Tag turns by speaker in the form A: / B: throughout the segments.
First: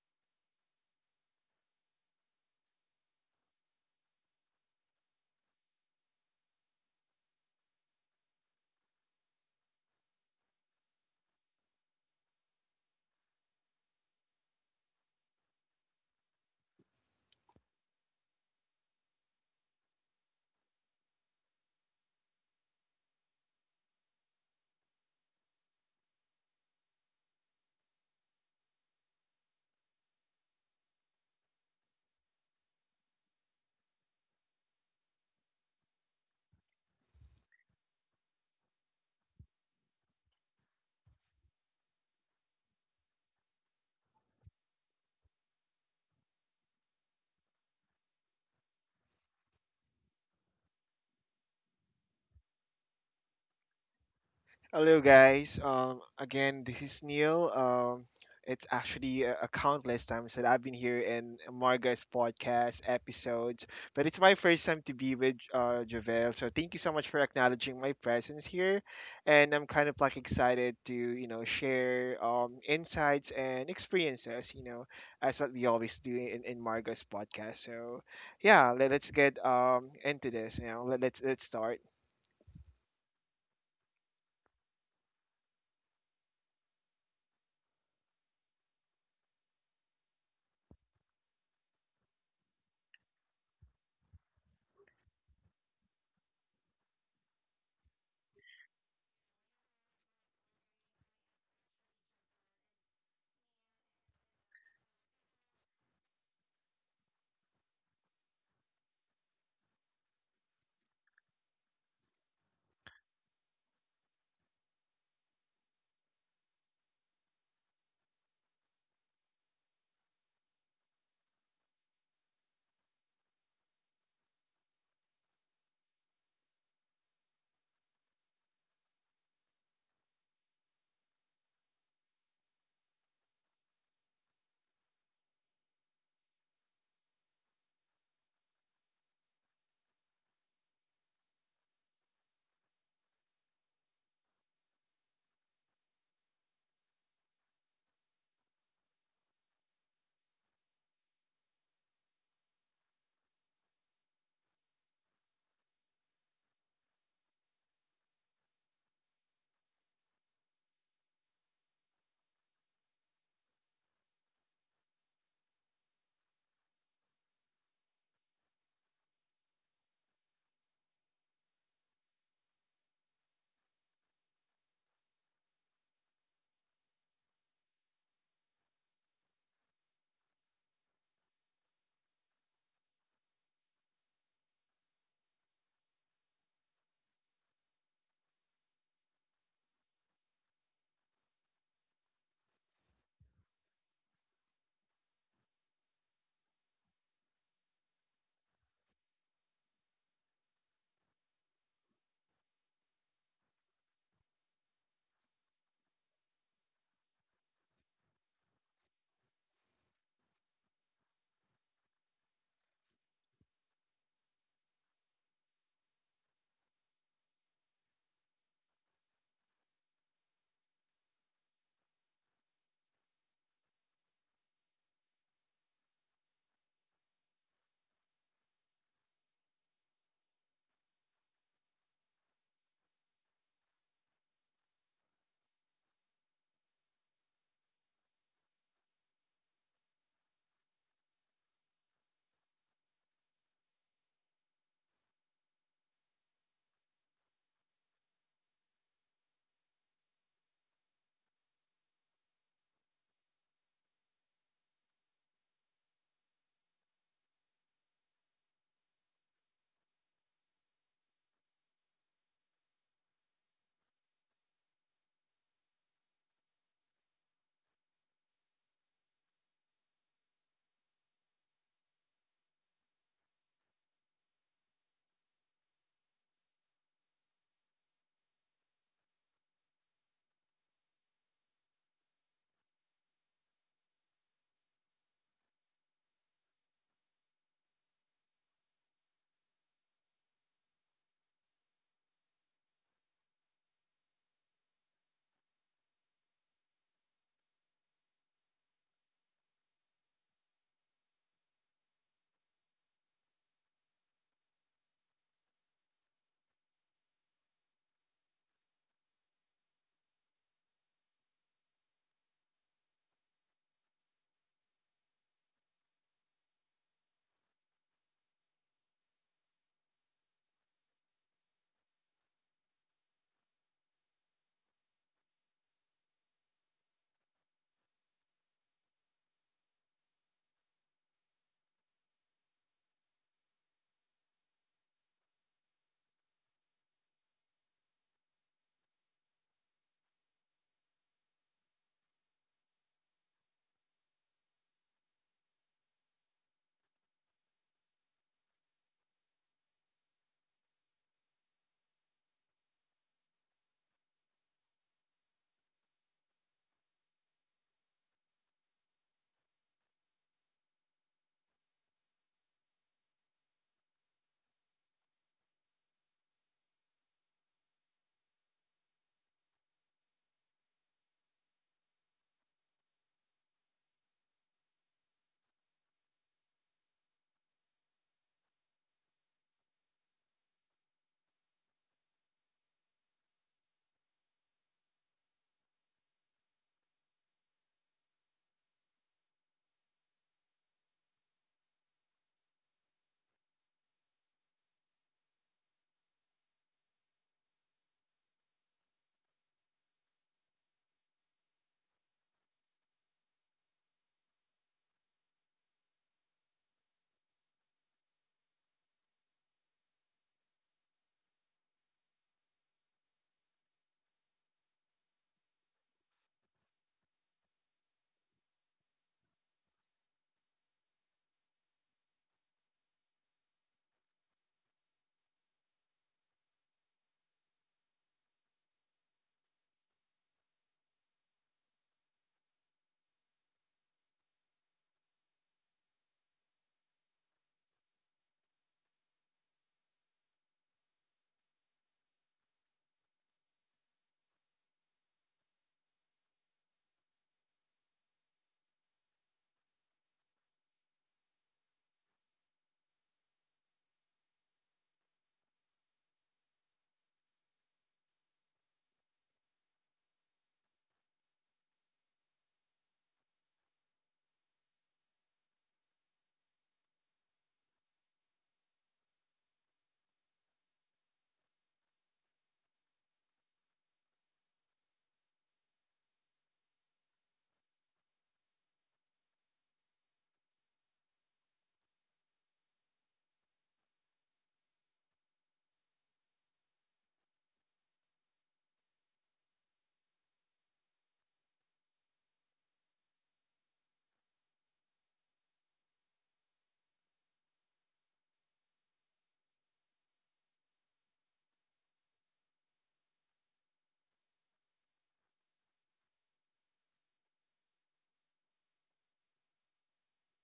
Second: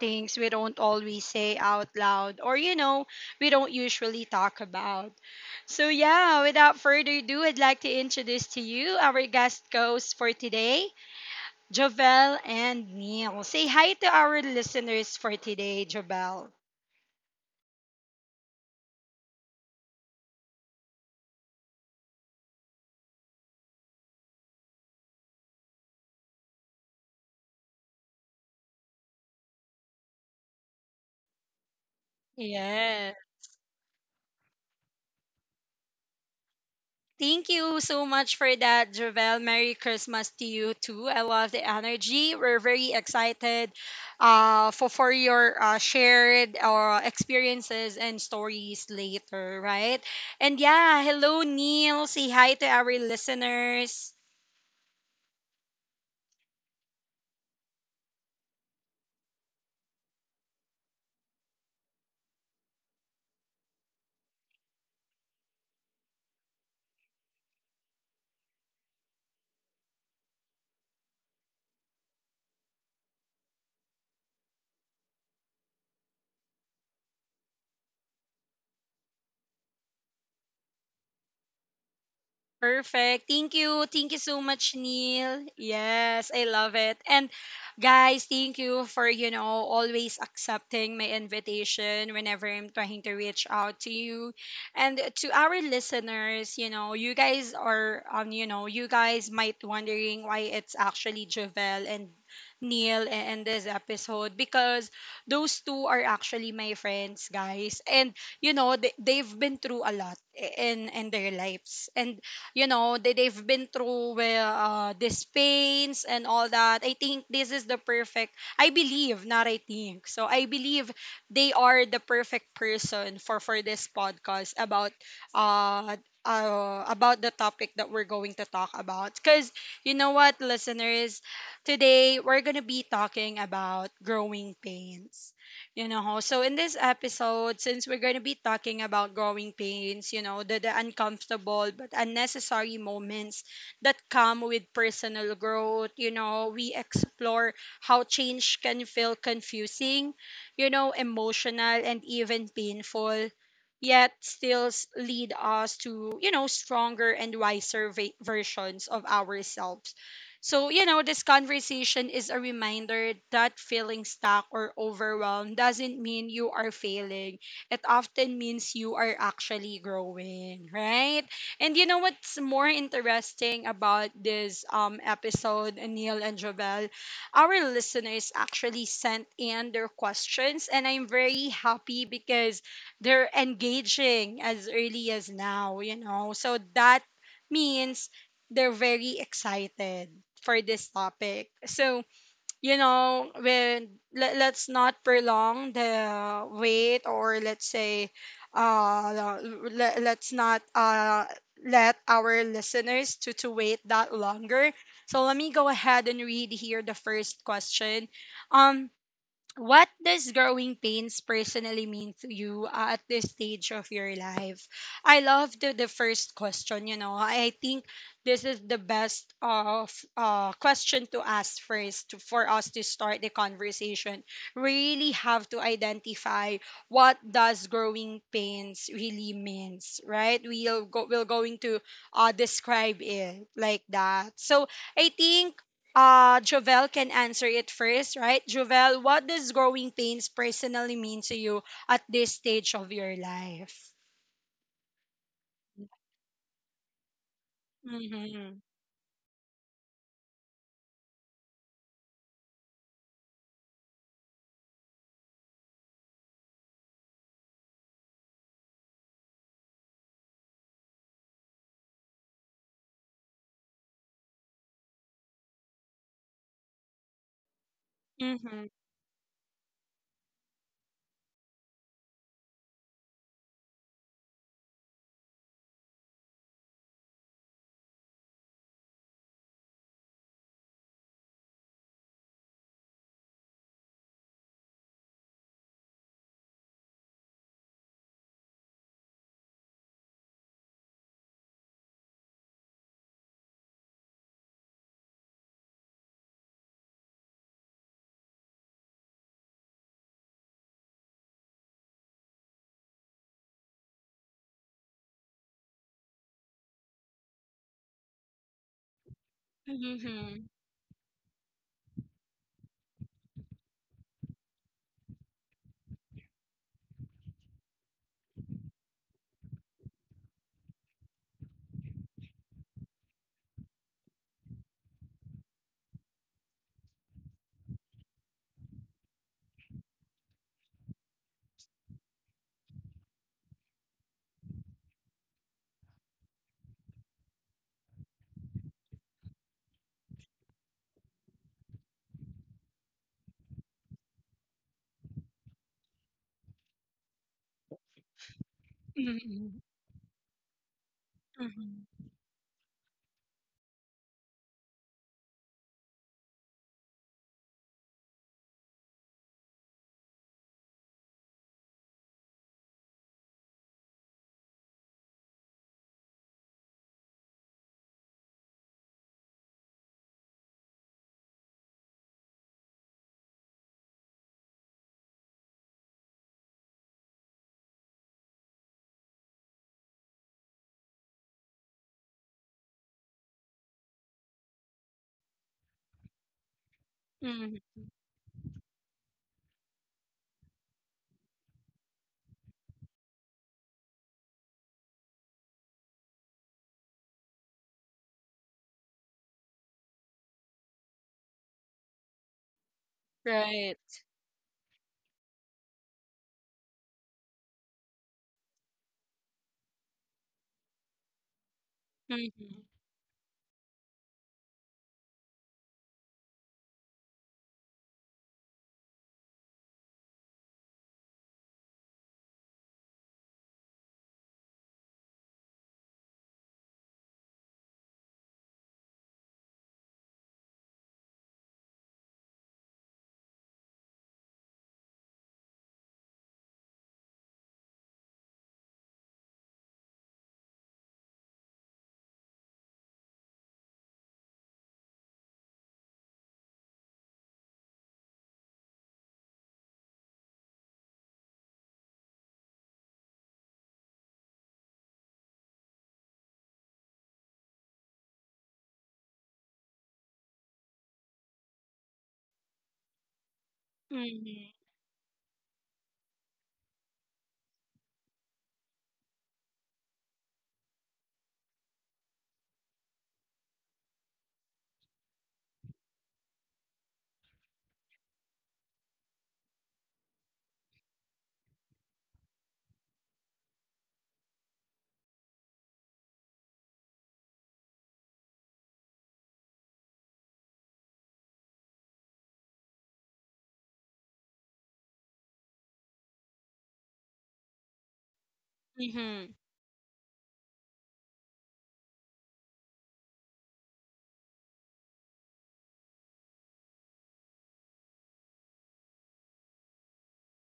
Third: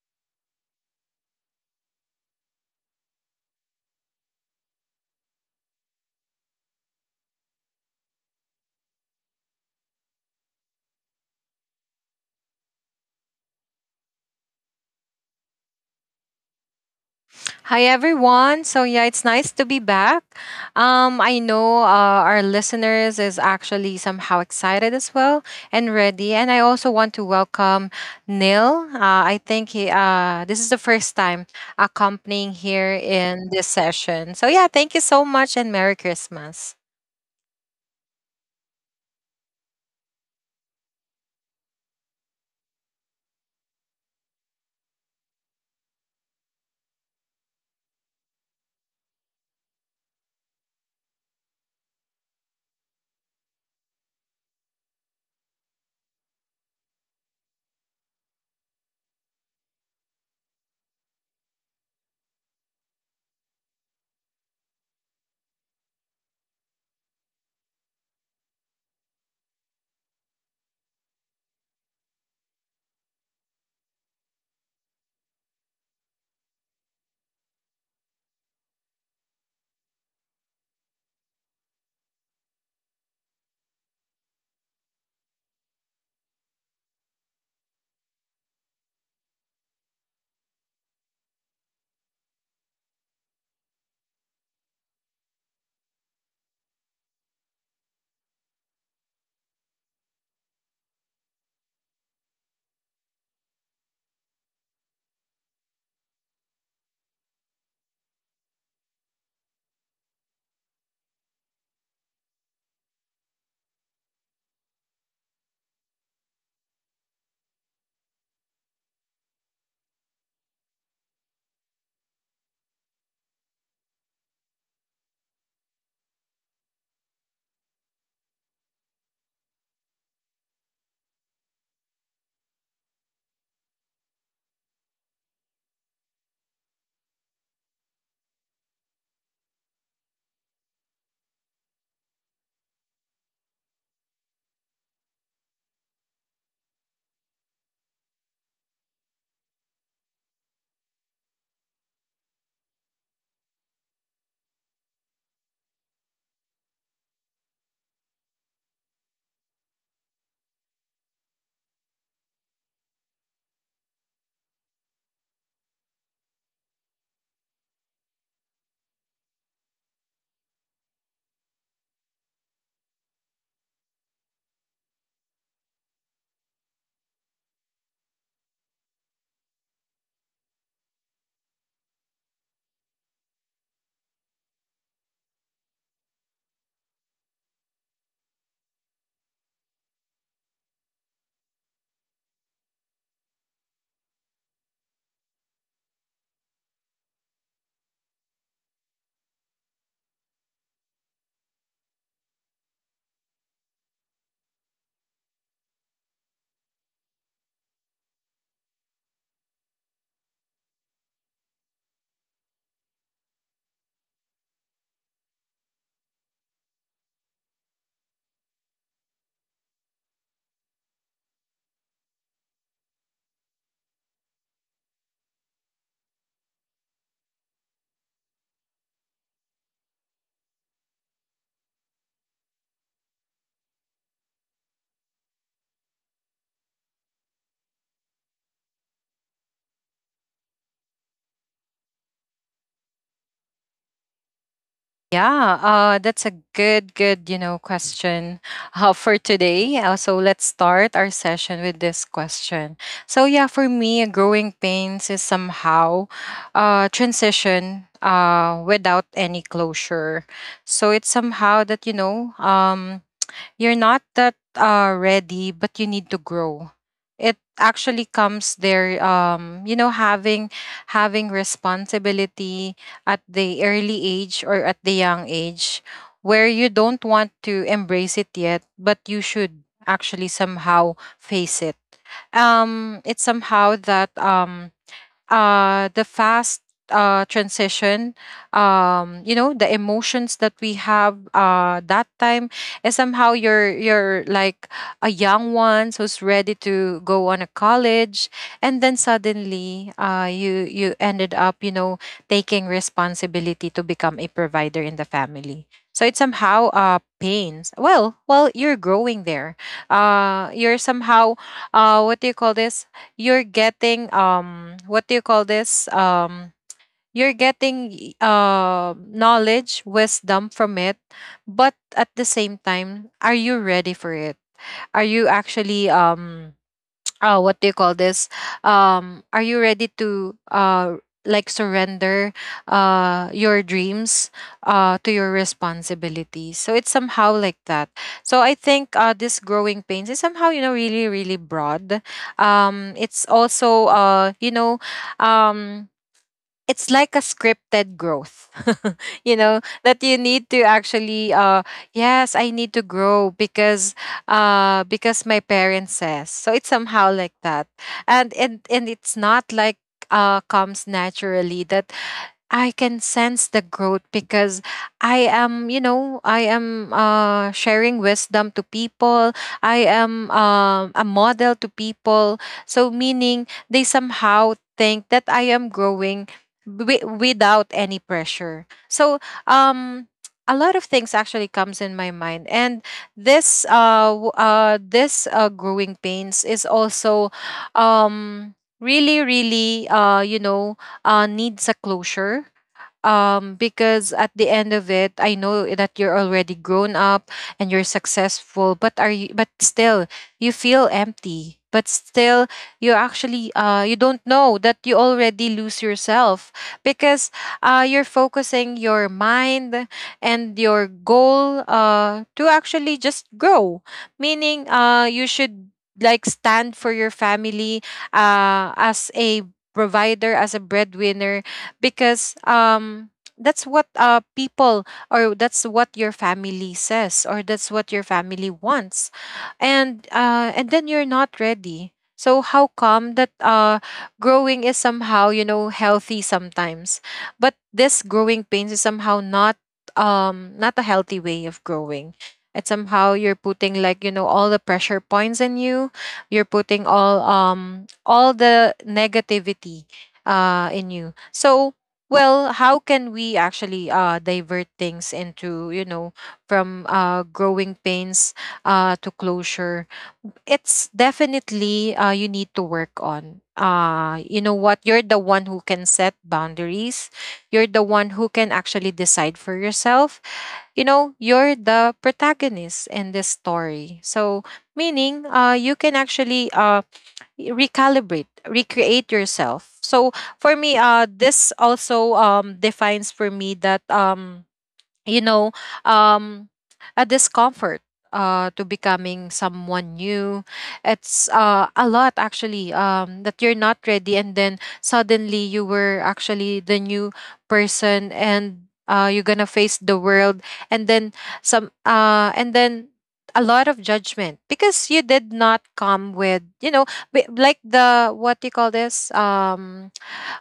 A: things we don't always say out loud, or, you know, we don't usually talk about. So, yeah, without further ado, I'd like to introduce to you our guest host for today. Jovel and Neil. Say hi to our listeners for today, Jovel.
B: Hi everyone. So yeah, it's nice to be back. I know our listeners is actually somehow excited as well and ready. And I also want to welcome Neil. I think he this is the first time accompanying here
A: Yeah.
B: in this session. So yeah, thank you so much and Merry Christmas.
A: Thank you so much for that, Jovel. Merry Christmas to you too. I love the energy. We're very excited for your shared experiences and stories later, right? And yeah, hello, Neil. Say hi to our listeners.
C: Hello, guys. Again, this is Neil. It's actually a countless times that I've been here in Marga's podcast episodes, but it's my first time to be with Javel. So thank you so much for acknowledging my presence here, and I'm kind of like excited to share insights and experiences, as what we always do in Marga's podcast. So yeah, let us get into this. You know, let's start.
A: Perfect. Thank you. Thank you so much, Neil. Yes, I love it. And guys, thank you for, you know, always accepting my invitation whenever I'm trying to reach out to you. And to our listeners, you know, you guys are you know, you guys might wondering why it's actually Javel and Neil in this episode because those two are actually my friends, guys. And you know they've been through a lot in their lives, and you know they've been through with these pains and all that. I think this is the perfect, I believe, not I think, so I believe they are the perfect person for this podcast uh about the topic that we're going to talk about, because you know what, listeners, today we're going to be talking about growing pains. You know, so in this episode, since we're going to be talking about growing pains, you know, the uncomfortable but unnecessary moments that come with personal growth, you know, we explore how change can feel confusing, you know, emotional and even painful, yet still lead us to, you know, stronger and wiser versions of ourselves. So, you know, this conversation is a reminder that feeling stuck or overwhelmed doesn't mean you are failing. It often means you are actually growing, right? And you know what's more interesting about this episode, Neil and Jovel? Our listeners actually sent in their questions, and I'm very happy because they're engaging as early as now, you know. So that means they're very excited for this topic. So, you know, when let's not prolong the wait, or let's say uh let's not let our listeners to wait that longer. So, let me go ahead and read here the first question. Um what does growing pains personally mean to you, at this stage of your life? I love the first question, you know. I think this is the best of question to ask first to, for us to start the conversation. Really have to identify what does growing pains really means, right? We're going to describe it like that. So I think Jovel can answer it first, right? Jovel, what does growing pains personally mean to you at this stage of your life?
B: Yeah, that's a good question
A: Mhm.
B: for today. So let's start our session with this question. So yeah, for me, growing pains is somehow transition without any closure. So it's somehow that you're not that ready, but you need to grow. It actually
A: Mhm.
B: comes there, having responsibility at the early age or at the young age, where you don't want to embrace it yet, but you should actually somehow face it. It's somehow that the fast transition, the emotions that we have that time, is somehow you're like a young one who's ready to go on a college, and then suddenly you ended up, you know, taking responsibility to become a provider in the family. So it somehow pains. Well, you're growing there.
A: Mhm.
B: You're somehow what do you call this? You're getting what do you call this you're getting knowledge wisdom from it, but at the same time, are you ready for it? Are you actually, what do you call this are you ready to like surrender your dreams to your responsibilities? So it's somehow like that. So I think this growing pains is somehow, you know, really broad. It's also, um it's like a scripted growth you know
A: Mhm.
B: that you need to actually
A: Mhm.
B: yes, I need to grow because my parents says so. It's somehow like that. And it's not like comes naturally, that I can sense the growth because I am, you know, I am sharing wisdom to people. I am a model to people. So meaning they somehow think that I am growing without any pressure. So, um, a lot of things actually comes in my mind, and this growing pains is also
A: Mhm.
B: really really you know needs a closure because at the end of it I know that you're already grown up and you're successful, but still you feel empty, but still you actually you
A: Right.
B: don't know that you already lose yourself because you're focusing your mind and your goal to
A: Mhm.
B: actually just grow, meaning you should like stand for your family as a provider, as a breadwinner, because that's what people, or that's what your family says, or that's what your family wants. And then you're not ready. So how come that growing is somehow, you know, healthy sometimes, but this growing pains is somehow not, not a healthy way of growing. It's somehow you're putting, like, you know, all the pressure points in you, you're putting all, all the negativity in you. So well, how can we actually divert things into, you know, from growing pains to closure? It's definitely you need to work on, you know
A: Mhm.
B: what, you're the one who can set boundaries, you're the one who can actually decide for yourself. You know, you're the protagonist in this story. So meaning you can actually recalibrate recreate yourself. So for me, this also defines for me that, you know, um, a discomfort to becoming someone new. It's a lot actually, that you're not ready, and then suddenly you were actually the new person, and you're
A: Mhm.
B: gonna face the world, and then some, uh, and then a lot of judgment because you did not come with, you know, bi- like the what do you call this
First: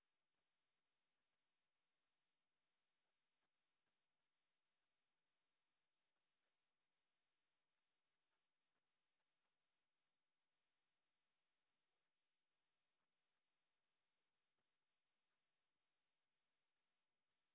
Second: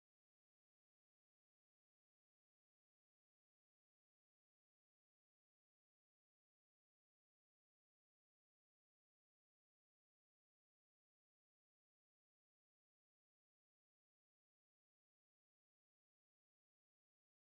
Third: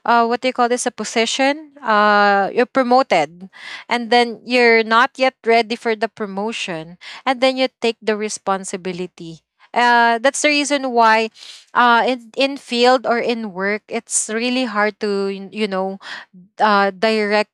B: what do you call this a position. You're promoted, and then you're not yet ready for the promotion, and then you take the responsibility. That's the reason why in field or in work, it's really hard to, you know, directly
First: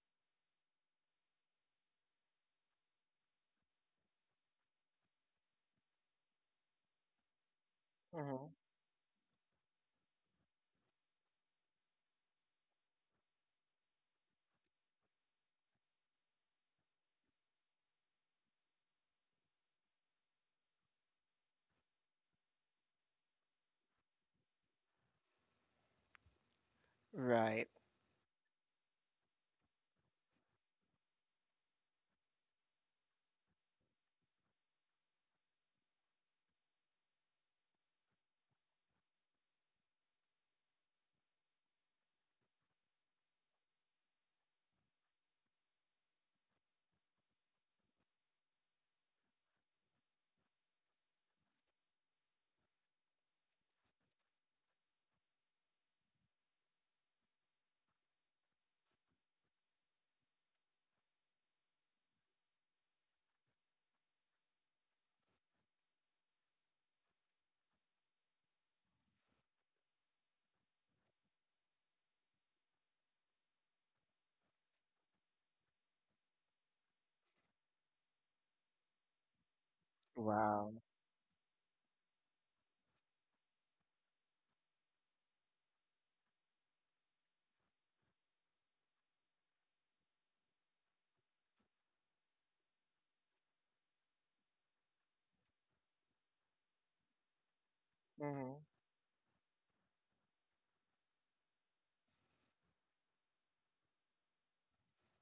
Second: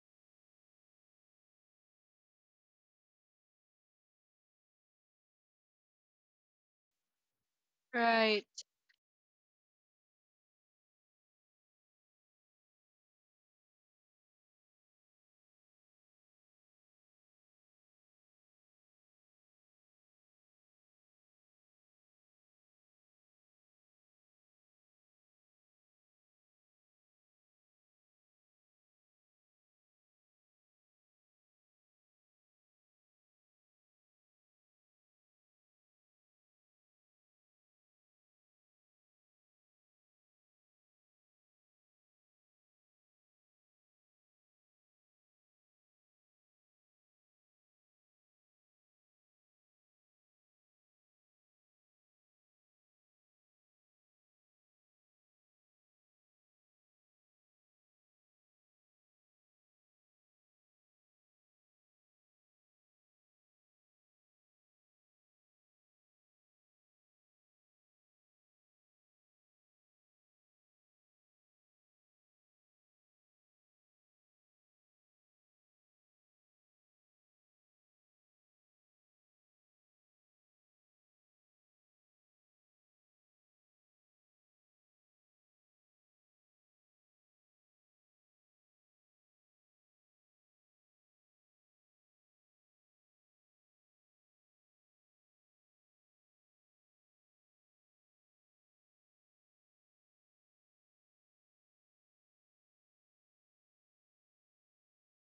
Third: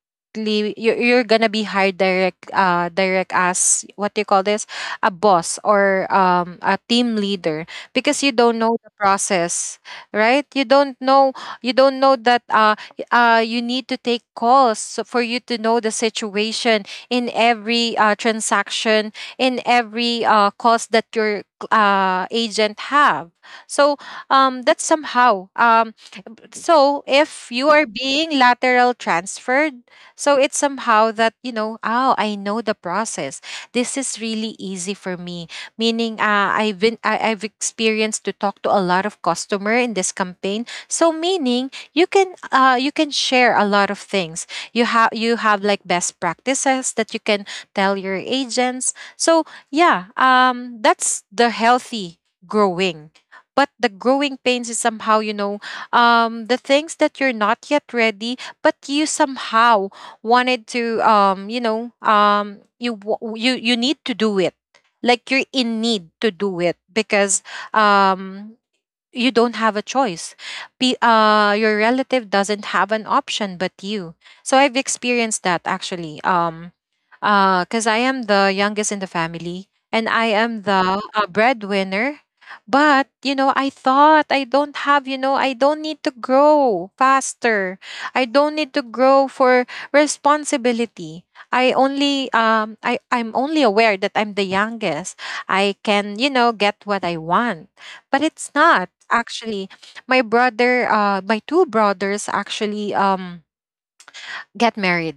B: you're, gonna be hired direct as, what do you call this a boss or a team leader, because you
A: Right.
C: Mhm.
B: don't know the process, right? You don't know, you don't know that you need to take calls so for you to know the situation in every transaction, in every cost that your agent have. So that's somehow so if you
C: Right.
B: are being lateral transferred, so it's somehow that, you know, oh, I know the process, this is really easy for me, meaning I've experienced to talk to a lot of customer in this campaign. So meaning you can, you can share a lot of things. You have like best practices that you can tell your agents. So yeah, that's the healthy growing. But the growing pains is somehow, you know, the things that you're not yet ready, but you somehow wanted to, you know, you wa- you need to do it. Like you're in need to do it because um, you don't have a choice. Your relative doesn't have an option but you. So I've experienced that actually. Because I am the youngest in the family and I am
C: Wow.
B: the breadwinner. But you know, I thought I don't have. You know, I don't need to grow faster. I don't need to grow for responsibility. I only I'm only aware that I'm the youngest. I can, you know, get what I want, but
C: Mm-hmm.
B: it's not actually my brother, my two brothers actually, get married,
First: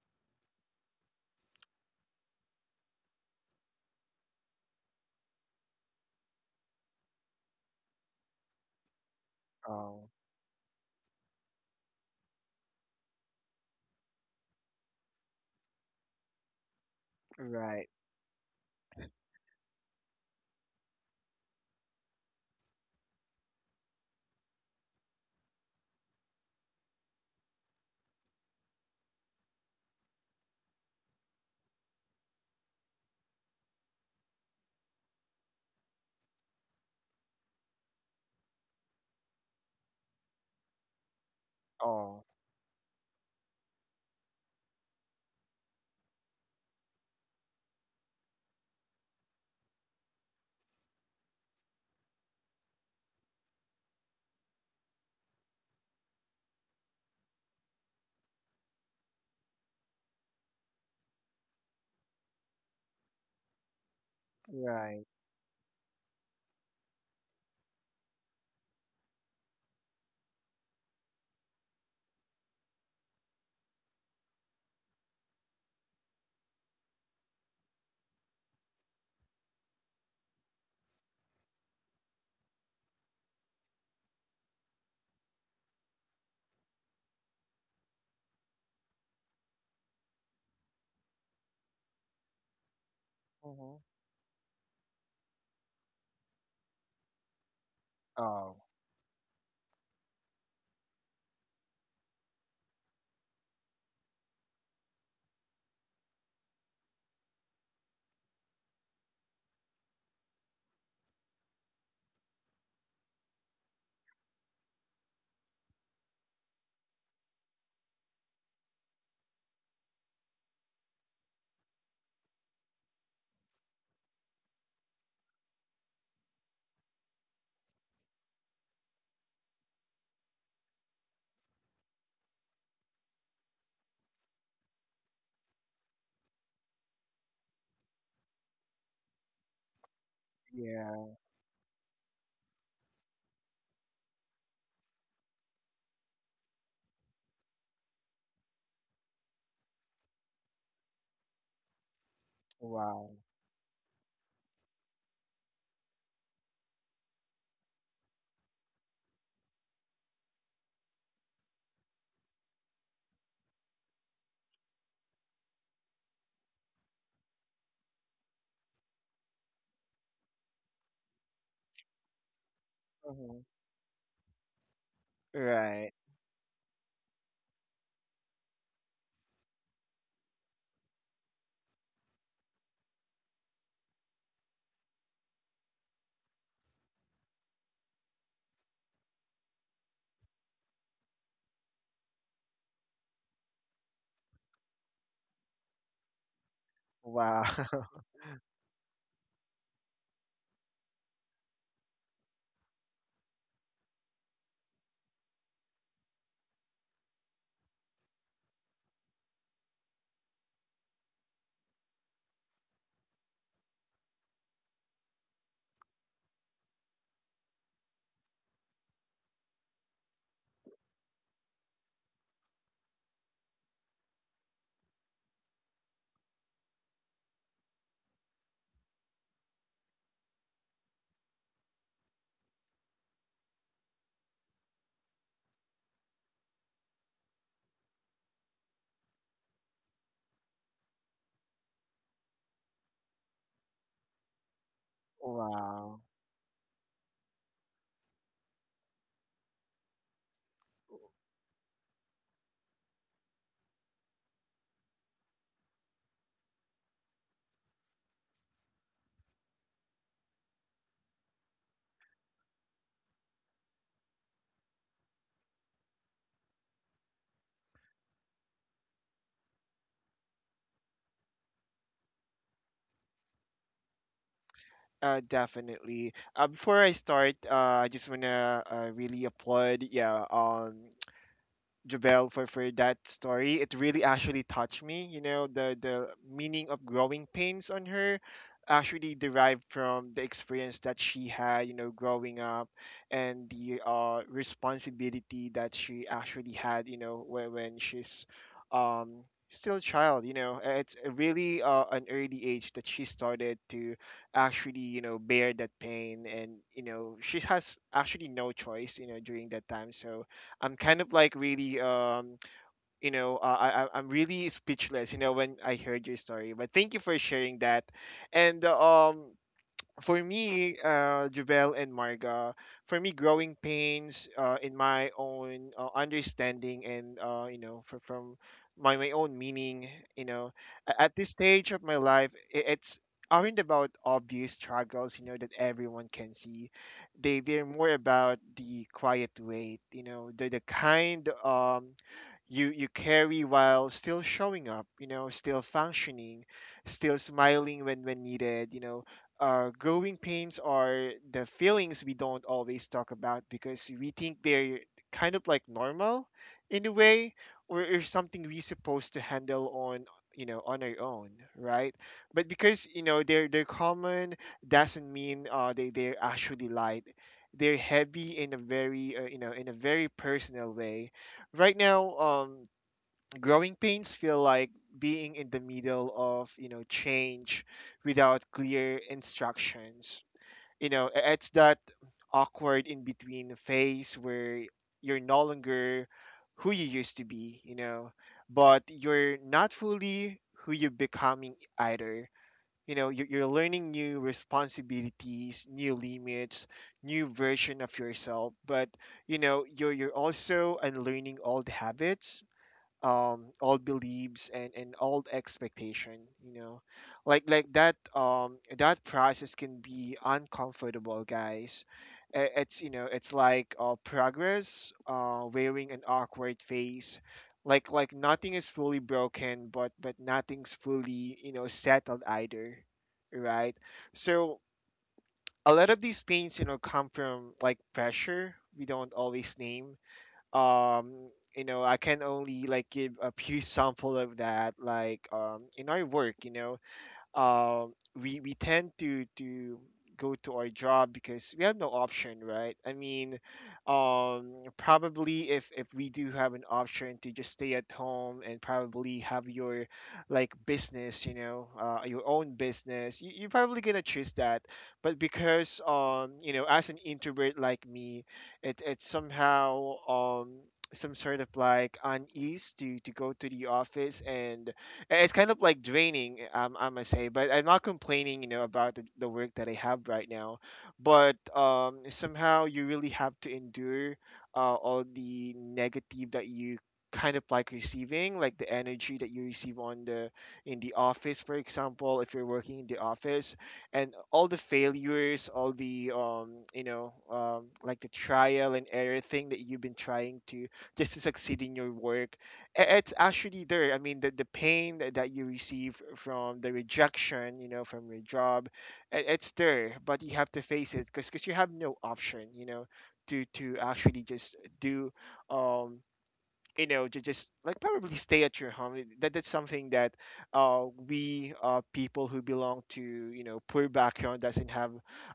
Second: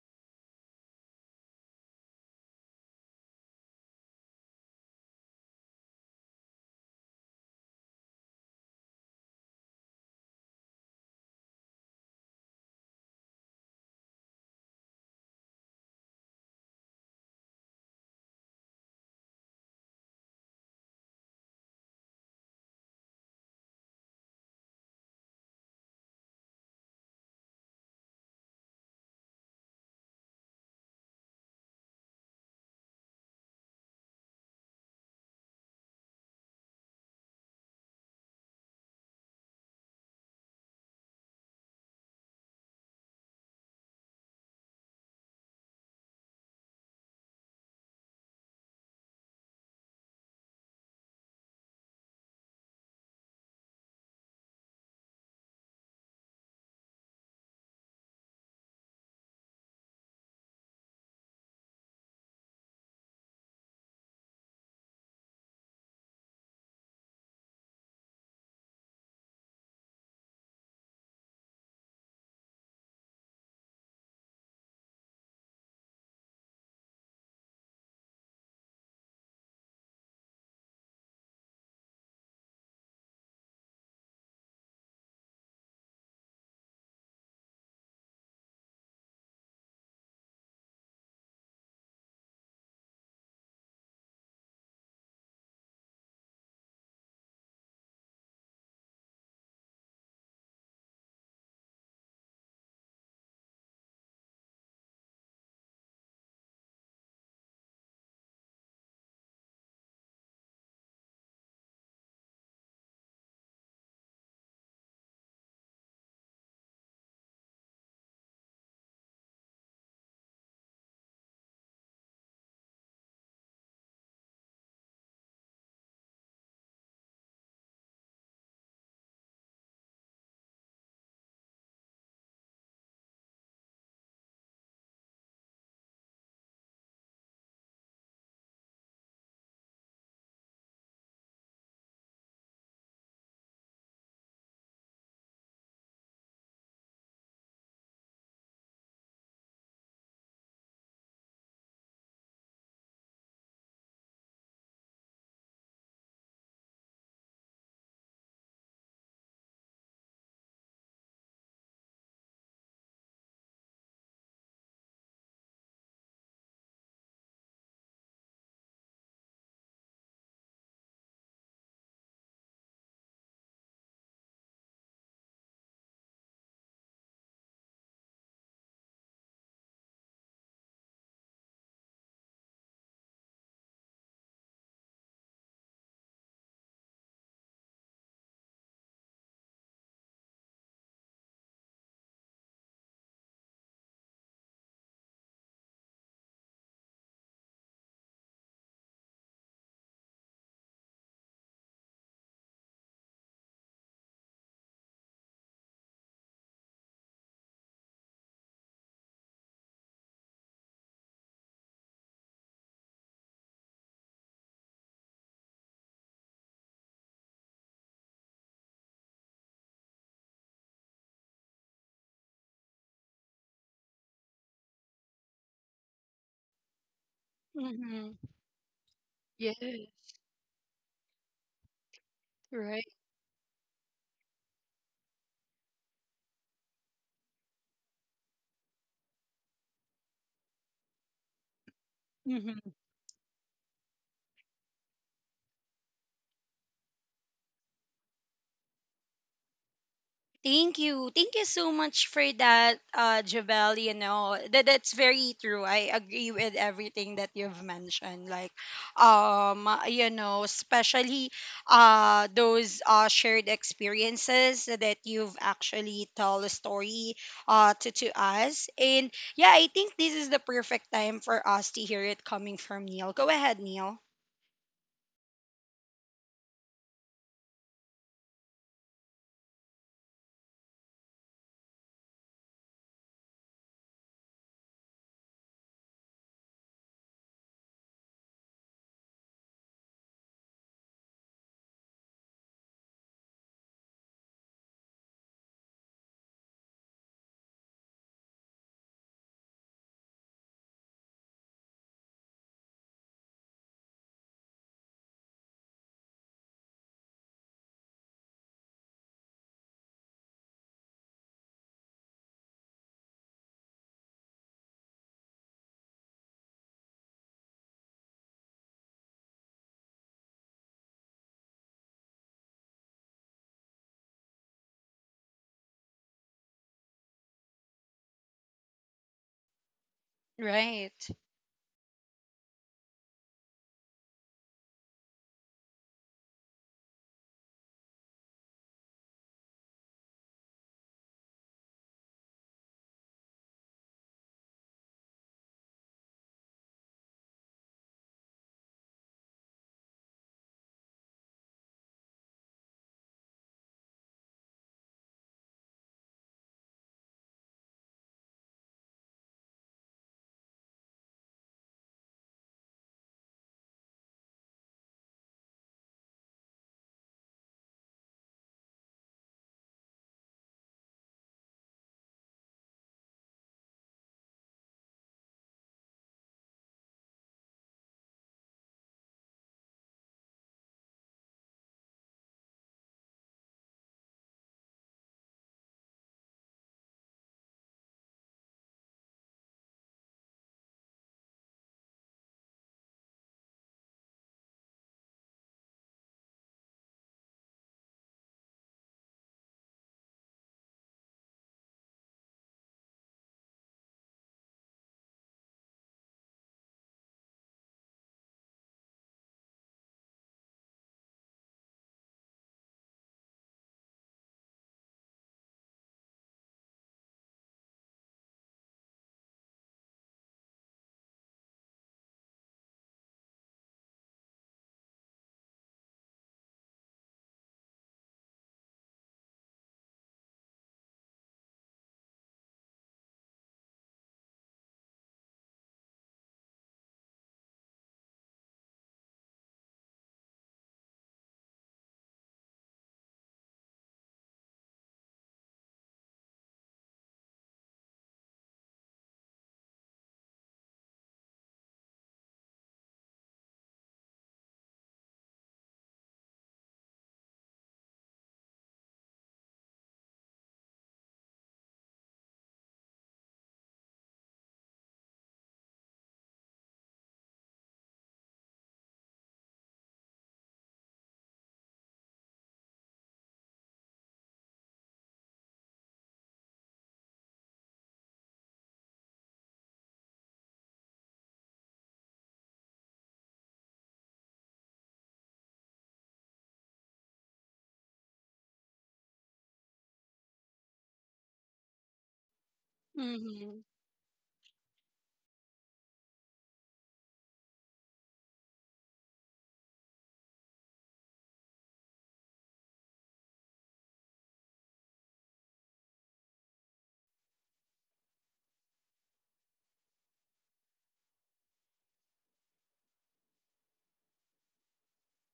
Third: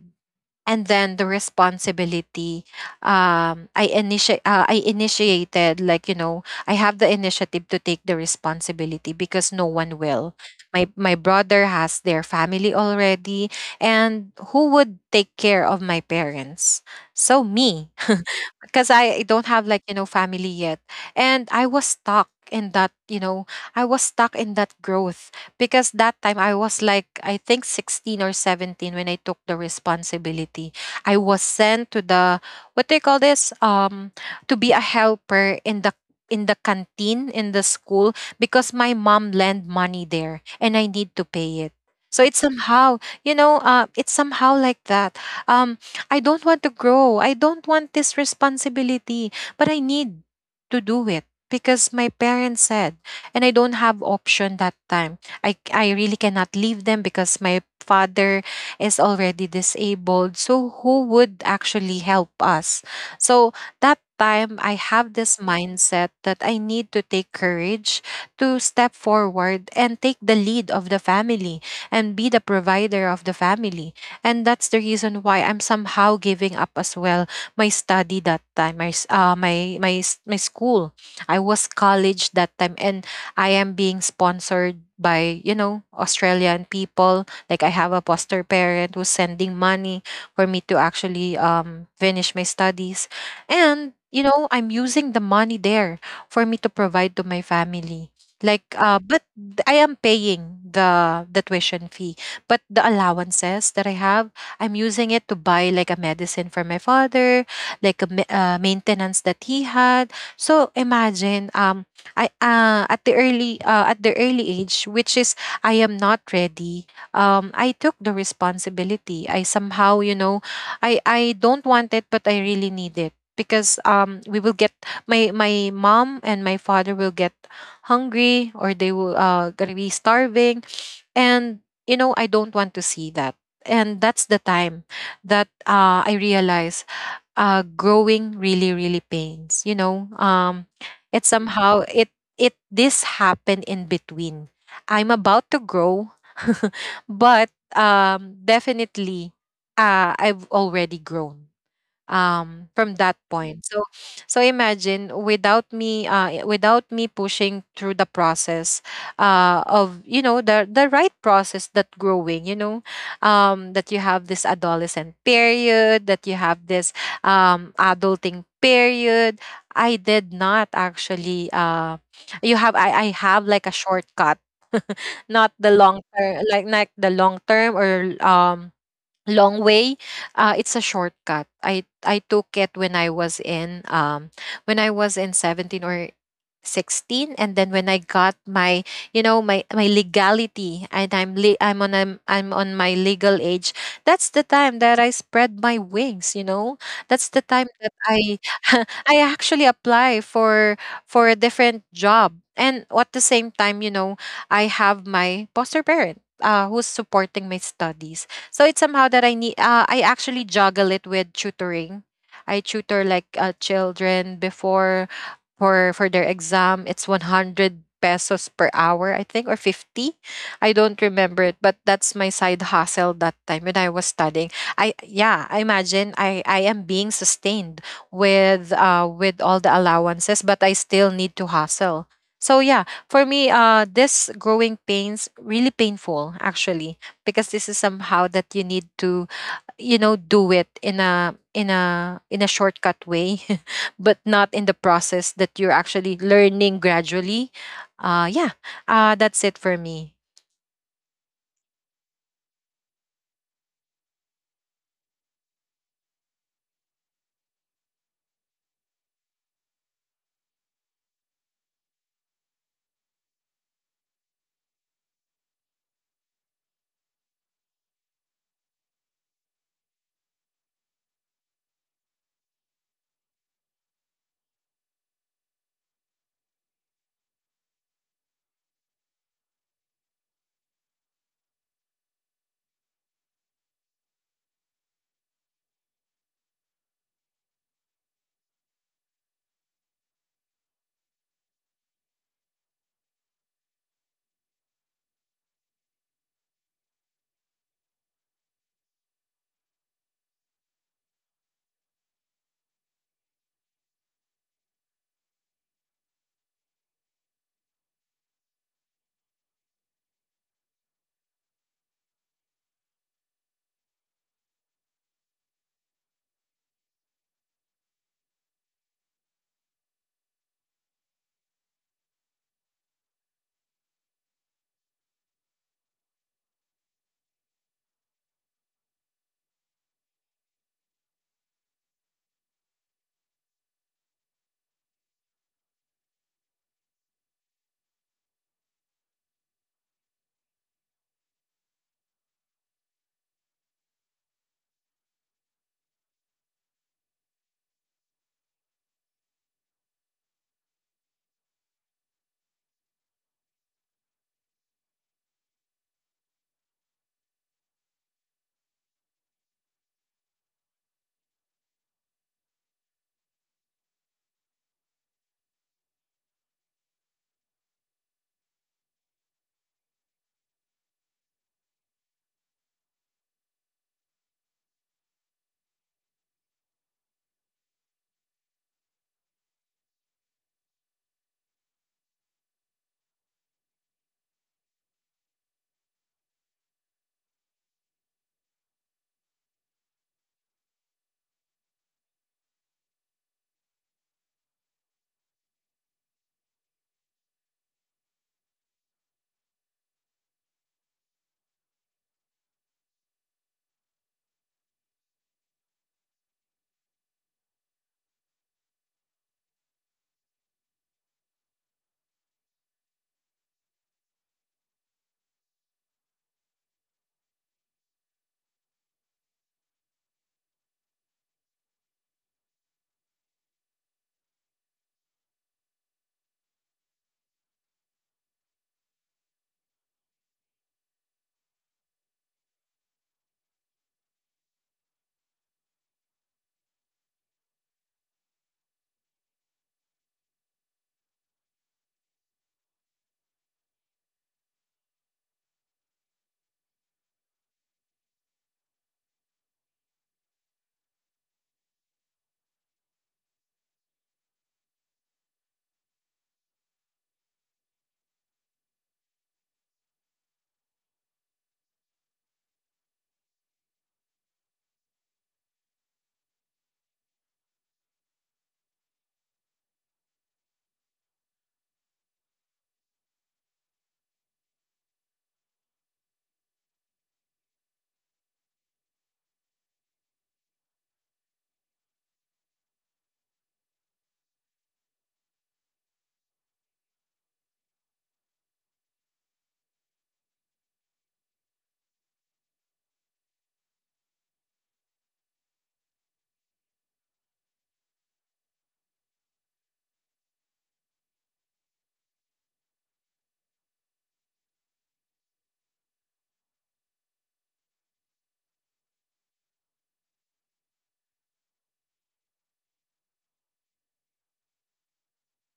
B: and then the responsibility, I initiated, like, you know, I have the initiative to take the responsibility because no one
C: Oh,
B: will. My brother has their family already, and who would take care of my parents? So me
C: right.
B: because I don't have, like, you know, family yet. And I was stuck in that, you know, I was stuck in that growth because that time I was like, I think, 16 or 17 when I took the responsibility. I was sent to the, what do you call this to be a helper in the, in the canteen in the school, because my mom lent money there and I need to pay it. So it's
C: Oh,
B: somehow, you know, it's somehow like that. Um, I don't want to grow. I don't want this responsibility, but I need to do it because my parents said, and I don't have option that time. I really cannot leave them because my father is already disabled. So who would actually help us? So that time I have
C: right.
B: this mindset that I need to take courage to step forward and take the lead of the family and be the provider of the family. And that's the reason why I'm somehow giving up as well my study that time, my my school. I was college that time and I am being sponsored by, you know, Australian people. Like I have a foster parent who's sending money for me to actually finish my studies.
C: Mm-hmm.
B: And, you know, I'm using the money there for me to provide to my family.
C: Oh,
B: Like, I am paying the tuition fee, but the allowances that I have, I'm using it to buy like a medicine for my father, like a maintenance that he had. So imagine, I at the early age, which is I am not ready. I took the responsibility. I somehow, I don't want it, but I really need it because we will get my mom and my father will get hungry, or they will gonna be starving. And I don't want to see that. And that's the time that I realized growing really really pains, you know.
C: yeah.
B: It somehow it it this happened in between. I'm about to grow but definitely I've already grown from that
C: Wow.
B: point. So imagine, without me without me pushing through the process of the right process that growing, that you have this adolescent period, that you have this adulting period. I did not actually you have I have
C: Mm-hmm.
B: like a shortcut, not the long
C: Right.
B: term, like the long term or long way. It's a shortcut. I took it when I was in when I was in 17 or 16, and then when I got my, you know, my legality, and I'm le- I'm on a, I'm on my legal age. That's the time that I spread my wings, that's the
C: Wow.
B: time that I I actually apply for a different job. And at the same time, I have my foster parent, who's supporting my studies. So it's somehow that I need. I actually juggle it with tutoring. I tutor like children before for their exam. It's 100 pesos per hour, I think, or 50. I don't remember it, but that's my side hustle that time when I was studying. I Yeah, I imagine I am being sustained
A: Mhm.
B: with all
A: Yes,
B: the allowances, but I still need to hustle. So yeah,
A: right.
B: for me, this growing pains really painful, actually, because this is somehow that you need to, do it in a
A: Mhm.
B: shortcut way, but not in the process that you're actually
C: Wow.
B: learning gradually. Yeah. That's it for me.
A: Thank you. Thank you so much for that, Jabel. You know, that that's very true. I agree with everything that you've mentioned. Like, you know, especially those shared experiences that you've actually tell a story to us. And yeah, I think this is the perfect time for us to hear it coming from Neil. Go ahead, Neil.
C: Definitely. Before I start, I just wanna really applaud, yeah, Jabel for that story. It really actually touched me. You know, the meaning of growing pains on her actually derived from the experience that she had, you know, growing up and the responsibility that she actually had, you know, when she's um still a child, you know. It's a really an early age that she started to actually, you know, bear that pain and, you know, she has actually no choice, you know, during that time. So I'm kind of like really you know I'm really speechless, you know, when I heard your story, but thank you for sharing that, and for me, Javel and Marga, for me, growing pains in my own understanding and you know for, from my own meaning, you know,
A: Right.
C: at this stage of my life, it's aren't about obvious struggles, you know, that everyone can see. They're more about the quiet weight, you know, the kind. You you carry while still showing up, you know, still functioning, still smiling when needed, you know. Growing pains are the feelings we don't always talk about because we think they're kind of like normal in a way, or something we're supposed to handle on, you know, on our own, right? But because you know they're common doesn't mean they they're actually light. They're heavy in a very you know, in a very personal way. Right now, growing pains feel like being in the middle of, you know, change without clear instructions, you know, it's that awkward in between phase where you're no longer who you used to be, you know, but you're not fully who you're becoming either. You know, you're learning new responsibilities, new limits, new version of yourself, but you know you're also unlearning old habits, old beliefs and old expectation, you know, like that. That process can be uncomfortable, guys. It's, you know, it's like progress wearing an awkward face, like nothing is fully broken, but nothing's fully, you know, settled either, right? So a lot of these pains, you know, come from like pressure we don't always name. um you know I can only like give a few sample of that, like in our work, you know, um, we tend to go to our job because we have no option, right? I mean, um, probably if we do have an option to just stay at home and probably have your like business, you know, your own business, you, you're probably gonna choose that. But because you know, as an introvert like me, it's somehow some sort of like unease to go to the office, and eh, it's kind of like draining, I must say, but I'm not complaining, you know, about the work that I have right now. But somehow you really have to endure all the negative that you kind of like receiving, like the energy that you receive on the in the office, for example, if you're working in the office, and all the failures, all the you know, like the trial and error thing that you've been trying to just to succeed in your work, it's
A: Mm-hmm.
C: actually there. I mean, the pain that you receive from the rejection, you know, from your job, it's there, but you have to face it because you have no option, you know, to actually just do, um, you know, to just like probably stay at your home. That that's something that, we people who belong to, you know, poor background doesn't have,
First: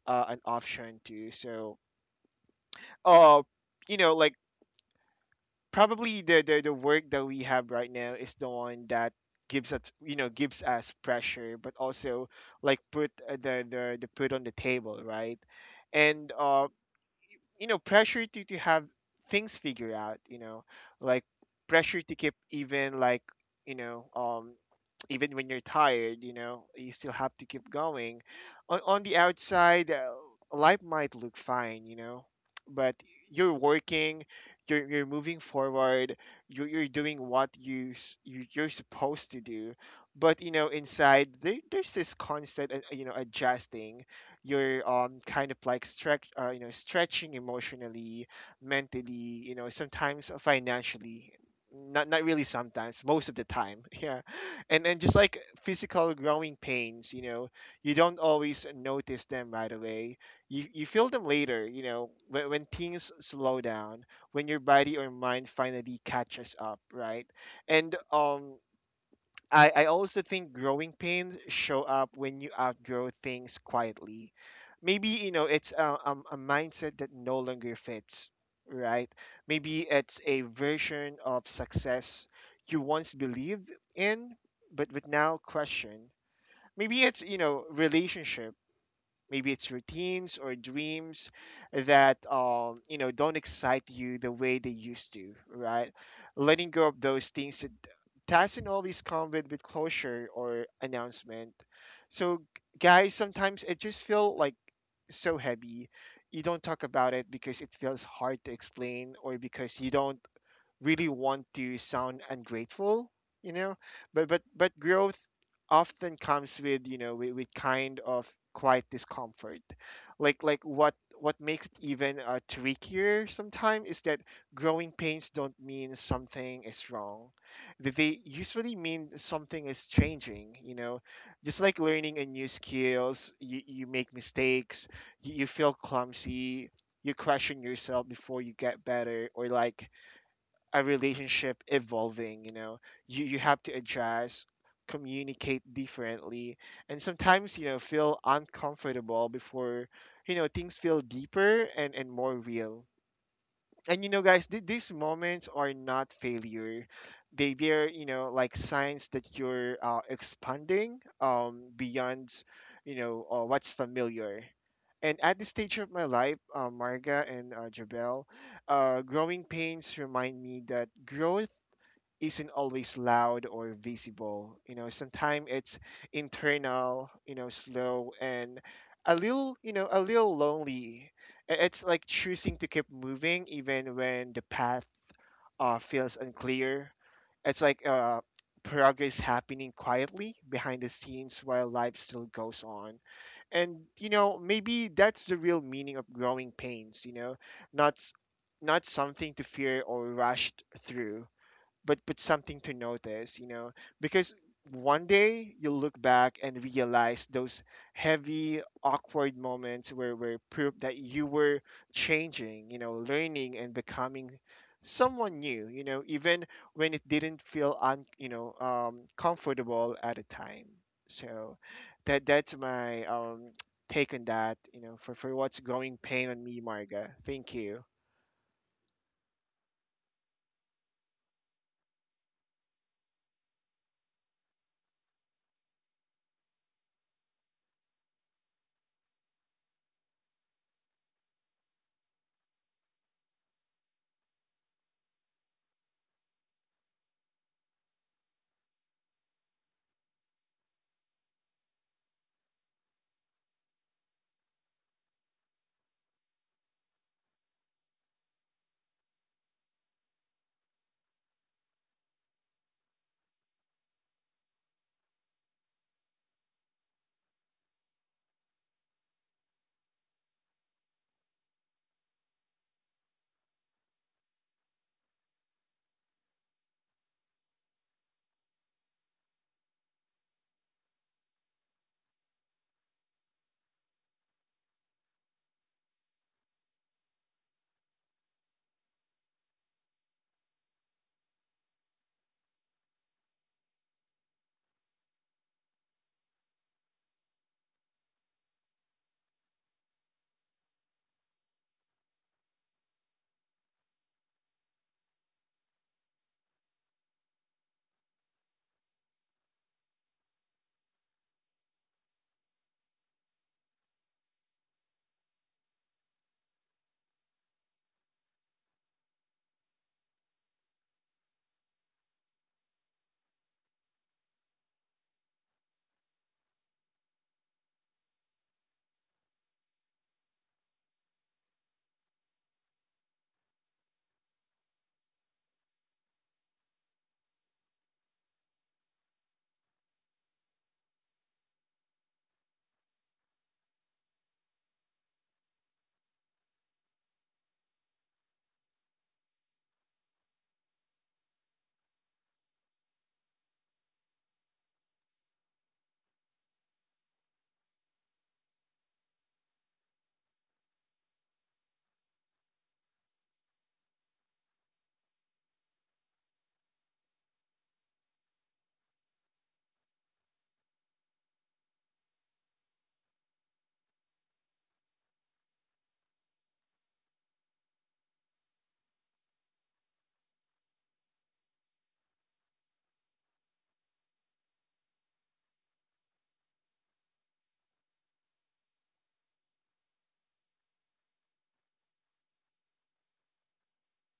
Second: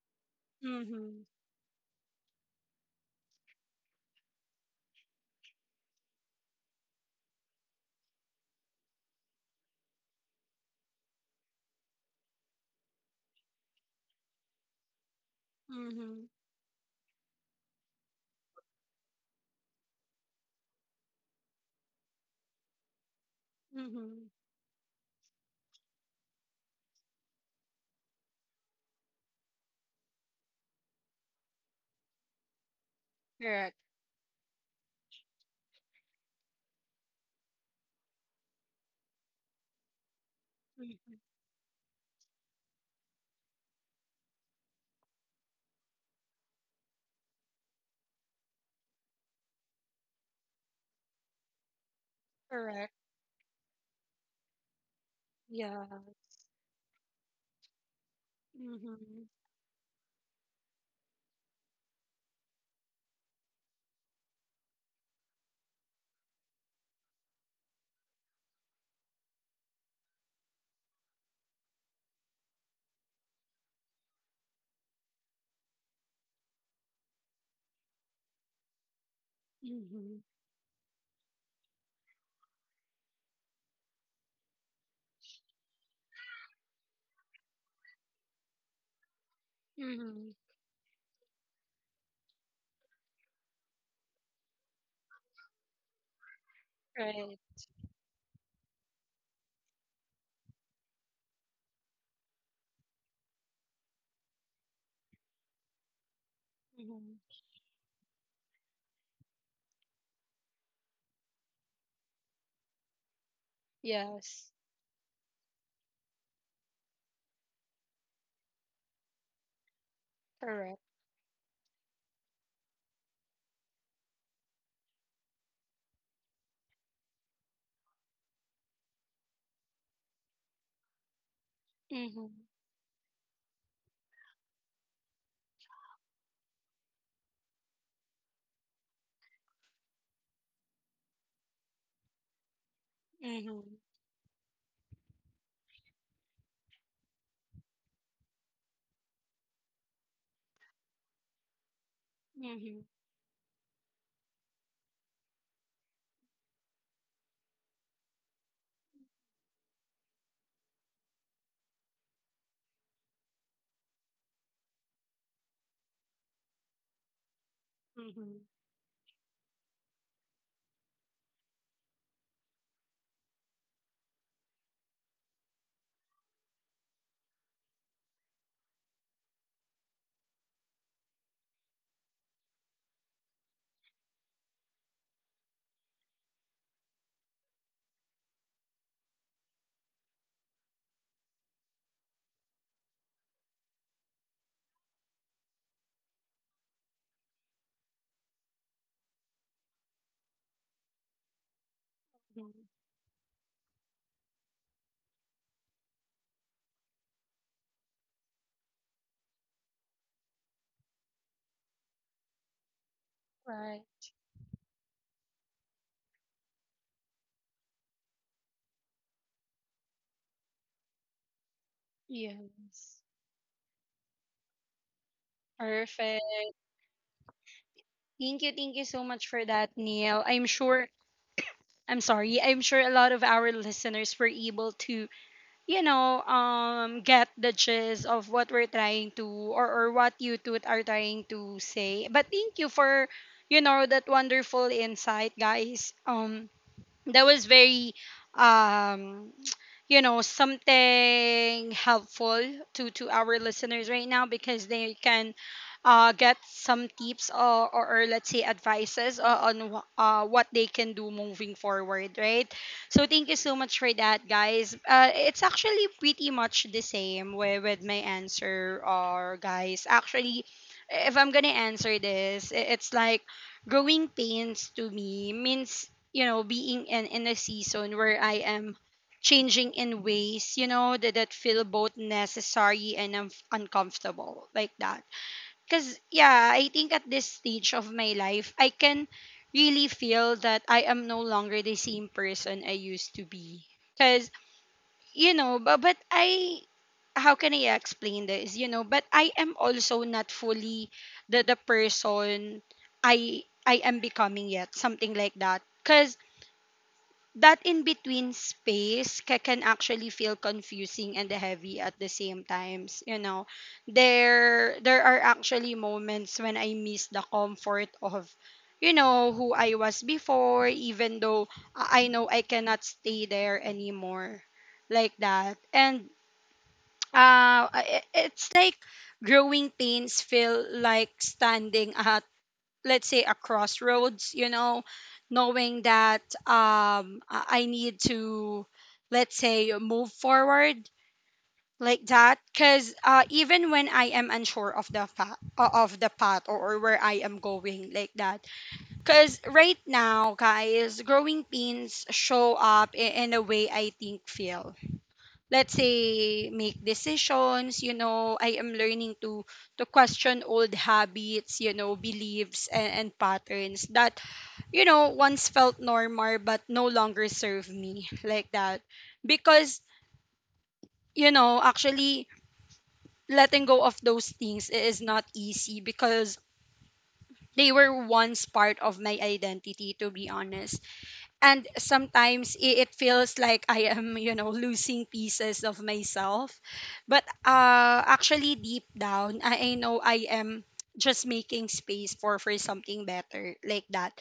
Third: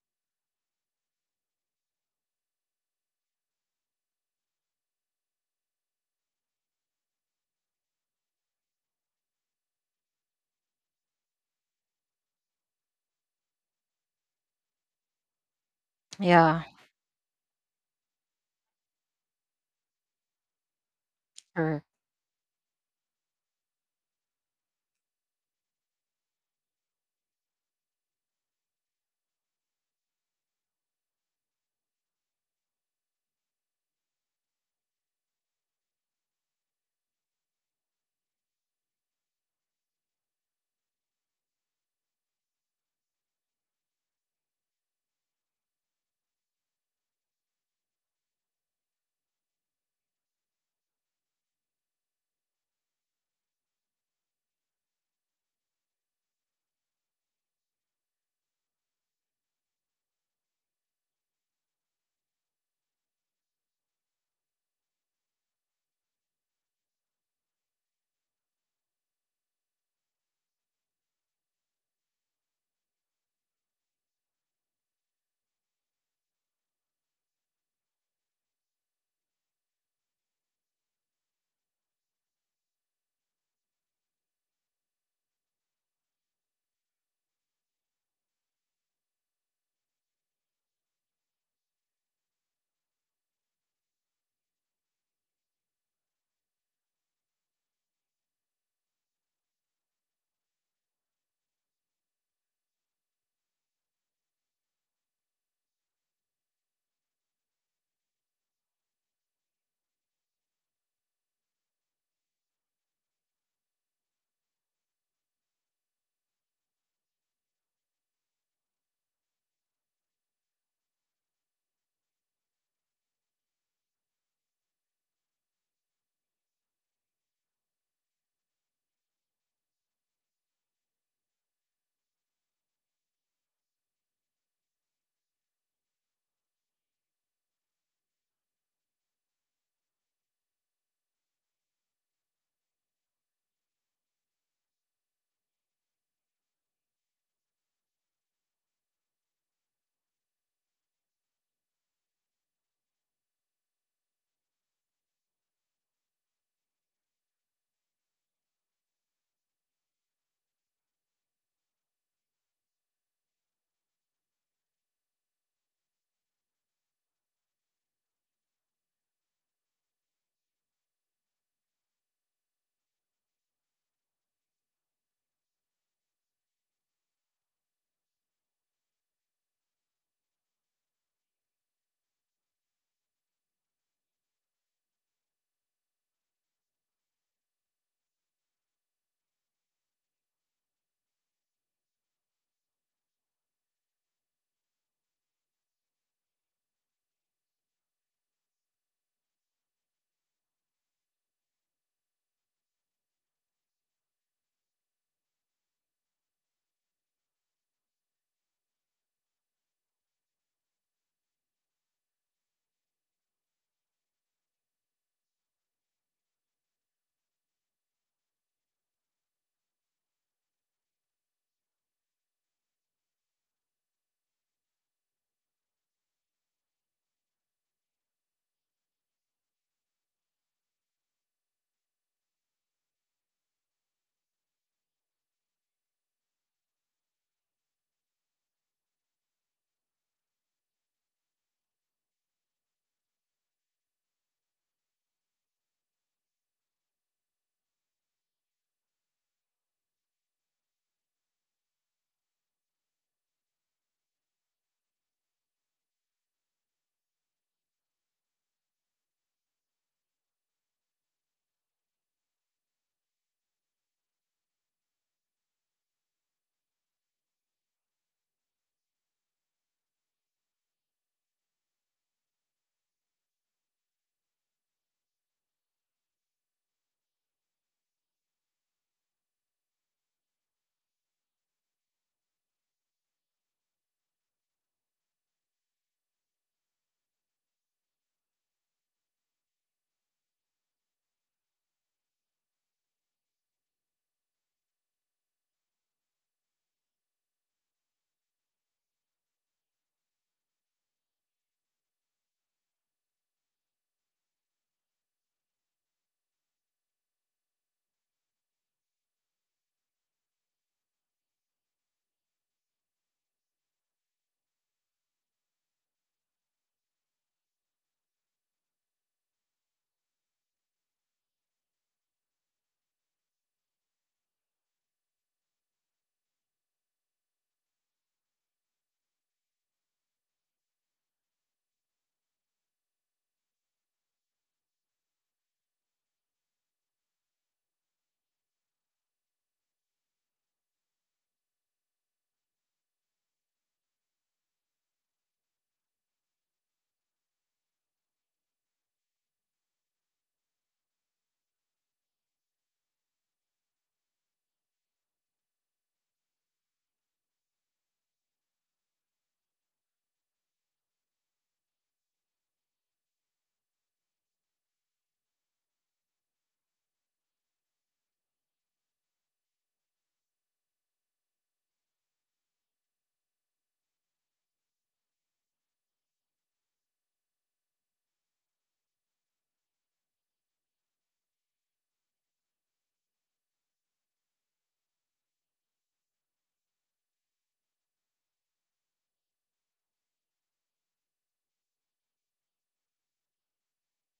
C: an option
A: Mm-hmm.
C: to. So, uh, you know, like probably the work that we have right now is the one that gives us, you know, gives us pressure, but also like put the put on the table, right?
A: Mm-hmm.
C: And
B: Yeah.
C: you know, pressure to have things figured out, you know, like
B: Sure.
C: pressure to keep even like, you know,
A: Mm-hmm.
C: even when you're tired, you know, you still have to keep going. On the outside, life might look fine, you know, but you're
A: Correct.
C: working, you're moving forward, you're doing what you, you you're supposed to do. But you know,
A: Mm-hmm.
C: inside there, there's this constant, you know, adjusting. You're kind of like stretch, you know, stretching emotionally, mentally, you know, sometimes financially. Not not really
A: Correct.
C: sometimes, most of the time. yeah and just like
A: Yeah.
C: physical growing pains, you know, you don't always
A: Mhm.
C: notice them right away, you feel them later, you know, when things slow down, when your body or mind finally catches up, right? And I also think growing pains show up when you outgrow things quietly. Maybe, you know, it's a mindset that no longer fits, right? Maybe it's
A: Mhm.
C: a version of success you once believed in, but now question. Maybe it's, you know, relationship, maybe it's
A: Mhm.
C: routines or dreams that you know don't excite you the way they used to, right? Letting go of those
A: Right.
C: things that doesn't always come with closure or announcement, so guys sometimes it just feel like so heavy. You don't talk about
A: Mhm.
C: it because it feels hard to explain, or because you don't really want to sound ungrateful, you know.
A: Yes.
C: But growth often comes with, you know, with kind of quiet discomfort. Like
A: Correct.
C: what makes it even trickier sometimes is that growing pains don't mean something is wrong. They usually mean something is changing. You know, just like learning a
A: Mhm.
C: new skills, you make mistakes, you feel clumsy, you question yourself before you get better, or like a relationship evolving, you know, you have to
A: Mhm.
C: adjust, communicate differently, and sometimes, you know, feel uncomfortable before, you know, things feel deeper and more
A: Mhm.
C: real. And you know, guys, these moments are not failure. They they're, you know, like signs that you're expanding beyond, you know, what's familiar. And at this stage of my life, Marga and Jabel,
A: Mhm.
C: growing pains remind me that growth isn't always loud or visible. You know, sometimes it's internal, you know, slow and a little, you know, a little lonely. It's like choosing to keep moving even when the path feels unclear. It's like progress happening quietly behind the scenes while life still goes on. And you know, maybe that's the real meaning of growing pains. You know, not s- not something to fear or rushed through, but something
A: Mhm.
C: to notice, you know, because one day you'll look back and realize those heavy, awkward moments where were proof that you were changing, you know, learning and
A: Right.
C: becoming someone new, you know, even when it didn't feel un, you know, comfortable at a time. So that that's
A: Yes.
C: my take on that, you know, for what's growing
A: Perfect.
C: pain on me, Marga. Thank you.
A: Thank you so much for that, Neil. I'm sure, I'm sorry, I'm sure a lot of our listeners were able to, you know, get the gist of what we're trying to, or what you two are trying to say. But thank you for, you know, that wonderful insight, guys. That was very um you know, something helpful to our listeners right now, because they can get some tips, or let's say advices, on what they can do moving forward, right? So thank you so much for that, guys. It's actually pretty much the same with my answer, or guys, actually, if I'm gonna answer this, it's like growing pains to me means, you know, being in a season where I am changing in ways, you know, that feel both necessary and uncomfortable, like that. Because yeah, I think at this stage of my life, I can really feel that I am no longer the same person I used to be, because, you know, but I, how can I explain this, you know, but I am also not fully the person I am becoming yet, something like that. Because that in between space can actually feel confusing and heavy at the same times, you know. There are actually moments when I miss the comfort of, you know, who I was before, even though I know I cannot stay there anymore, like that. And it's like growing pains feel like standing let's say, a crossroads, you know, knowing that I need to, let's say, move forward, like that, because even when I am unsure of the path, or where I am going, like that. Because right now, guys, growing pains show up in a way I think feel, let's say, make decisions. You know, I am learning to question old habits, you know, beliefs, and patterns that, you know, once felt normal but no longer serve me, like that. Because, you know, actually letting go of those things is not easy because they were once part of my identity, to be honest. And sometimes it feels like I am, you know, losing pieces of myself. But actually, deep down, I know I am just making space for something better, like that.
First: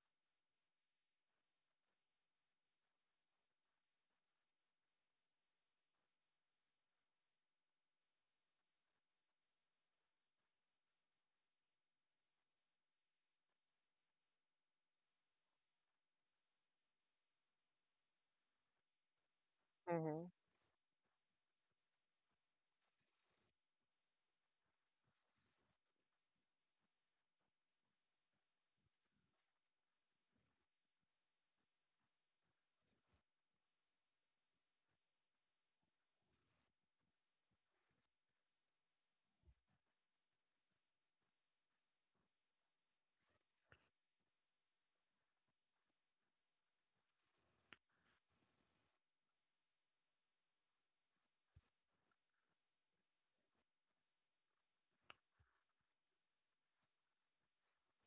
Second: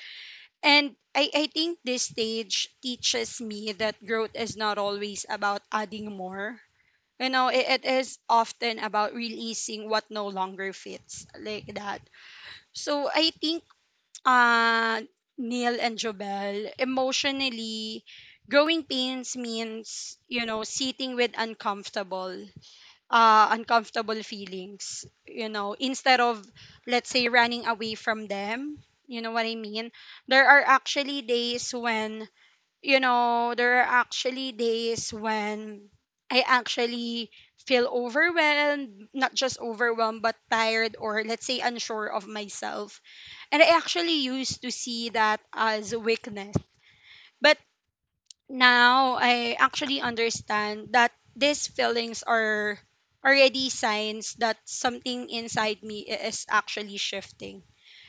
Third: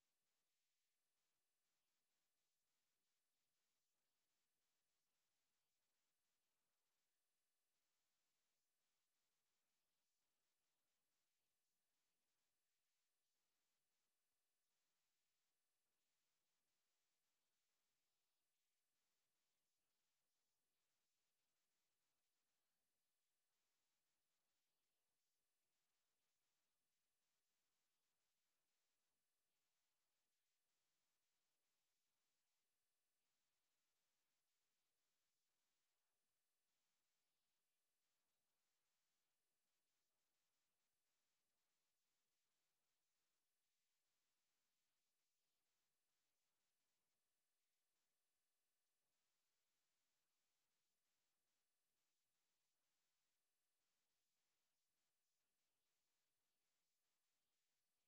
A: And I think this stage teaches me that growth is not always about adding more. You know, it is often about releasing what no longer fits, like that. So I think uh, Neil and Jobel, emotionally, growing pains means,
C: Mm-hmm.
A: you know, sitting with uncomfortable uncomfortable feelings, you know, instead of, let's say, running away from them. You know what I mean? There are actually days when, you know, there are actually days when I actually feel overwhelmed, not just overwhelmed, but tired, or, let's say, unsure of myself. And I actually used to see that as weakness. But now I actually understand that these feelings are already signs that something inside me is actually shifting.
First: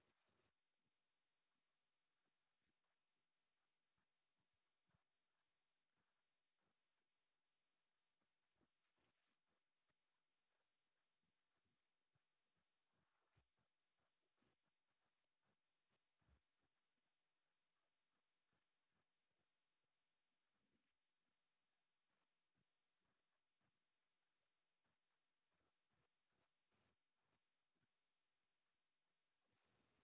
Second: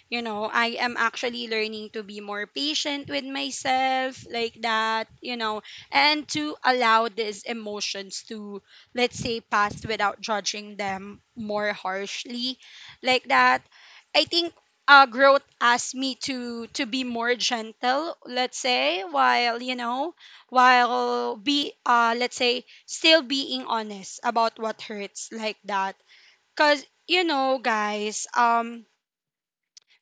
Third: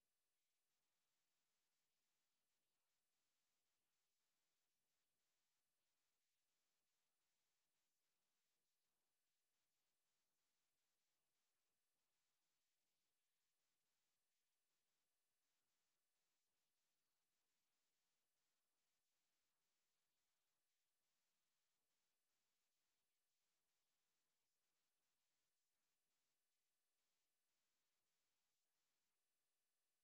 A: You know, I am actually learning to be more patient with myself, like that, you know, and to allow these emotions to, let's say, pass without judging them more harshly, like that. I think growth asked me to be more gentle, let's say, while, you know, while be let's say, still being honest about what hurts, like that. Cause you know, guys,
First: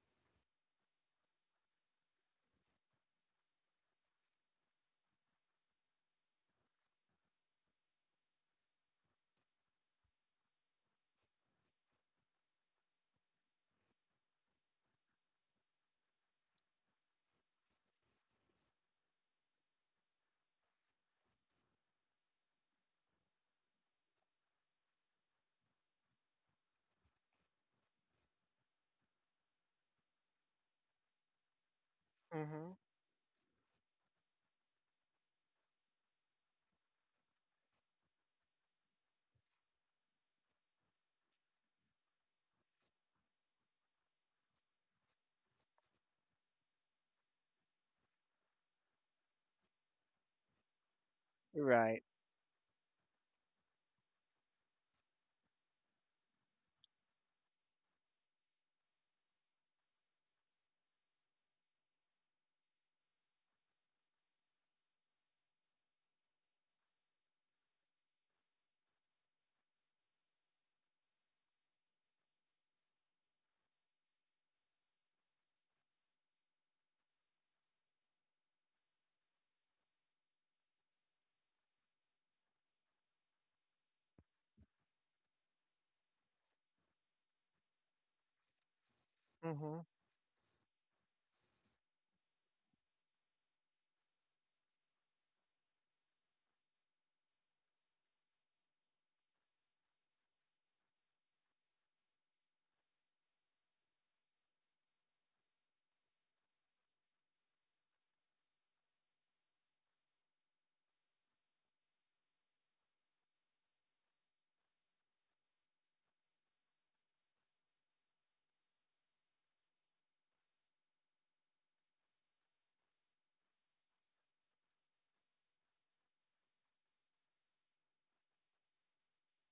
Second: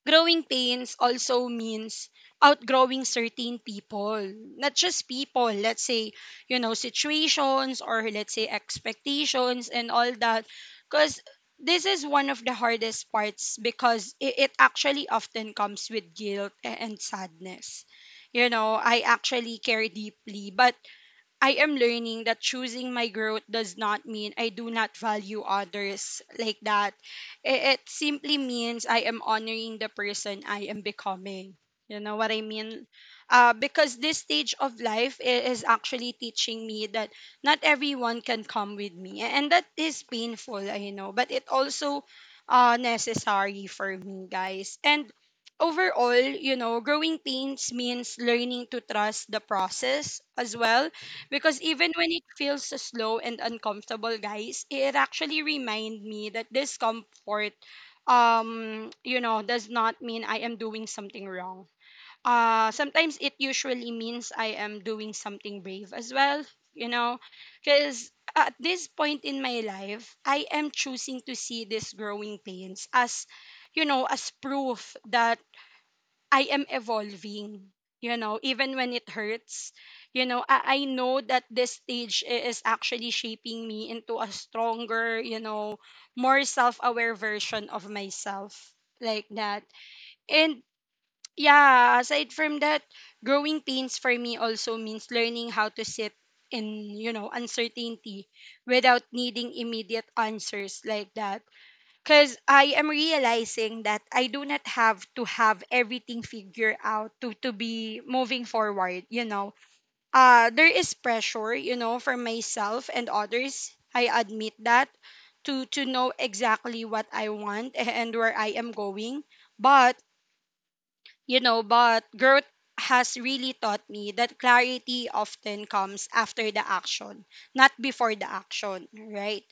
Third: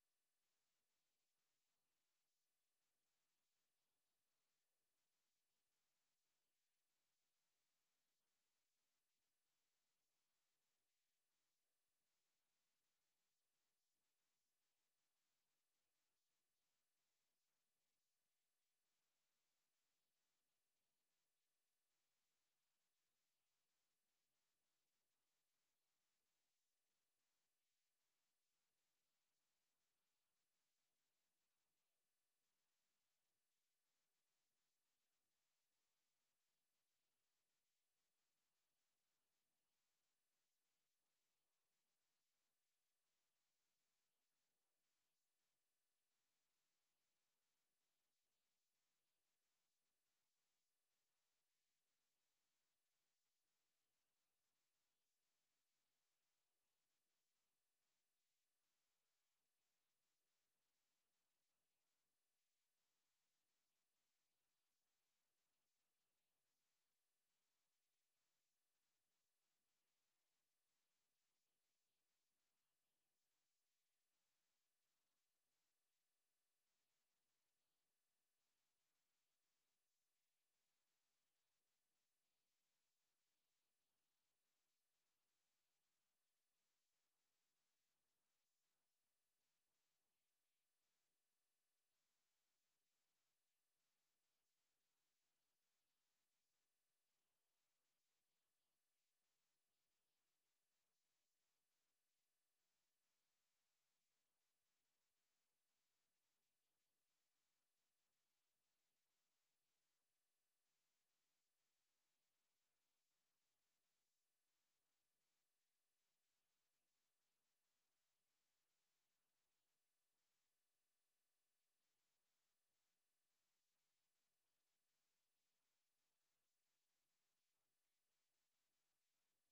A: growing pains also means outgrowing certain people, not just people, let's say, you know, situations, or let's say expectations and all that. Because this is one of the hardest parts, because it actually often comes with guilt and sadness. You know, I actually care deeply, but I am learning that choosing my growth does not mean I do not value others, like that. It simply means I am honoring the person I am becoming. You know what I
C: Mm-hmm.
A: mean? Because this stage of life is actually teaching me that not everyone can come with me. And that is painful, I know. But it also necessary for me, guys. And overall, you know, growing pains means learning to trust the process as well, because even
C: Right.
A: when it feels slow and uncomfortable, guys, it actually remind me that discomfort, you know, does not mean I am doing something wrong. Sometimes it usually means I am doing something brave as well, you know, because at this point in my life, I am choosing to see these growing pains as, you know, as proof that I am evolving, you know, even when it hurts. You know, I know that this stage is actually shaping me into a stronger, you know, more self aware version of myself, like that.
C: Mm-hmm.
A: And yeah, aside from that, growing pains for me also means learning how to sit in, you know, uncertainty without needing immediate answers, like that, because I am realizing that I do not have to have everything figured out to be moving forward, you know. There is pressure, you know, for myself and others. I admit that to know exactly what I want and where I am going. But but growth has really taught me that clarity often comes after the action, not before the action, right?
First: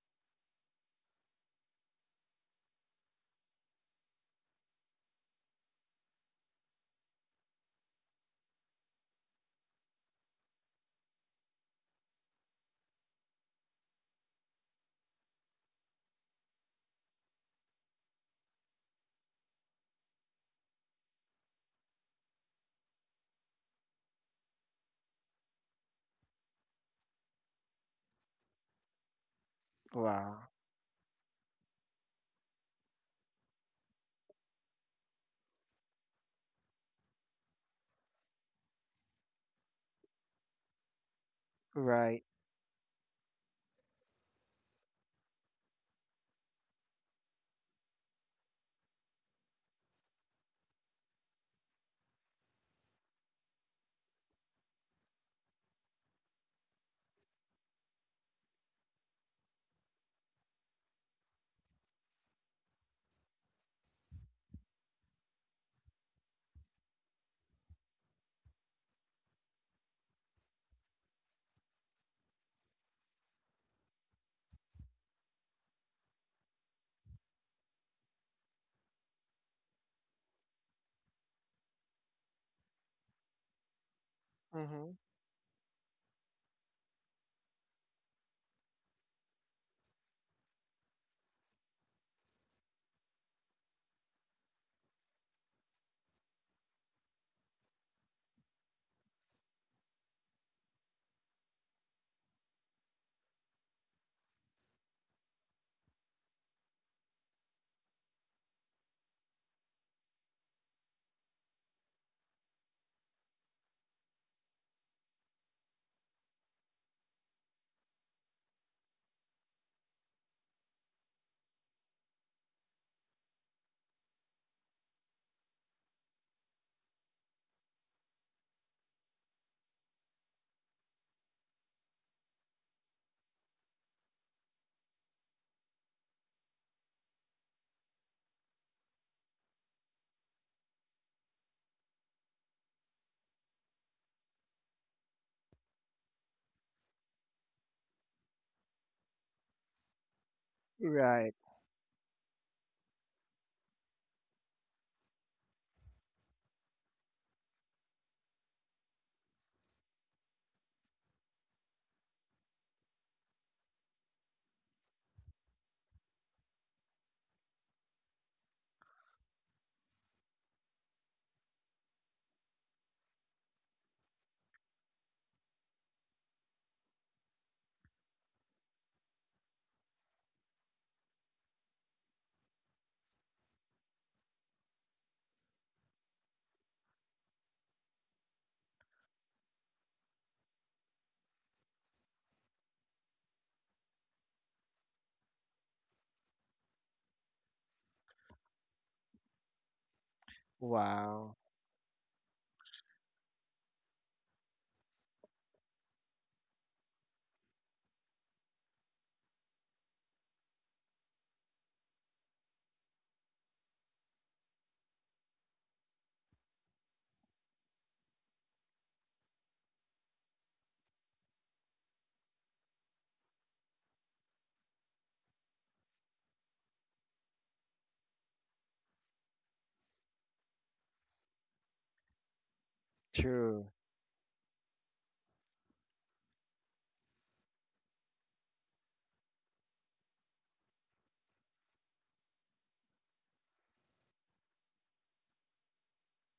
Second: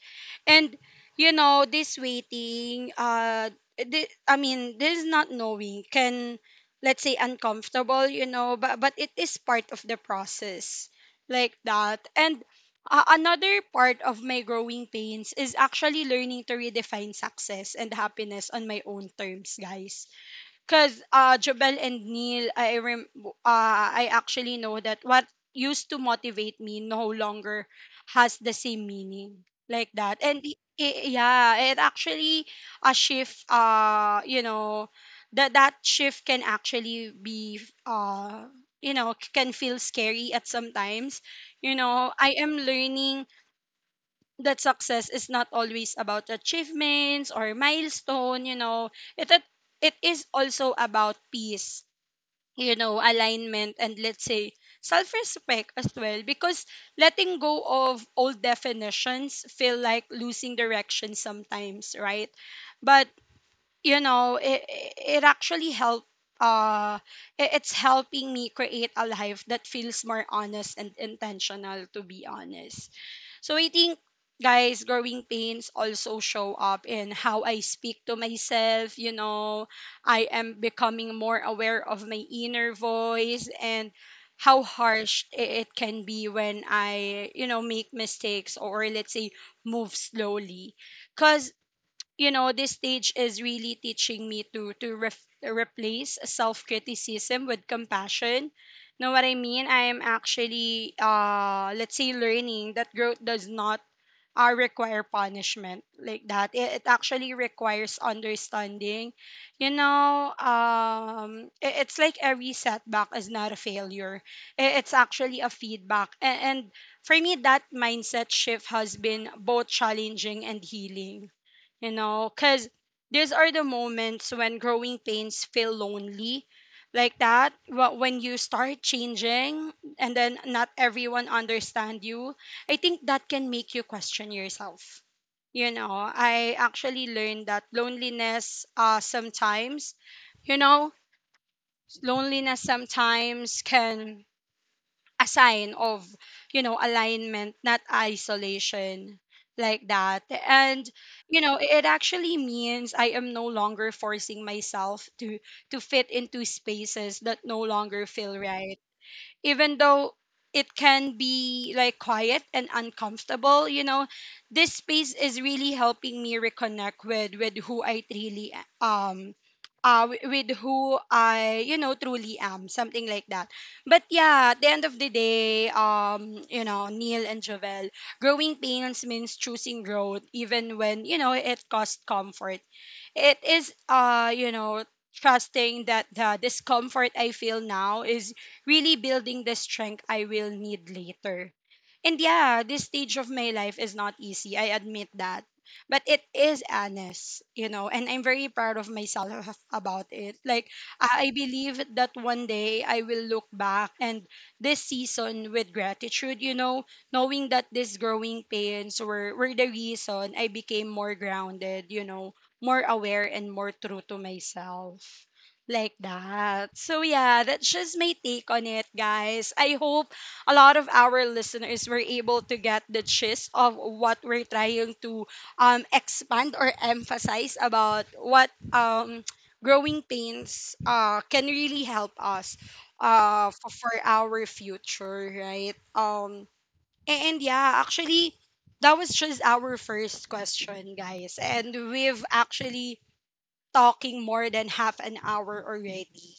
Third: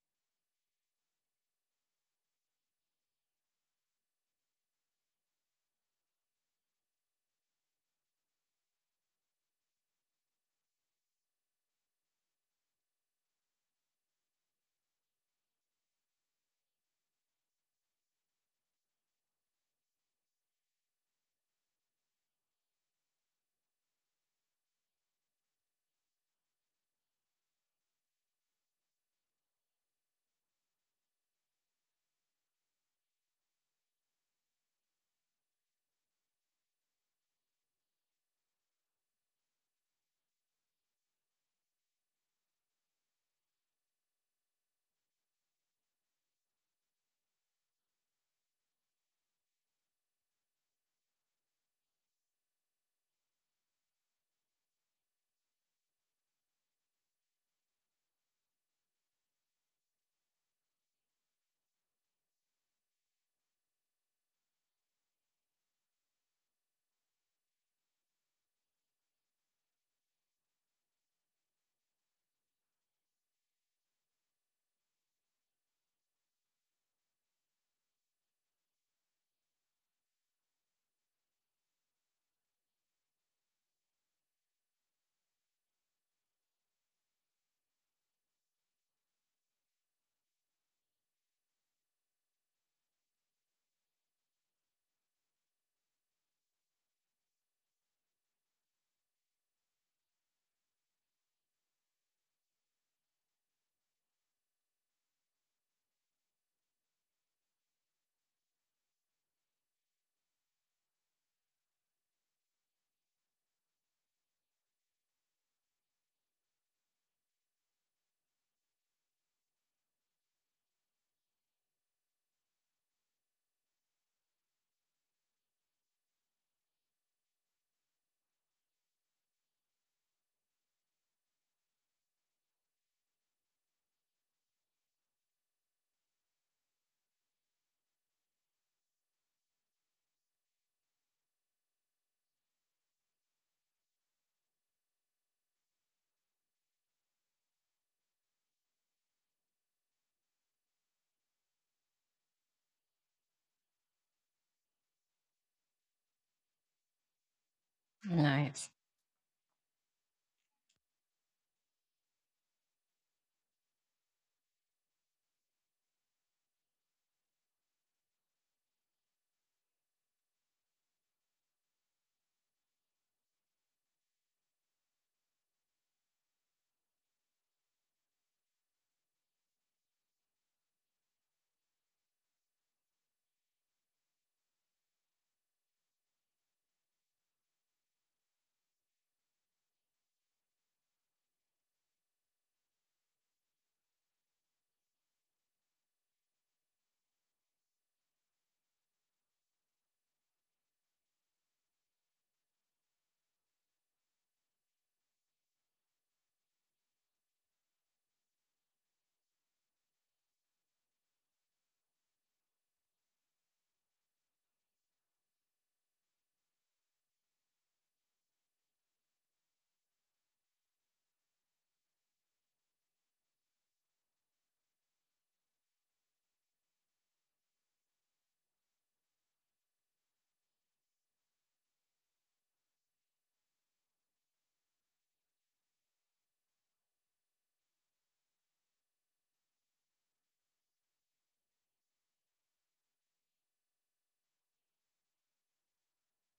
A: And this waiting, this not knowing can, let's say, uncomfortable, you know, but it is part of the process, like that. And another part of my growing pains is actually learning to redefine success and happiness on my own terms, guys because Jobel and Neil, I actually know that what used to motivate me no longer has the same meaning like that. And
C: Wow.
A: I- yeah, it actually a shift. You know, that shift can actually be uh, you know, can feel scary at sometimes. You know,
C: Right.
A: I am learning that success is not always about achievements or milestone, you know, it it, it is also about peace, you know, alignment and let's say self-respect as well because letting go of old definitions feel like losing direction sometimes, right? But you know, it actually helped, uh it's helping me create a life that feels more honest and intentional, to be honest. So I think, guys, growing pains also show up in how I speak to myself. You know, I am becoming more aware of my inner voice and how
C: Mm-hmm.
A: harsh it can be when I, you know, make mistakes or let's say move slowly. Because you know this stage is really teaching me to replace self criticism with compassion, know what I mean? I am actually, let's say, learning that growth does not require punishment like that. It it, actually requires understanding, you know. It's like every setback is not a failure, it's actually a feedback. And for me that mindset shift has been both challenging and healing, you know, because these are the moments when growing pains feel lonely like that, when you start changing and then not everyone understand you. I think that can make you question yourself. You know, I actually learned that loneliness, sometimes, you know, loneliness sometimes can a sign of, you know, alignment, not isolation, like that. And
C: Right.
A: you know it actually means I am no longer forcing myself to fit into spaces that no longer feel
B: Nice.
A: right. Even though it can be like quiet and uncomfortable, you know, this space is really helping me reconnect with who I really um with who I, you know, truly am, something like that. But yeah, at the end of the day, you know, Neil and Jovel, growing pains means choosing growth, even when, you know, it costs comfort. It is, you know, trusting that the discomfort I feel now is really building the strength I will need later. And yeah, this stage of my life is not easy, I admit that, but it is honest, you know, and I'm very proud of myself about it, like I
C: Wow.
A: believe that one day I will look back and this season with gratitude, you know, knowing that these growing pains were the reason I became more grounded, you know, more aware and more true to myself. Like that. So, yeah, that's just my take on it, guys. I hope a lot of our listeners were able to get the gist of what we're trying to expand or emphasize about what growing pains can really help us uh,
C: True.
A: for, for our future, right? And yeah, actually, that was just our first question, guys. And we've actually talking more than half an hour already.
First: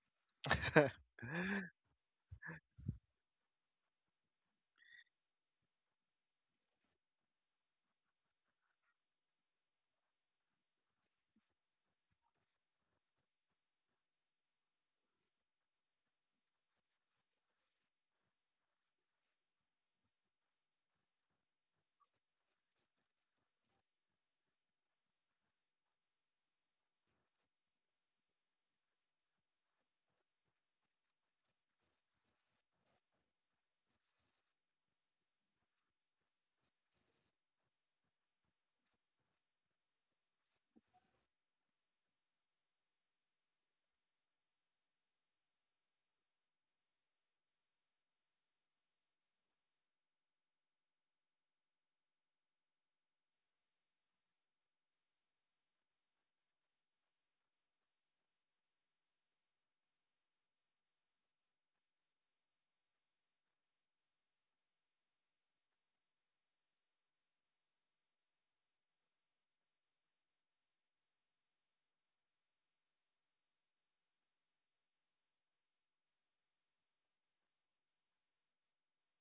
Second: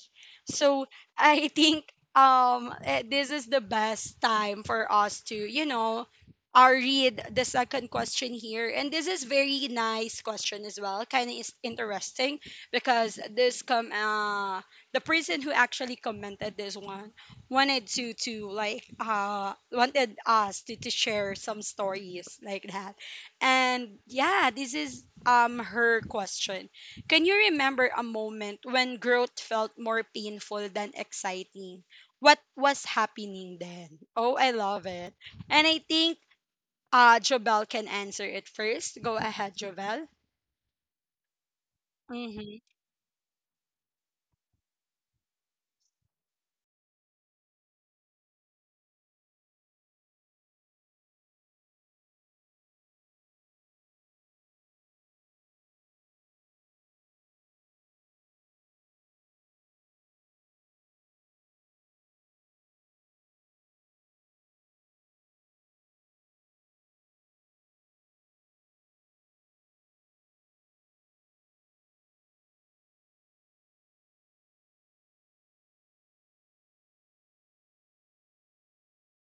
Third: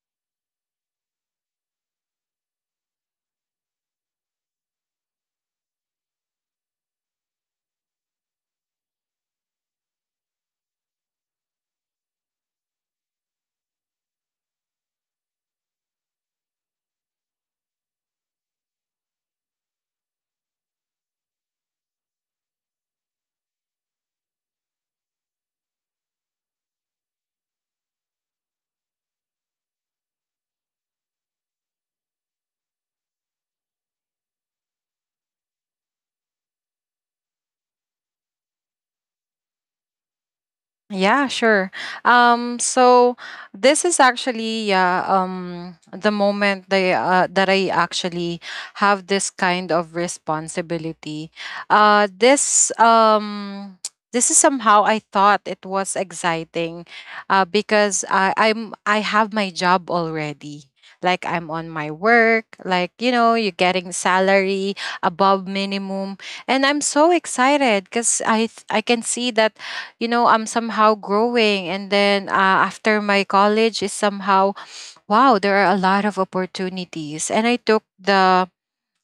A: So I think this is the best time for us to, you know, read the second question here. And this is very nice question as well. Kind of is interesting because this come the person who actually commented this one wanted to wanted us to share some stories like that. And yeah, this is her question. Can you remember a moment when growth felt more painful than exciting? What was happening then? Oh, I love it. And I think Jobel can answer it first. Go ahead, Jobel.
B: Yeah, sure.
A: Mm-hmm.
B: So this is actually, the moment that I actually have this kind of responsibility. This this is somehow I thought it was exciting, because I have my job already. Like I'm on my work, you're getting salary above minimum, and I'm so excited because I can see that, I'm somehow growing. And then after my college is somehow, wow, there are a lot of opportunities. And I took the,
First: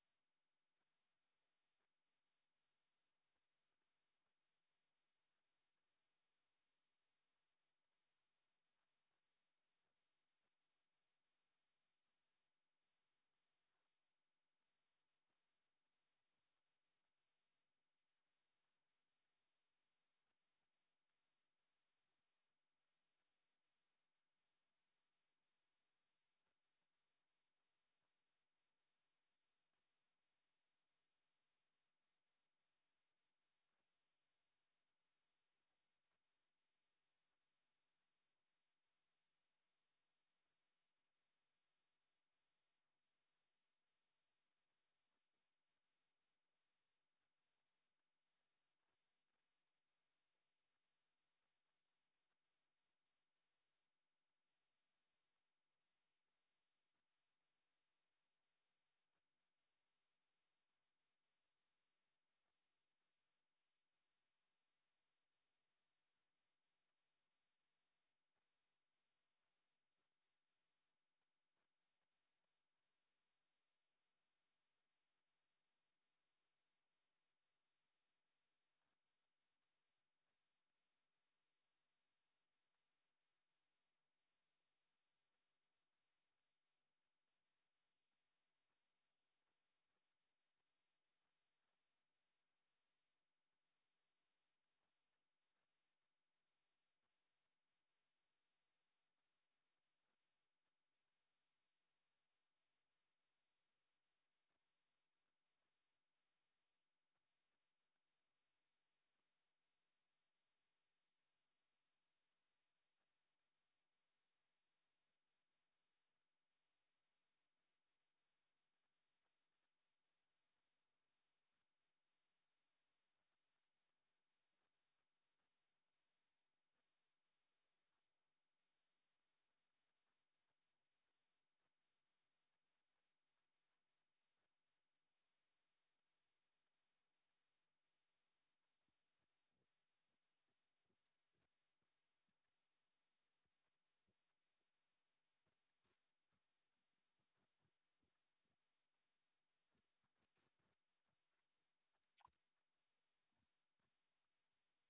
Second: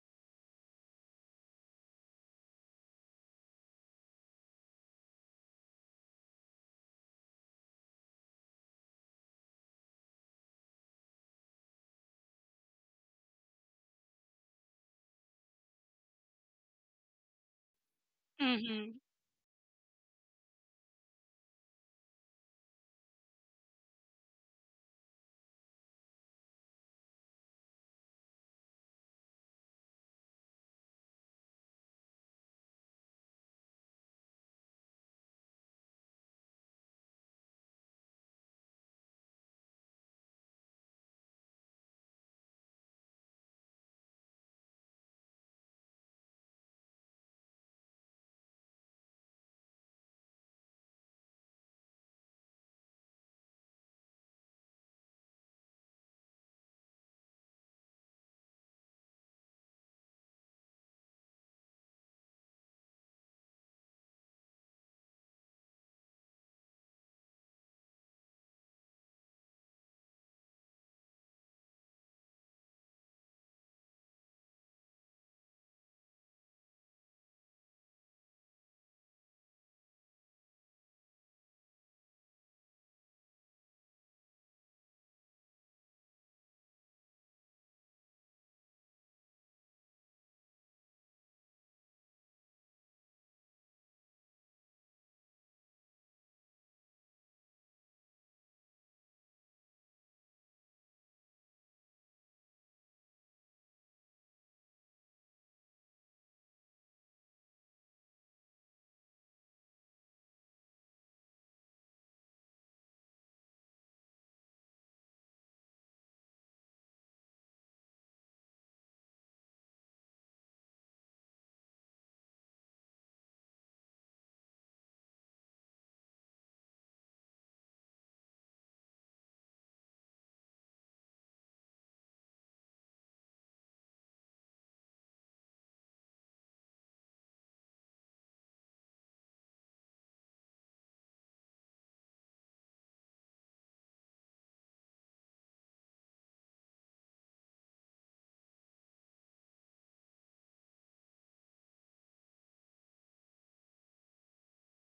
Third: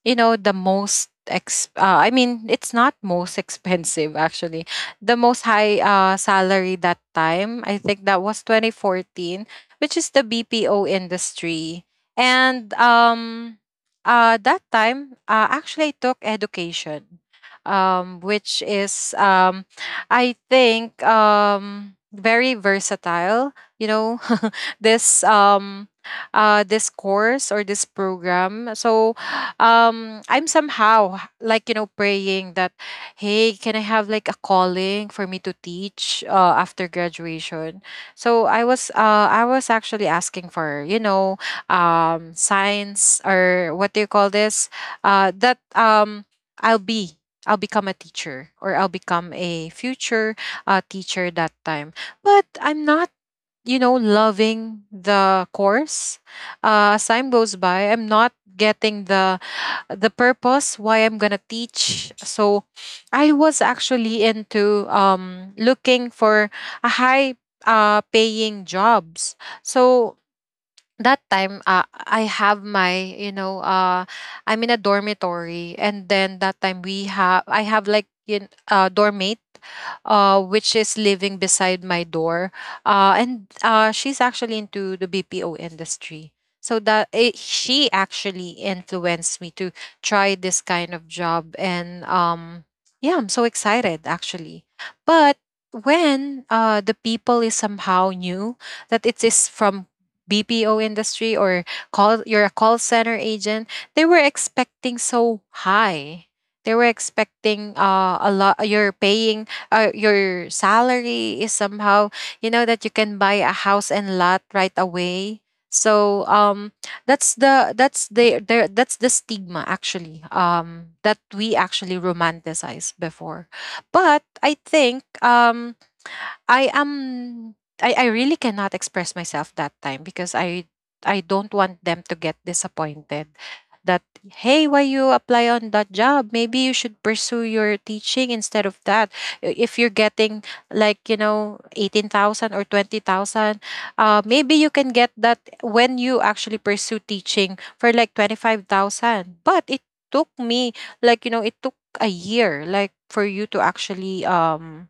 B: the most ex I mean, it's not most expensive, actually, the most high salary that time. I think that was 2014, which is the BPO industry. And that time, actually, I took education, which is
A: Mm-hmm.
B: I think very versatile, you know. this um this course or this program. So I'm somehow praying that, hey, can I have like a calling for me to teach after graduation? So I was actually asking for, science, or what do you call this, that I'll be I'll become a teacher, or I'll become a future teacher that time. But I'm not, loving the course. As time goes by, I'm not getting the purpose why I'm gonna teach. So I was actually into looking for a high paying jobs. So that time, I have my you know I'm in a dormitory. And then that time we have I have like in dormmate, which is living beside my door, and she's actually into the BPO industry. So she actually influenced me to try this kind of job. And yeah, I'm so excited, actually. But when the people is somehow new, that it is from BPO industry, or call you're a call center agent, they were expecting so high. They were expecting a lot. You're paying your salary is somehow, that you can buy a house and lot right away. So that's the stigma, actually, that we actually romanticize before. But I think I am I really cannot express myself that time because I don't want them to get disappointed that, hey, why you apply on that job? Maybe you should pursue your teaching instead of that. If you're getting, 18,000 or 20,000, maybe you can get that when you actually pursue teaching for like 25,000. But it took me, it took a year, like, for you to actually, um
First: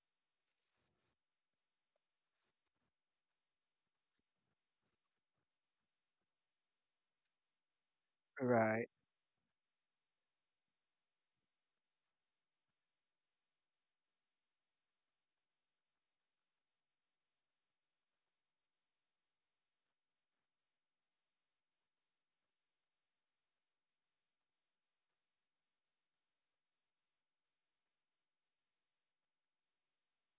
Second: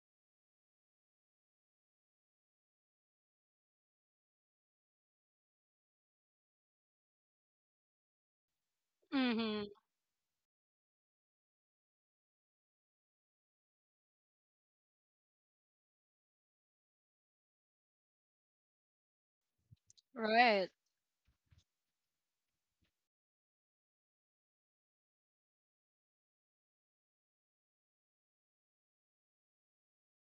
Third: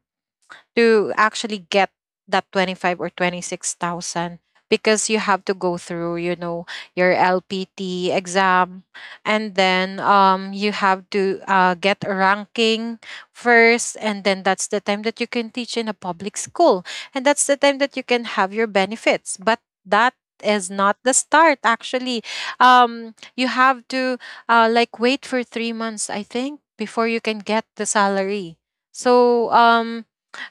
B: to actually get that 25 or 26,000, because you have to go through, your LPT exam.
C: Right.
B: And
A: Mm-hmm.
B: then you have to get a ranking first. And then that's the time that you can teach in a public school, and that's the time that you can have your benefits. But that is
A: Right.
B: not the start, actually. You have to, like wait for 3 months, I think, before you can get the salary. So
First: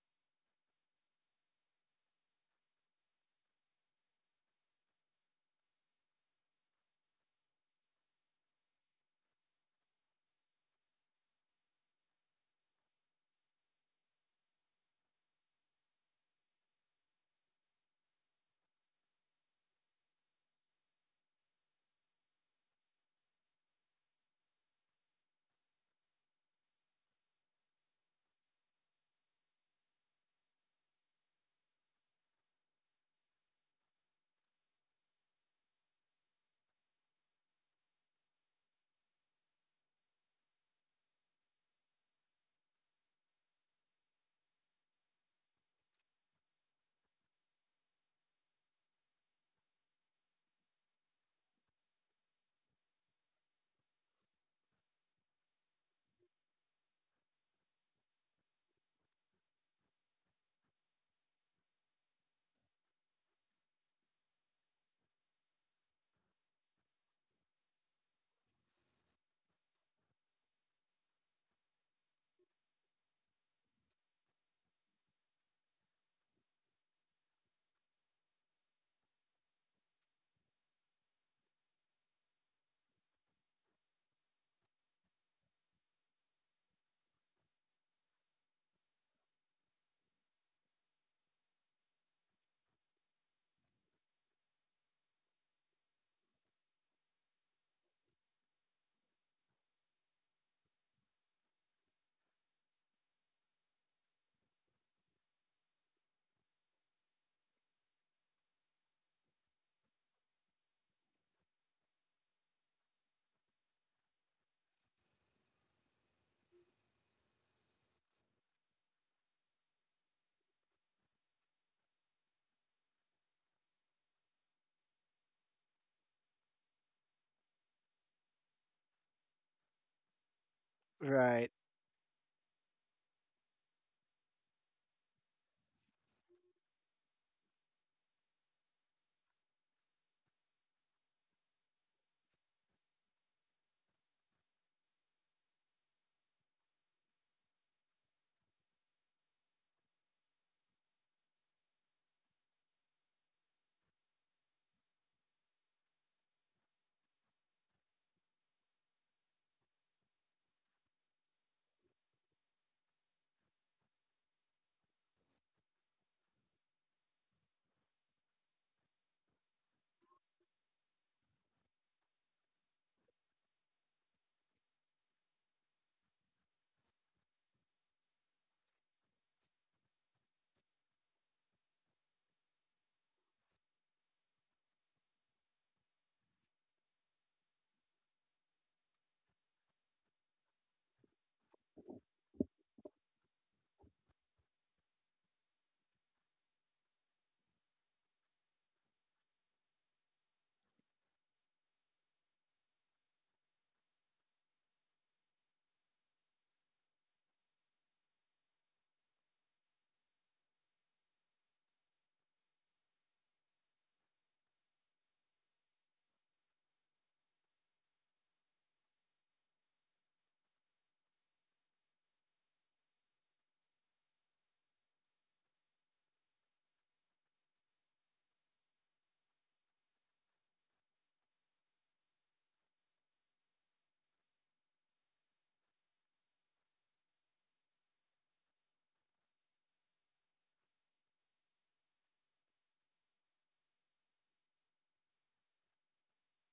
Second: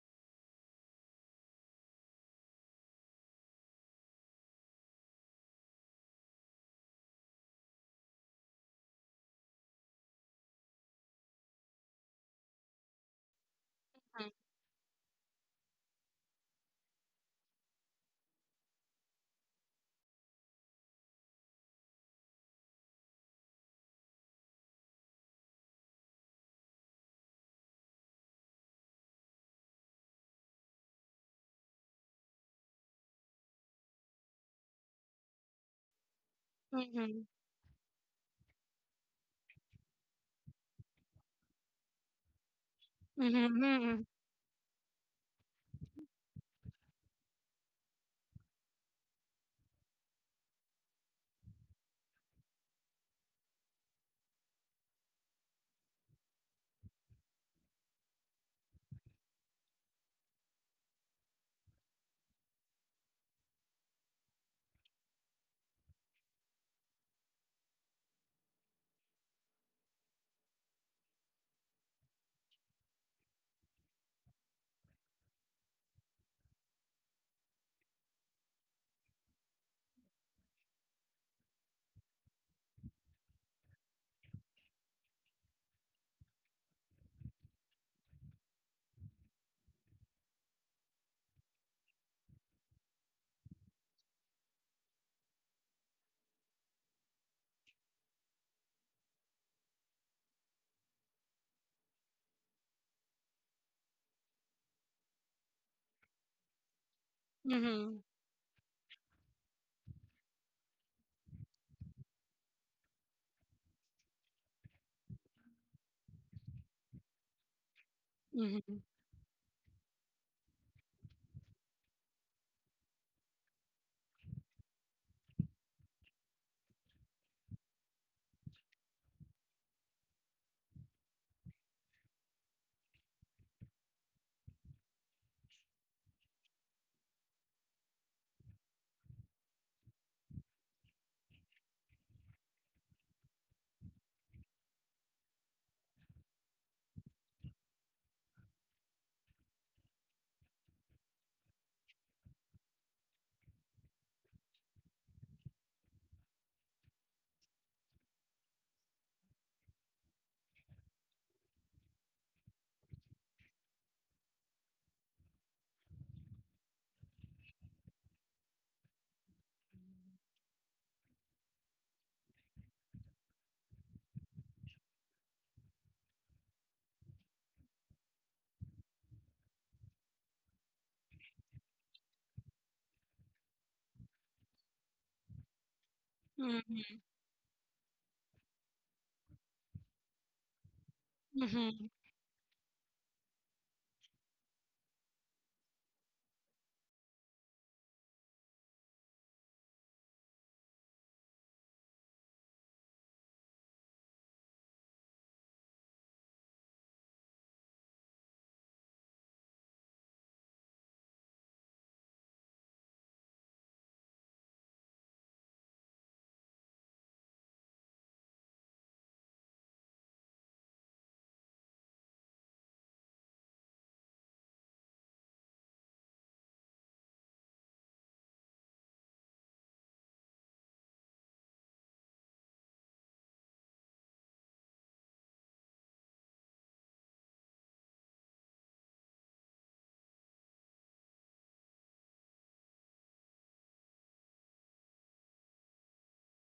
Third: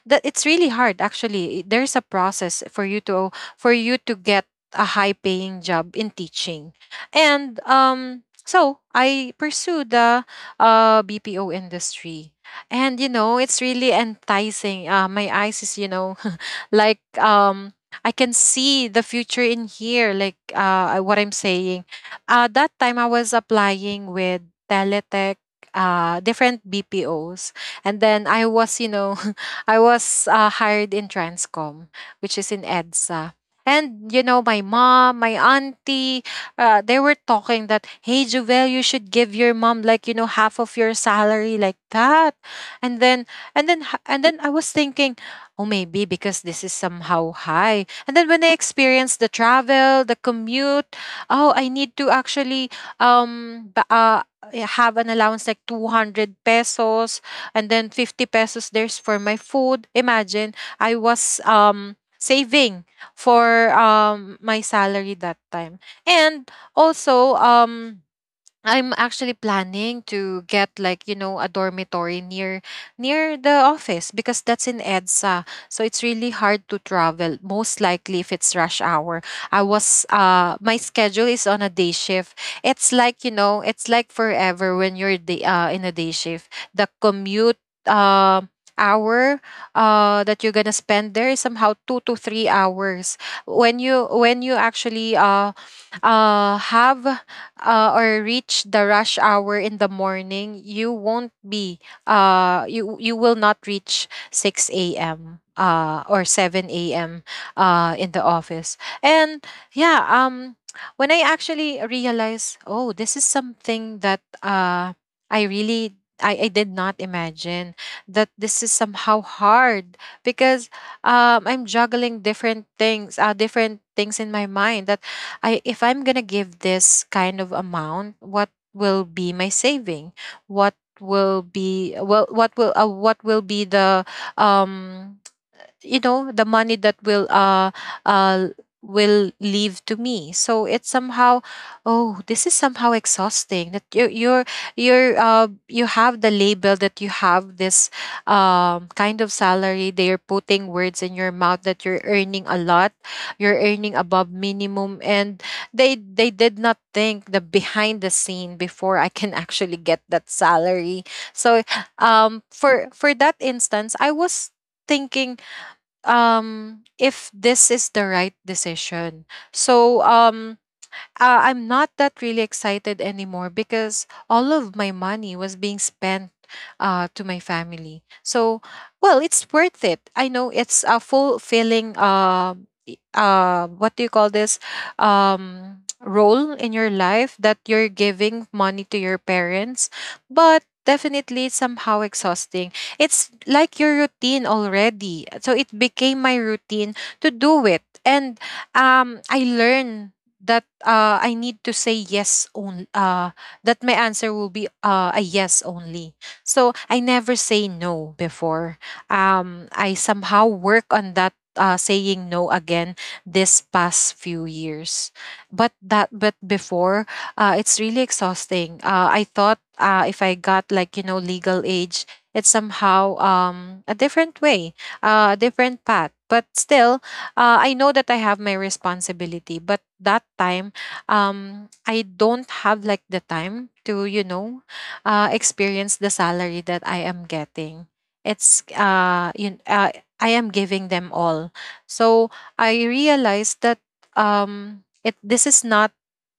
B: that it's really hard, actually. There's a process for you to get a high paying job in teaching. And so I pursued the, BPO industry. And, it's really enticing. My eyes is, like, I can see the future in here, like, what I'm saying. That time I was applying with Teletech, different BPOs, and then I was, you know, I was hired in Transcom, which is in EDSA. And, my mom, my auntie, they
A: Mm-hmm.
B: were talking that, hey, Juvel, you should give your mom, half of your salary, like that. And then, and then,
A: Mm-hmm.
B: h- and then I was thinking, oh, maybe because this is somehow high. And then when I experienced the travel, the commute, oh, I need to actually um, ba- uh, have an allowance like 200 pesos, and then 50 pesos there's for my food. Imagine, I was saving for my salary that time. And also, I'm actually planning to get, a dormitory near the office because that's in EDSA. So it's really hard to travel, most likely if it's rush hour. I was my schedule is on a day shift. It's, it's like forever when in a day shift. The commute uh hour that you're gonna spend there is somehow 2 to 3 hours, when you actually have or reach the rush hour in the morning. You won't be uh you you will not reach 6 a.m. Or 7 a.m.
A: Mm-hmm.
B: In the office. And yeah, when I actually realized, oh, this is something that I really I did not imagine that this is
A: Mm-hmm.
B: somehow hard, because I'm juggling different things, in my mind, that I if I'm going to give this kind of amount, what will be my saving? What will
C: Right.
B: be well what will be the, um, money that uh will leave to me. So it's somehow, oh, this is somehow exhausting, that you you're you have the label that you have this kind of salary. They're putting words in your mouth that you're earning a lot, you're earning above minimum, and they did not think the behind the scene before I can actually get that salary. So for that instance, I was thinking if this is the right decision. So I'm not that really excited anymore, because all of my money was being spent to my family. So, well, it's worth it, I know it's a fulfilling what do you call this, um role in your
A: Mm-hmm.
B: life, that you're giving money to your parents. But definitely
A: Mm-hmm.
B: somehow exhausting. It's like your routine already, so it became my routine to do it. And I learned that, I need to say yes only. That my answer will be, a yes only. So I never say no before. I somehow work on that, saying no again this past few years. But before, it's really exhausting. I thought, if I got, legal age, it's somehow a different way, a different path. But still, I know that I have my responsibility. But that time, I don't have like the time to, experience the salary that I am getting. It's uh, you, uh, I am giving them all. So I realized that it this is not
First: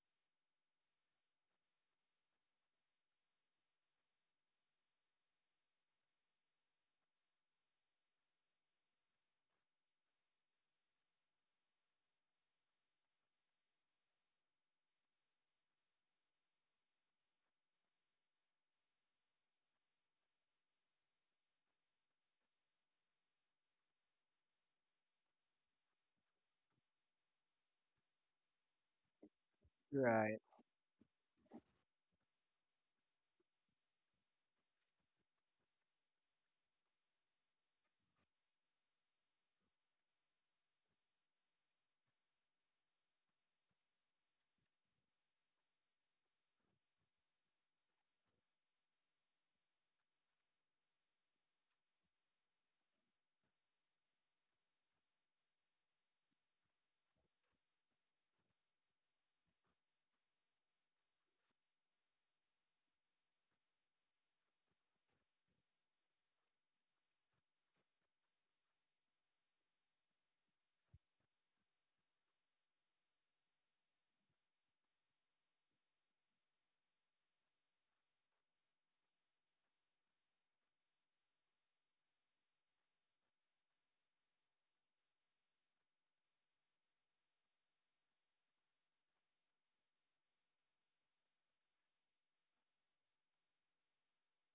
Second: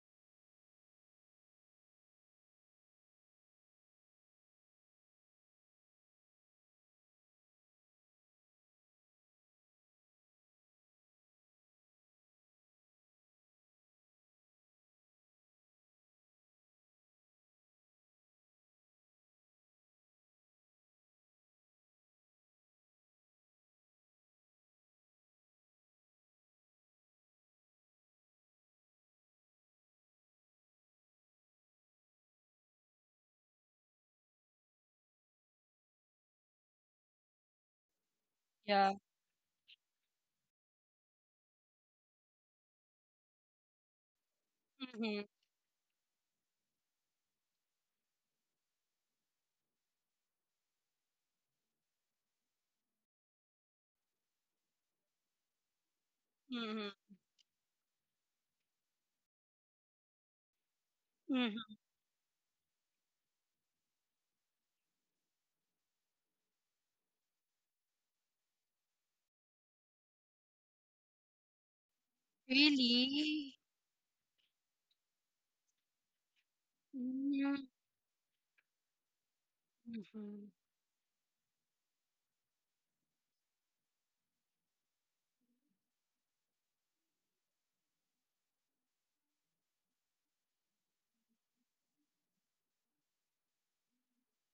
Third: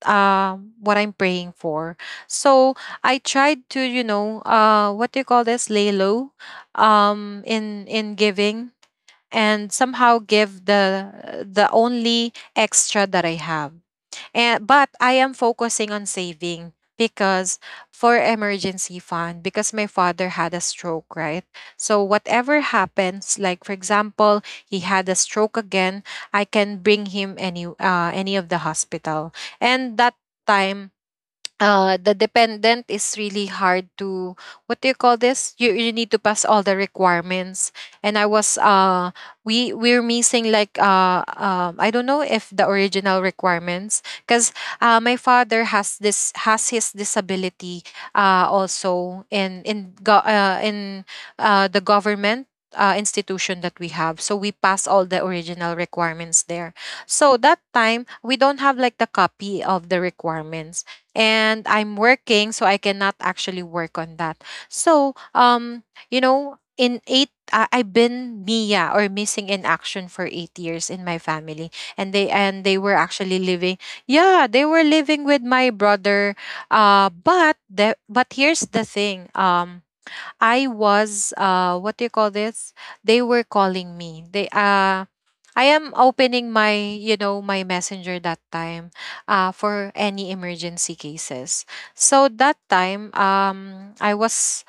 B: what I'm praying for. So I tried to, what do you call this? Lay low in giving, and somehow give the only extra that I have. And but I am focusing on saving, because for emergency fund, because my father had a stroke, right? So whatever happens, like for example, he had a stroke again, I can bring him any of the hospital. And that
C: Right.
B: time, the dependent is really hard to, what do you call this, you need to pass all the requirements. And I was
A: Yeah.
B: we're missing like I don't know if the original requirements, because my
A: Mm-hmm.
B: father has this has his disability also in the government institution that we have, so we pass all the original requirements there.
A: Mm-hmm.
B: So that time we don't have like the copy of the requirements, and
A: Mm-hmm.
B: I'm working, so I cannot actually work on that. So, um, you know, in eight, I I've been MIA or missing in action for 8 years in my family, and they were actually
A: Really?
B: living. Yeah, they were living with my brother. Uh, but
A: Mm-hmm.
B: the but here's the thing. I was, what do you call this? They were calling me. They I am opening my, you know, my messenger that time for any emergency cases. So that time, I was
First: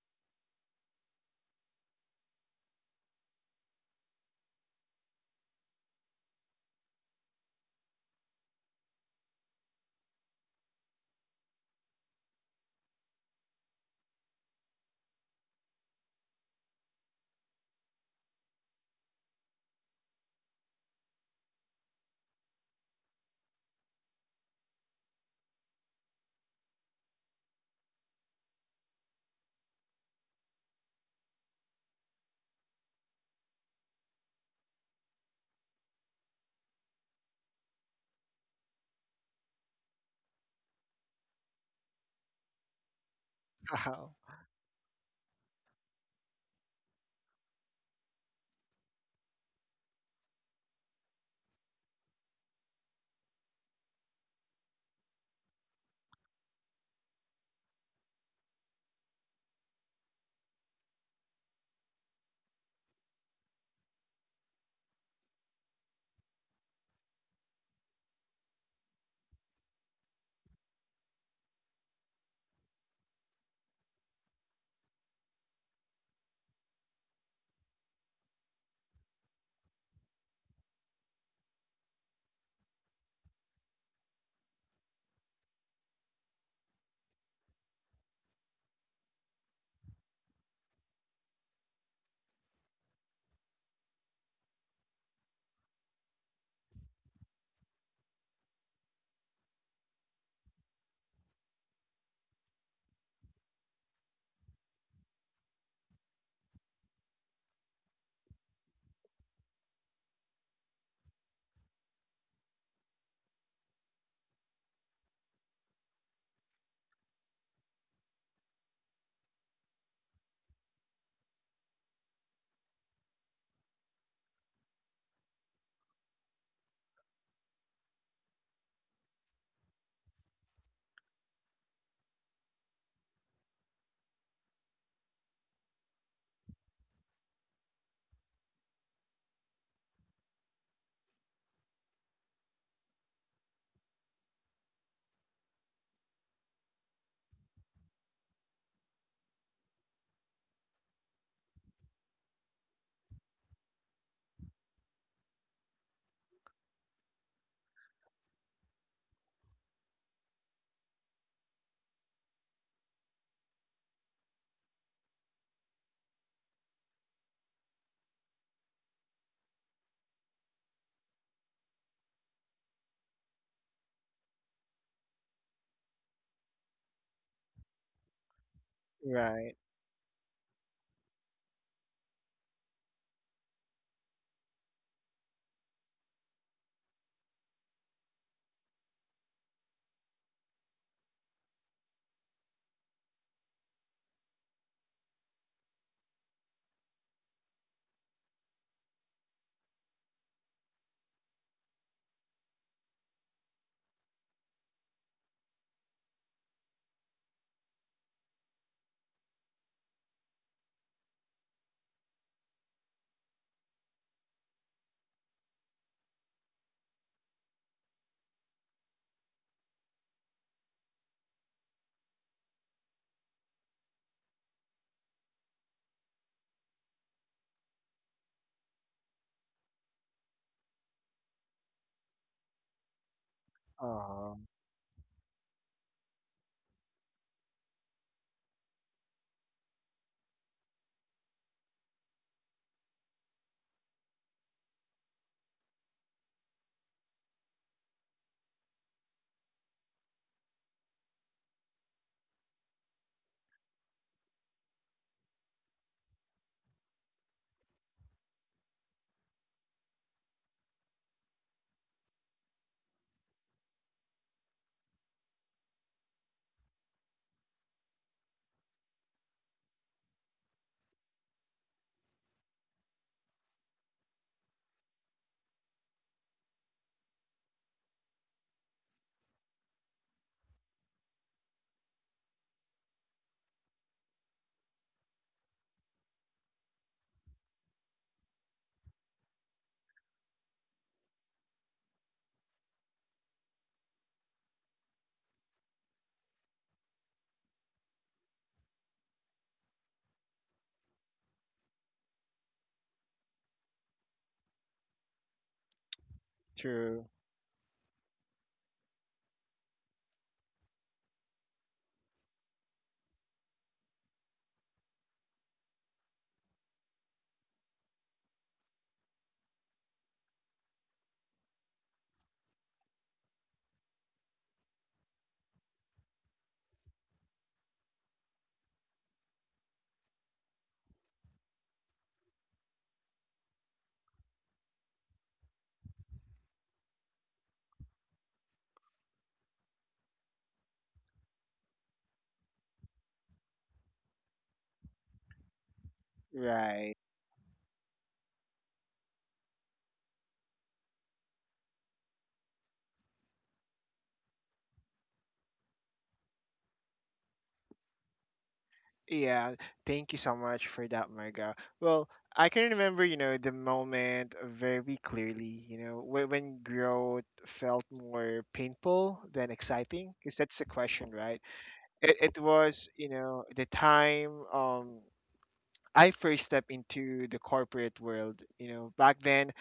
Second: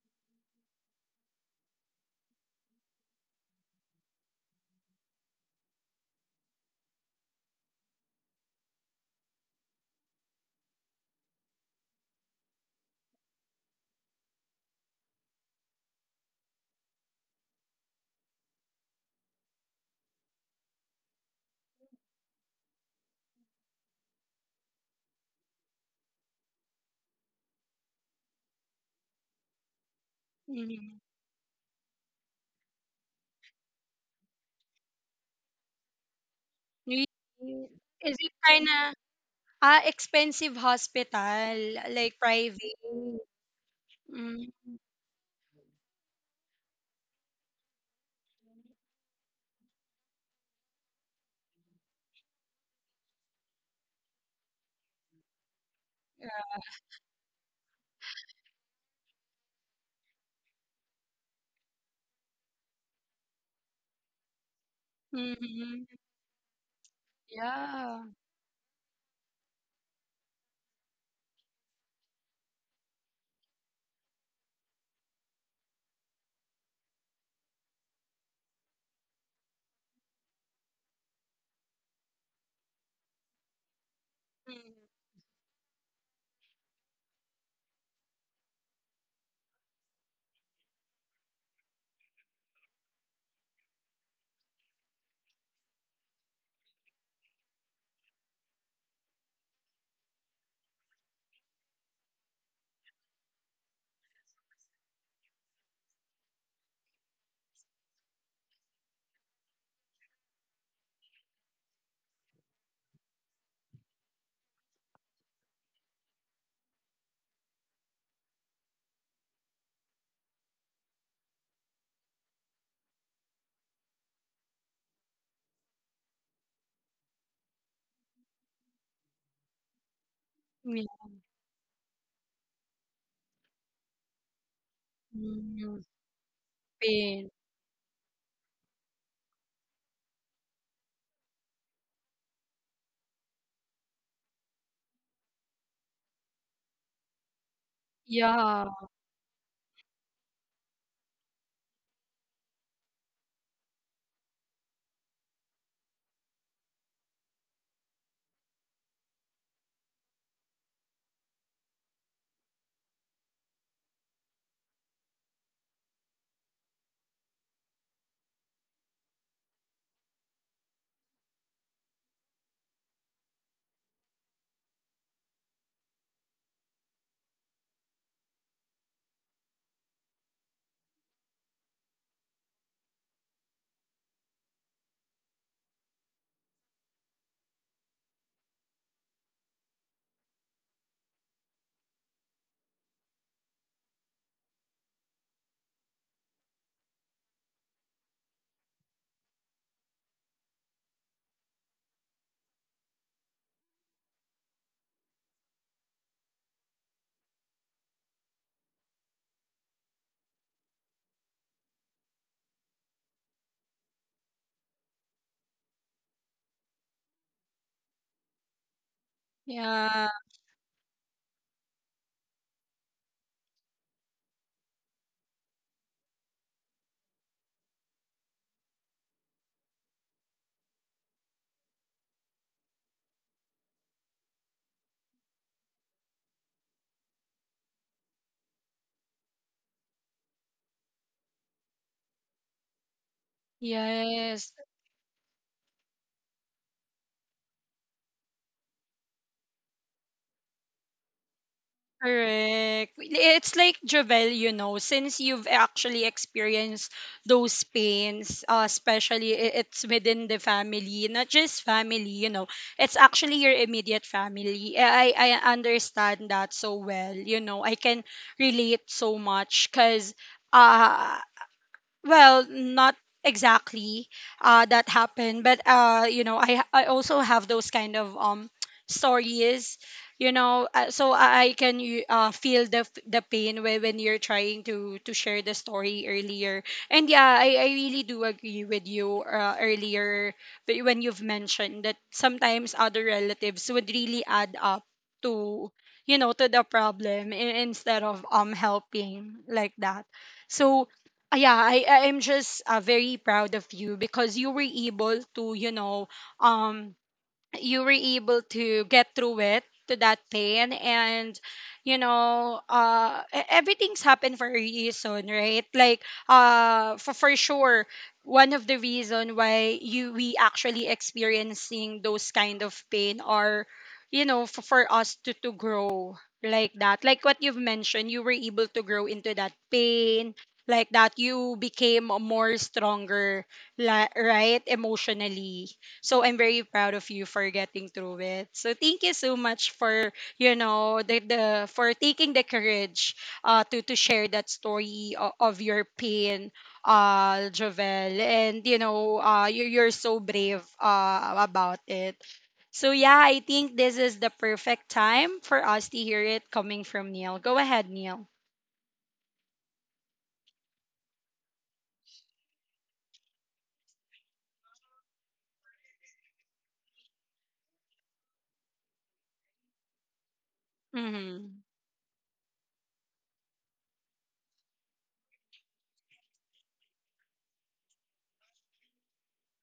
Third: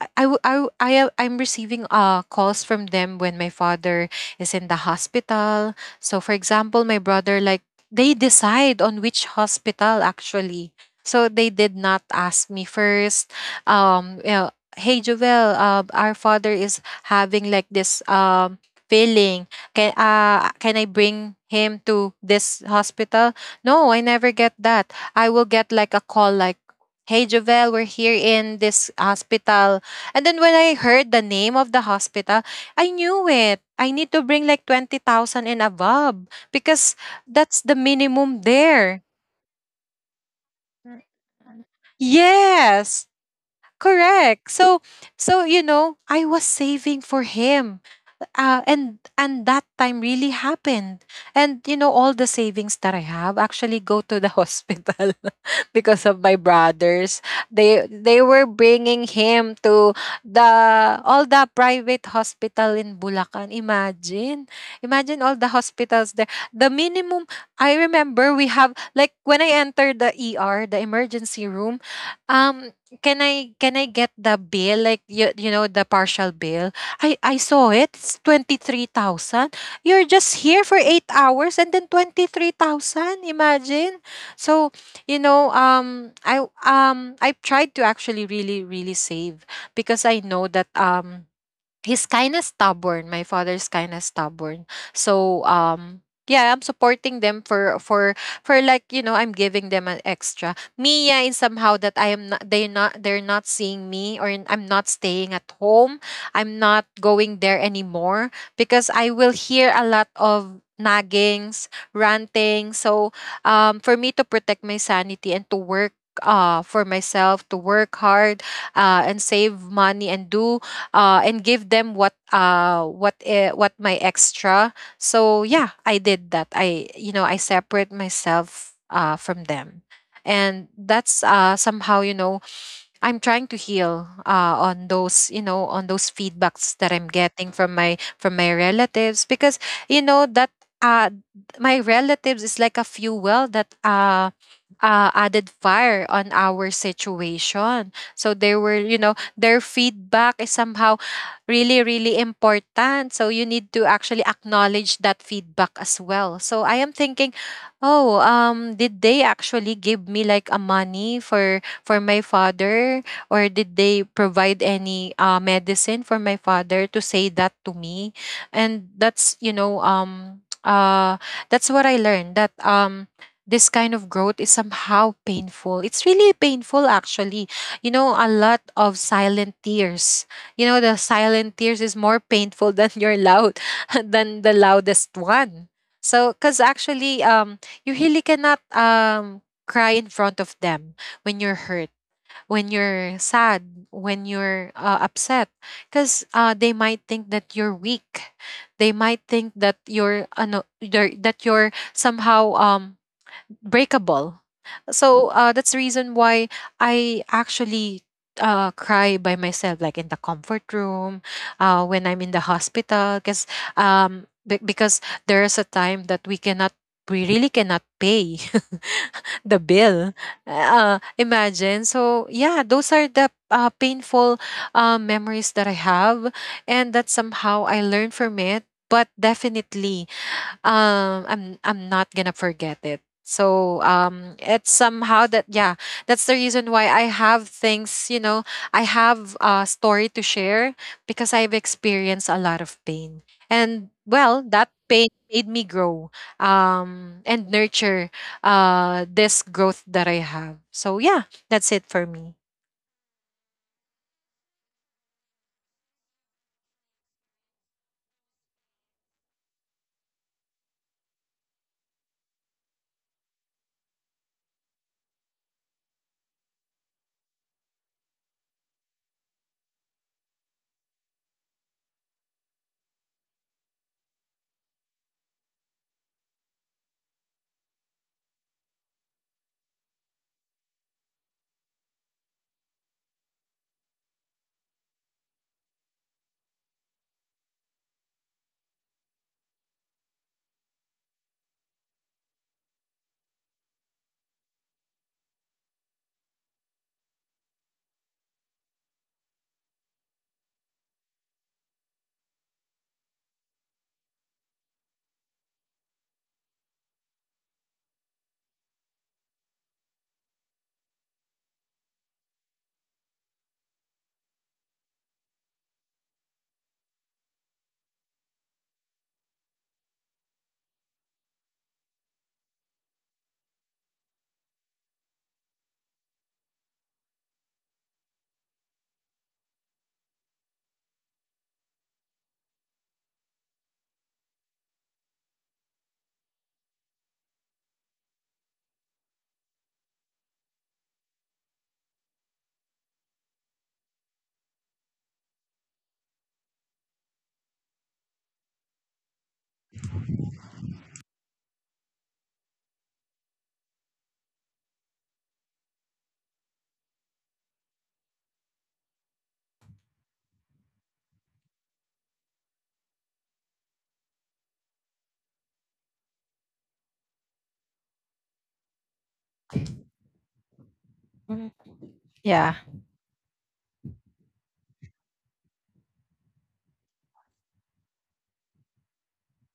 B: I, w- I, w- I am- I'm receiving calls from them when my father is in the hospital. So, for example, my brother, like, they decide on which hospital actually. So they did not ask me first. You know, hey, Jovel, our father is having like this, feeling. Can I bring him to this hospital? No, I never get that. I will get like a call like, hey Jovel, we're here in this hospital. And then when I
A: Mm-hmm.
B: heard the name of the hospital, I knew it. I need to bring like 20,000 and above
A: Really?
B: because that's the
A: Is it
B: minimum
A: kind of…
B: there.
A: Ah, expensive hospital, like private.
B: Yes,
C: Wow.
A: Mm,
B: correct. So you know, I was saving for him, and that time really happened. And you know, all the savings that I have actually go to the hospital because of my brothers. They were bringing him to the all the private hospital in Bulacan. Imagine, imagine all the
A: mhm.
B: hospitals there, the minimum. I
A: Yeah.
B: remember we have like, when I entered the, the emergency room, um can I, get the bill, like, you know, the partial bill. I saw it. It's 23,000. You're just here for 8 hours and then 23,000. Imagine. So,
A: Mm,
B: you know, I tried to actually really really save, because I know that, he's kind of stubborn my father's kind of stubborn. so um yeah, I'm supporting them for like, you know, I'm giving them an extra, me yeah in somehow that I am not they not they're not seeing me, I'm not staying at home, I'm not going there anymore, because I will hear a lot of naggings, ranting. For me, to protect my sanity and to work for myself, to work hard and save money and do, and give them what, what my extra. So yeah, I did that. I, you know, I separate myself from them, and
A: yeah.
B: that's somehow, you know, I'm trying to heal on those, you know,
A: Mm,
B: on those feedbacks that I'm
A: pain.
B: getting from my relatives. Because you know that, uh my relatives is like a fuel that added fire on our situation. So they
A: Yeah.
B: were, you know, their feedback is somehow really really important. So you need to actually acknowledge that feedback as well. So I am thinking, oh, um, did they actually give me like a money for my father, or did they provide any, medicine for my father, to say that to me? And that's, you know, that's what I learned, that, um, this kind of growth is somehow painful. It's really painful actually. You know, a lot of
C: Right.
B: silent tears. You know, the silent tears is more painful than your loud than the loudest one. So because actually, you really cannot, cry in front of them when you're hurt, when you're sad, when you're, upset, because, they might think that you're weak. They might think that you're ano, you're— that you're somehow, breakable. So, that's the reason why I actually, cry by myself, like in the comfort room, when I'm in the hospital. Because, because there's a time that we cannot, we really cannot pay the bill.
A: Yeah.
B: Imagine. So yeah, those are the, painful, memories that I have, and that somehow I learned from it. But definitely, I'm not gonna forget it.
C: Oh,
B: It's somehow that, yeah, that's the reason why I have things, you know, I have a story to share, because I've experienced a lot of pain. And
A: Yes.
B: well, that pain made me grow and nurture this growth that I have. So yeah, that's it for me.
A: Correct. It's like Jovel, you know, since you've actually experienced those pains, especially it's within the family, not just family, you know, it's actually your immediate family. I understand that so well, you know, I can relate so much because. Uh, well, not exactly that happened, but you know, I also have those kind of stories, you know, so I can you, feel the pain when you're trying to share the story earlier. And yeah, I really do agree with you earlier but when you've mentioned that sometimes other relatives would really add up to, you know, to the problem, instead of helping, like that. So yeah, I am just very proud of you because you were able to, you know, um,
C: true.
A: you were able to get through it to that pain and you know everything's happened for a reason, right? Like for sure one of the reason why you we actually experiencing those kind of pain are, you know, for us to grow, like that, like what you've mentioned, you were able to grow into that pain like that, you became a more stronger, right, emotionally. So I'm very proud of you for getting through it. So thank you so much for you know the for taking the courage to share that story of your pain,
C: Right.
A: Jovel, and you know you you're so brave about it. So yeah, I think this is the perfect time for us to hear it coming from Neil. Go ahead, Neil.
C: Yeah. Thank you so much for that, Marga. Well, I can remember, you know, the moment very clearly, you know, when growth felt more painful than exciting, because that's the question, right?
B: Mhm.
A: Mhm.
C: It
B: Yeah.
C: was, you know, the time, I first stepped into the corporate world, you know. Back then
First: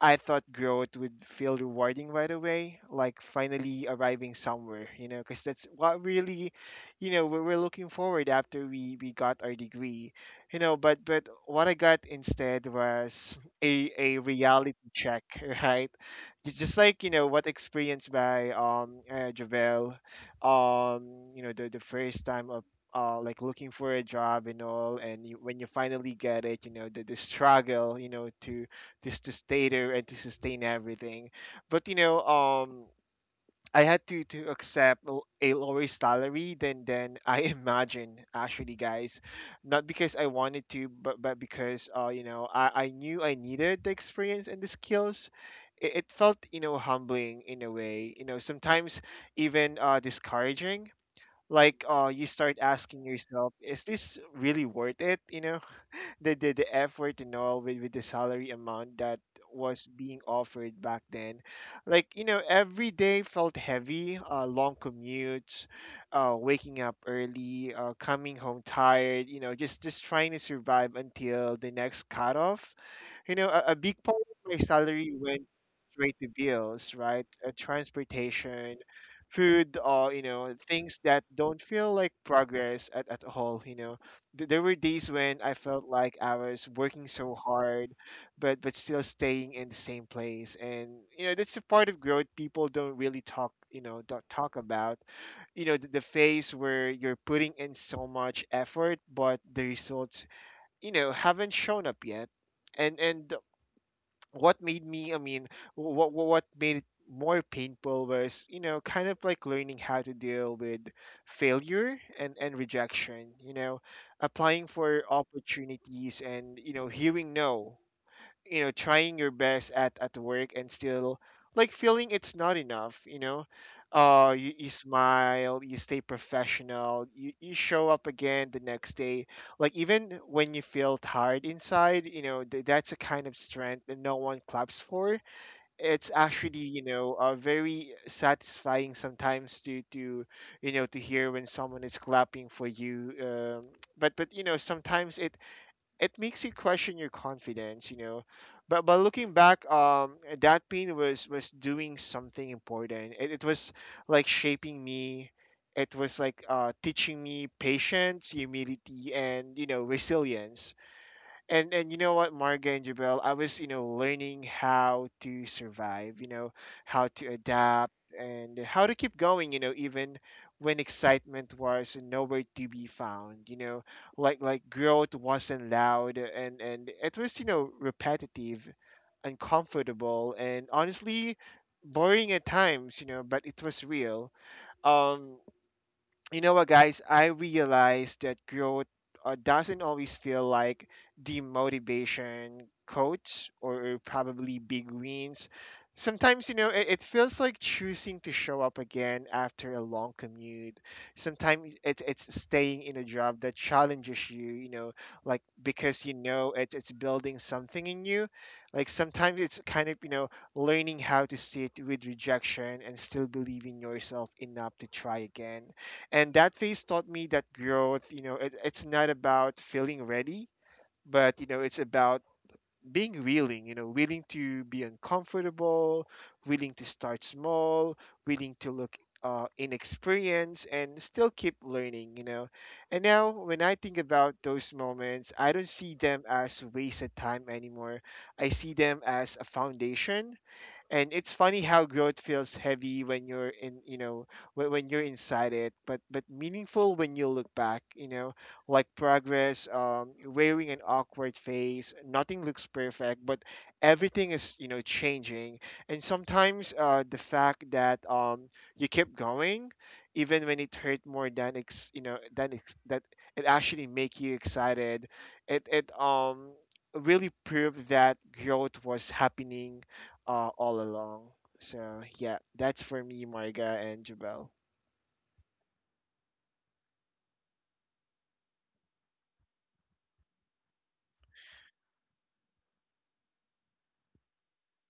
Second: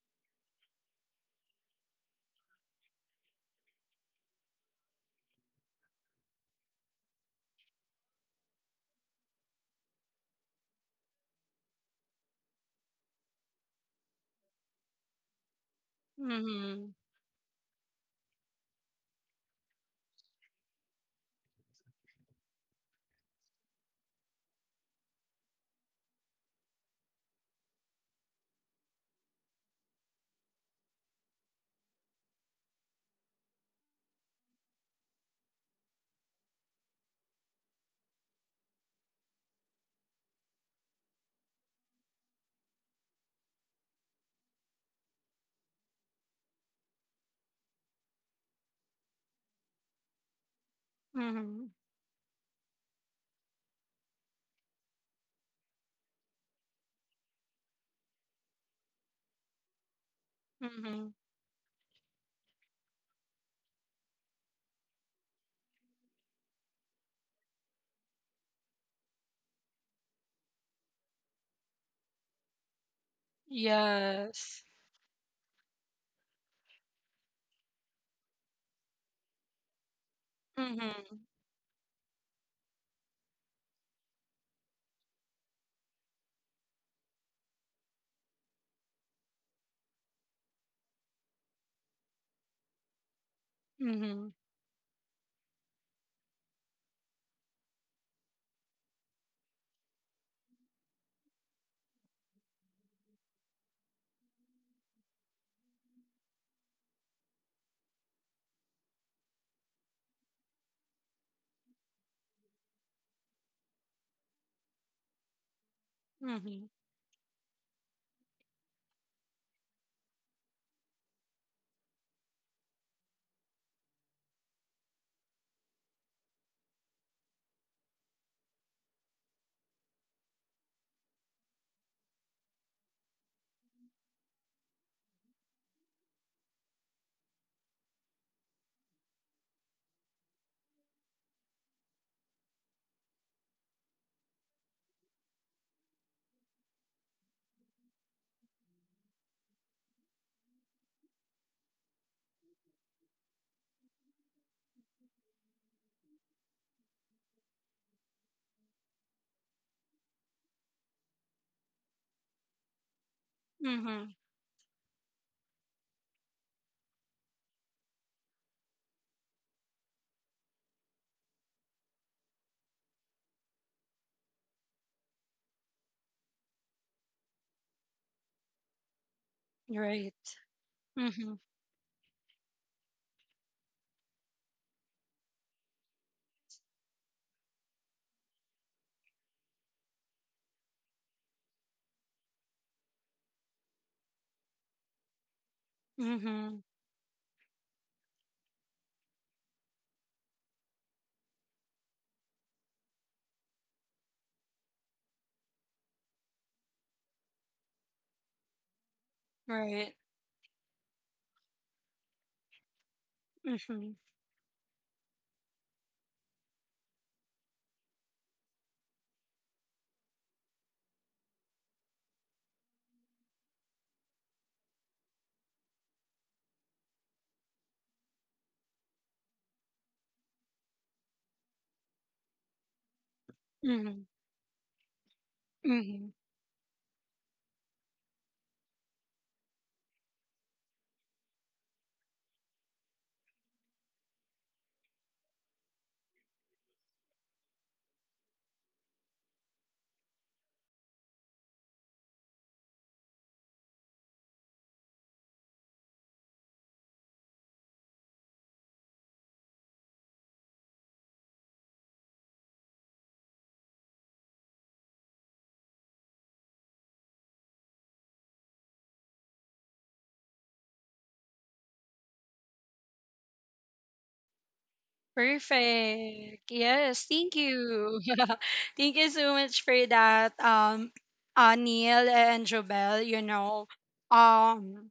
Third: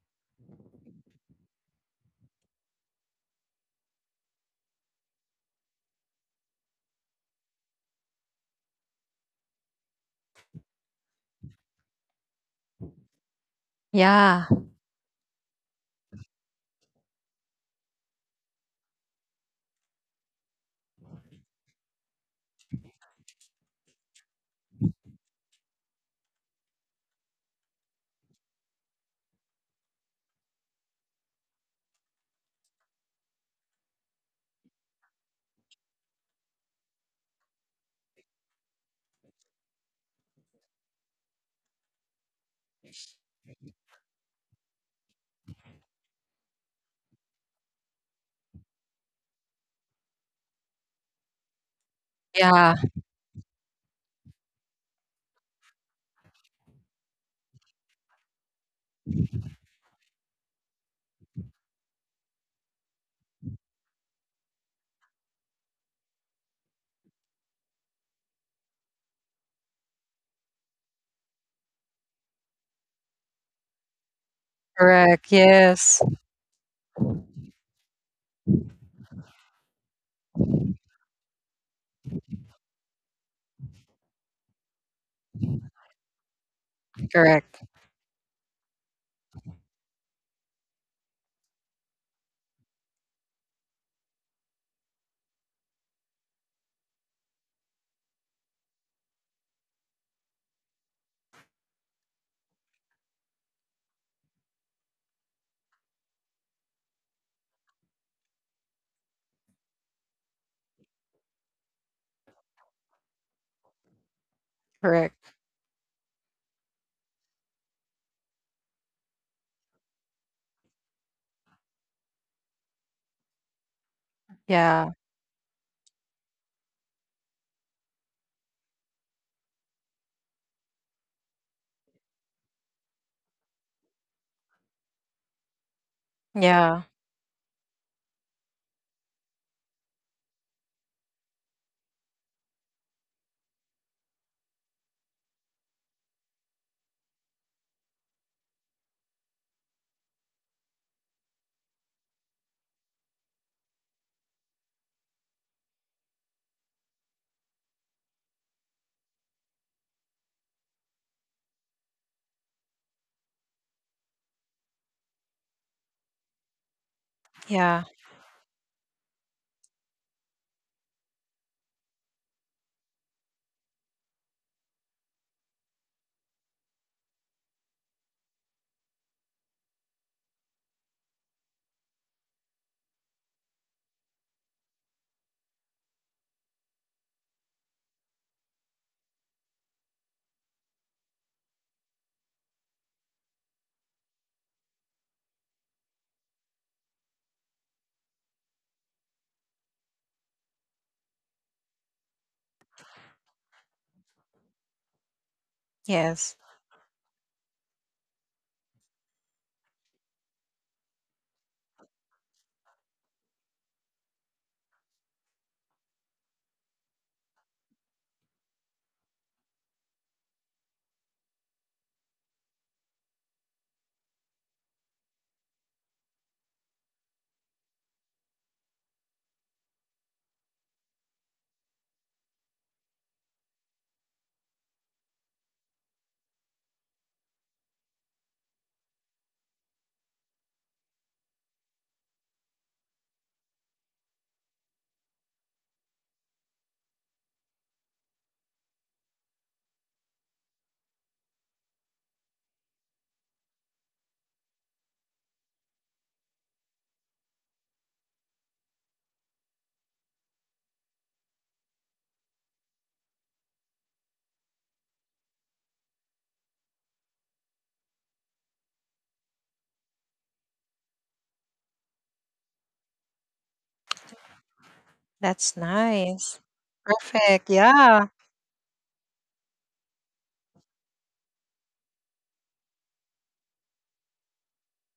C: I thought growth would feel rewarding right away, like finally arriving somewhere, you know, because that's what really, you know, we were looking forward after we got our degree, you know. But what I got instead was a
B: Yeah.
C: reality check, right? It's just
A: Mhm.
C: like you know what experienced by Javel, you know, the first time of like looking for a job and all, and you, when you finally get it, you know the struggle, you know, to just to stay there and to sustain everything. But you know, I had to accept a lower salary than I imagine actually, guys. Not because I wanted to, but because you know, I knew I needed the experience and the skills. It felt, you know, humbling in a way, you know, sometimes even discouraging,
A: Mhm.
C: like you start
B: Yeah.
C: asking yourself, is this really worth it? The effort and all, with the salary amount that was being offered back
A: Mhm.
C: then. Like, you know, every day felt heavy. Long commutes, waking up early, coming home tired, you know, just trying to survive until the next cutoff. You know, a big part of my
A: Yes.
C: salary
B: Correct.
C: went
B: Yes.
C: straight to bills, right? Transportation, food, or, you know, things that
A: Mhm.
C: don't feel like progress at all, you know. There were days when I felt like I was working so
B: Correct.
C: hard, but still staying in the same place. And, you know, that's a part of growth people don't really talk, you know, don't
A: Mhm.
C: talk about. You know, the phase where you're putting in so much effort but the results, you know, haven't shown up yet. And what made me I mean what made it more painful was, you know, kind of like learning how to deal with failure and rejection, you know, applying for
B: Correct.
C: opportunities and,
A: Mhm.
C: you know, hearing no. You know, trying your best at work and still like feeling it's not enough, you know. Uh, you
B: Yeah.
C: smile, you stay professional, you show up again the next day. Like, even when you feel tired inside, you know, that's a kind of strength that no one claps for. It's actually,
B: Yeah.
C: you know, very satisfying sometimes to you know, to hear when someone is clapping for you. But you know, sometimes it makes you question your confidence, you know. But looking back, that pain was doing something important. It was like shaping me. It was like, teaching me patience, humility, and, you know, resilience. And you know what, Marga and Jabel, I was, you know,
A: Mhm.
C: learning how to survive, you know, how to
B: Yeah.
C: adapt and how to keep going, you know, even when excitement was nowhere to be found, you know, like growth wasn't loud, and it was, you know, repetitive, uncomfortable,
A: Right.
C: and honestly
A: Mhm.
C: boring at times, you know, but it was real. Um you know what, guys? I realized that growth, doesn't always feel like demotivation quotes or probably big wins. Sometimes, you
A: Mhm.
C: know, it feels like choosing to show up again after a long commute. Sometimes it's staying in a job that challenges you, you know, like, because you
B: Yes.
C: know it's building something in you. Like, sometimes it's kind
A: Right.
C: of, you know, learning how to sit with rejection and still believe in
A: Mhm.
C: yourself enough to try again. And that phase taught me that growth, you know, it's not about feeling ready, but, you know, it's about being willing, you know, willing to be uncomfortable, willing to start small, willing to look, inexperienced, and still keep learning, you know. And now, when I think
A: Mhm.
C: about those moments, I don't see
A: Mhm.
C: them as wasted time anymore. I see them as a foundation. And it's funny how growth feels heavy when you're in, you know, when you're inside it, but meaningful when you look back, you know. Like progress wearing an awkward face, nothing looks perfect, but everything is, you know, changing. And sometimes, the fact that you keep going, even when it hurt more than ex you know than ex- that, it actually make you excited. It really proved that growth was happening, all along. So yeah, that's for me, Marga and Jabel.
B: That's nice.
A: Perfect. Yes. Thank
B: Perfect.
A: you.
B: Yeah.
A: Thank you so much for that, Neil and Jobel. You know, um,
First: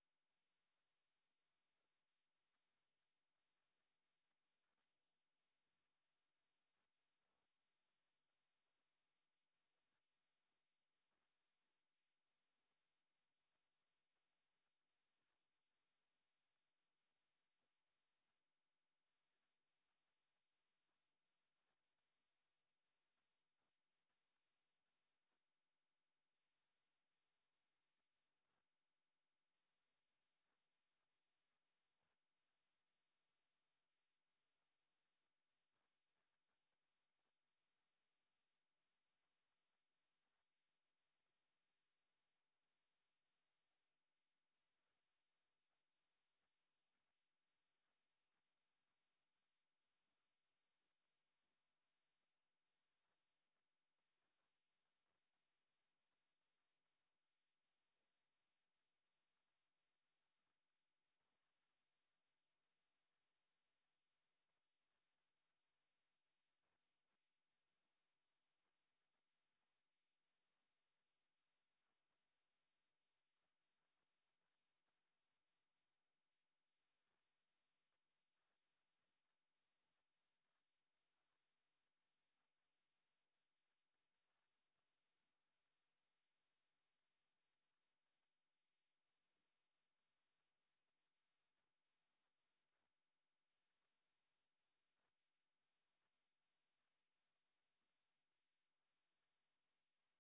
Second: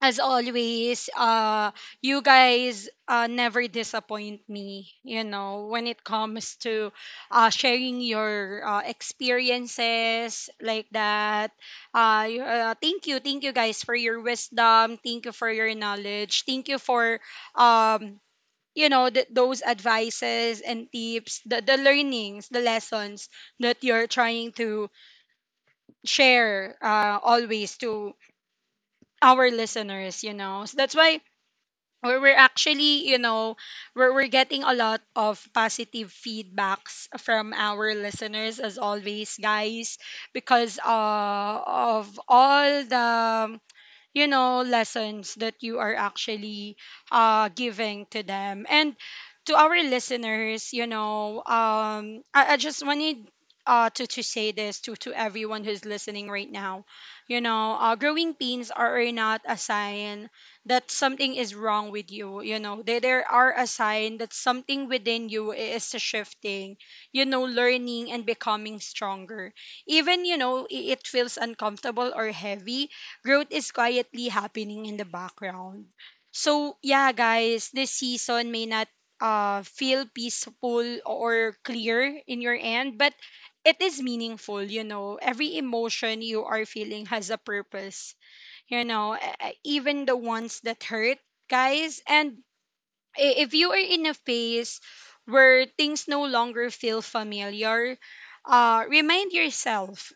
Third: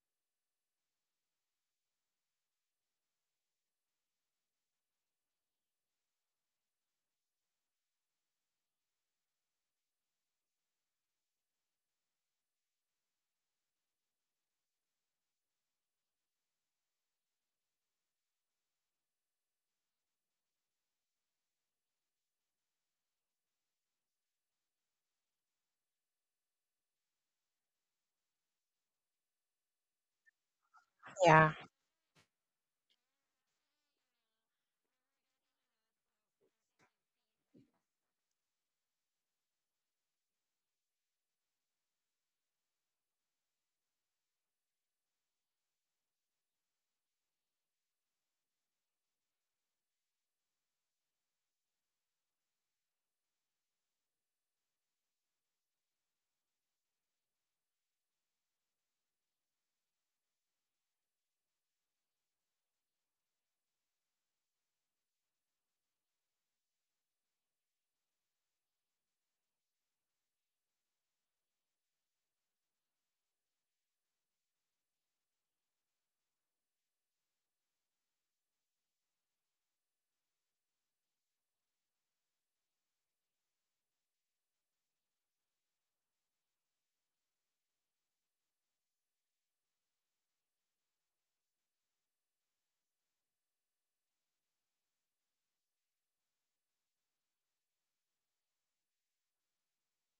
A: as always, you guys never disappoint me, you know, when it comes to sharing your experiences like that. Thank you. Thank you guys for your wisdom. Thank you for your knowledge. Thank you for, um, you know, those advices and tips, the learnings, the lessons that you're trying to share always to our listeners, you know. So that's why
B: Yeah.
A: where we're actually, you know, we're getting a lot of positive feedbacks from our listeners as always, guys, because of all the you know lessons that you are actually giving to them and to our listeners, you know. I just wanted to say this to everyone who's listening right now, you know. Growing pains are not a sign that something is wrong with you, you know, they are a sign that something within you is shifting, you know, learning and becoming stronger, even you know it feels uncomfortable or heavy, growth is quietly happening in the background. So, yeah, guys, this season may not feel peaceful or clear in your end, but it is meaningful, you know. Every emotion you are feeling has a purpose, you know, even the ones that hurt, guys. And if you are in a phase where things no longer feel familiar, remind yourself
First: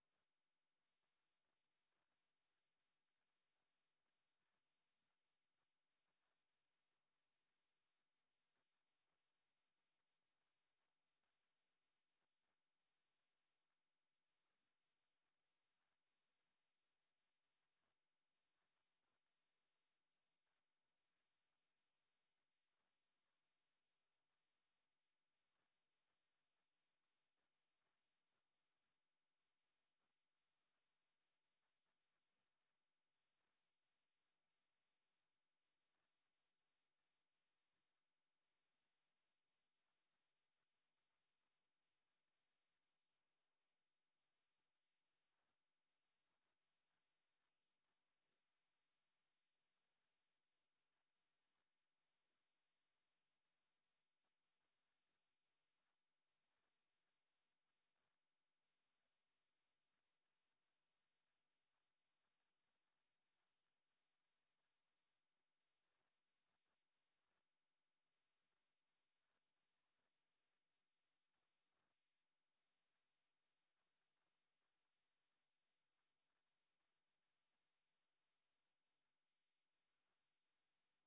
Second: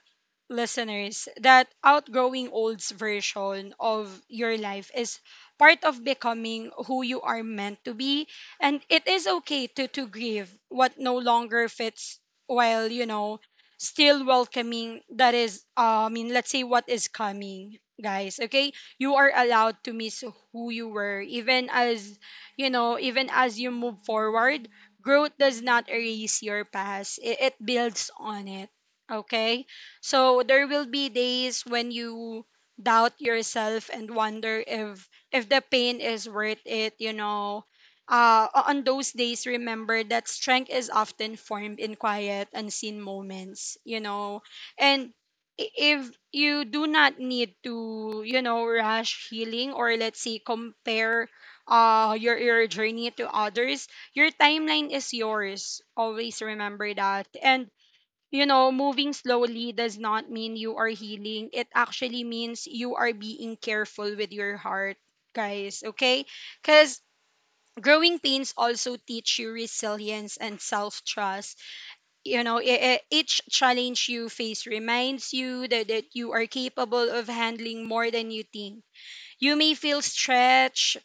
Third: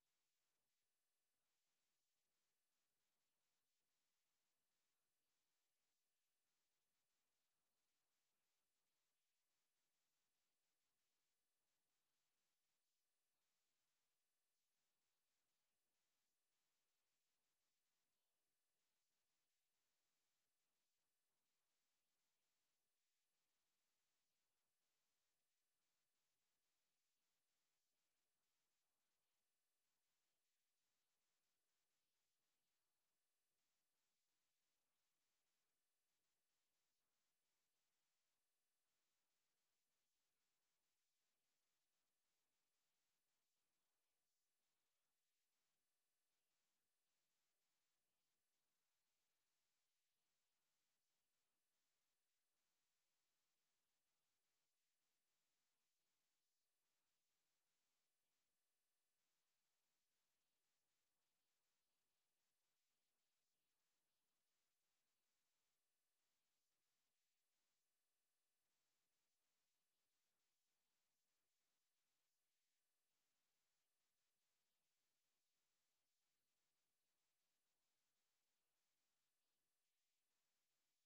A: listeners, that outgrowing old's version of your life is part of becoming who you are meant to be. And it is okay to grieve what no longer fits while, you know, still welcoming that is, I mean, let's say what is coming, guys. Okay. You are allowed to miss who you were, even as, you know, even as you move forward. Growth does not erase your past, it builds on it. Okay? So there will be days when you doubt yourself and wonder if the pain is worth it, you know. On those days, remember that strength is often formed in quiet, unseen moments, you know. And if you do not need to, you know, rush healing or let's say compare your journey to others, your timeline is yours. Always remember that. And you know, moving slowly does not mean you are healing. It actually means you are being careful with your heart, guys, okay? Because growing pains also teach you resilience and self trust. You know, each challenge you face reminds you that you are capable of handling more than you think. You may feel stretched,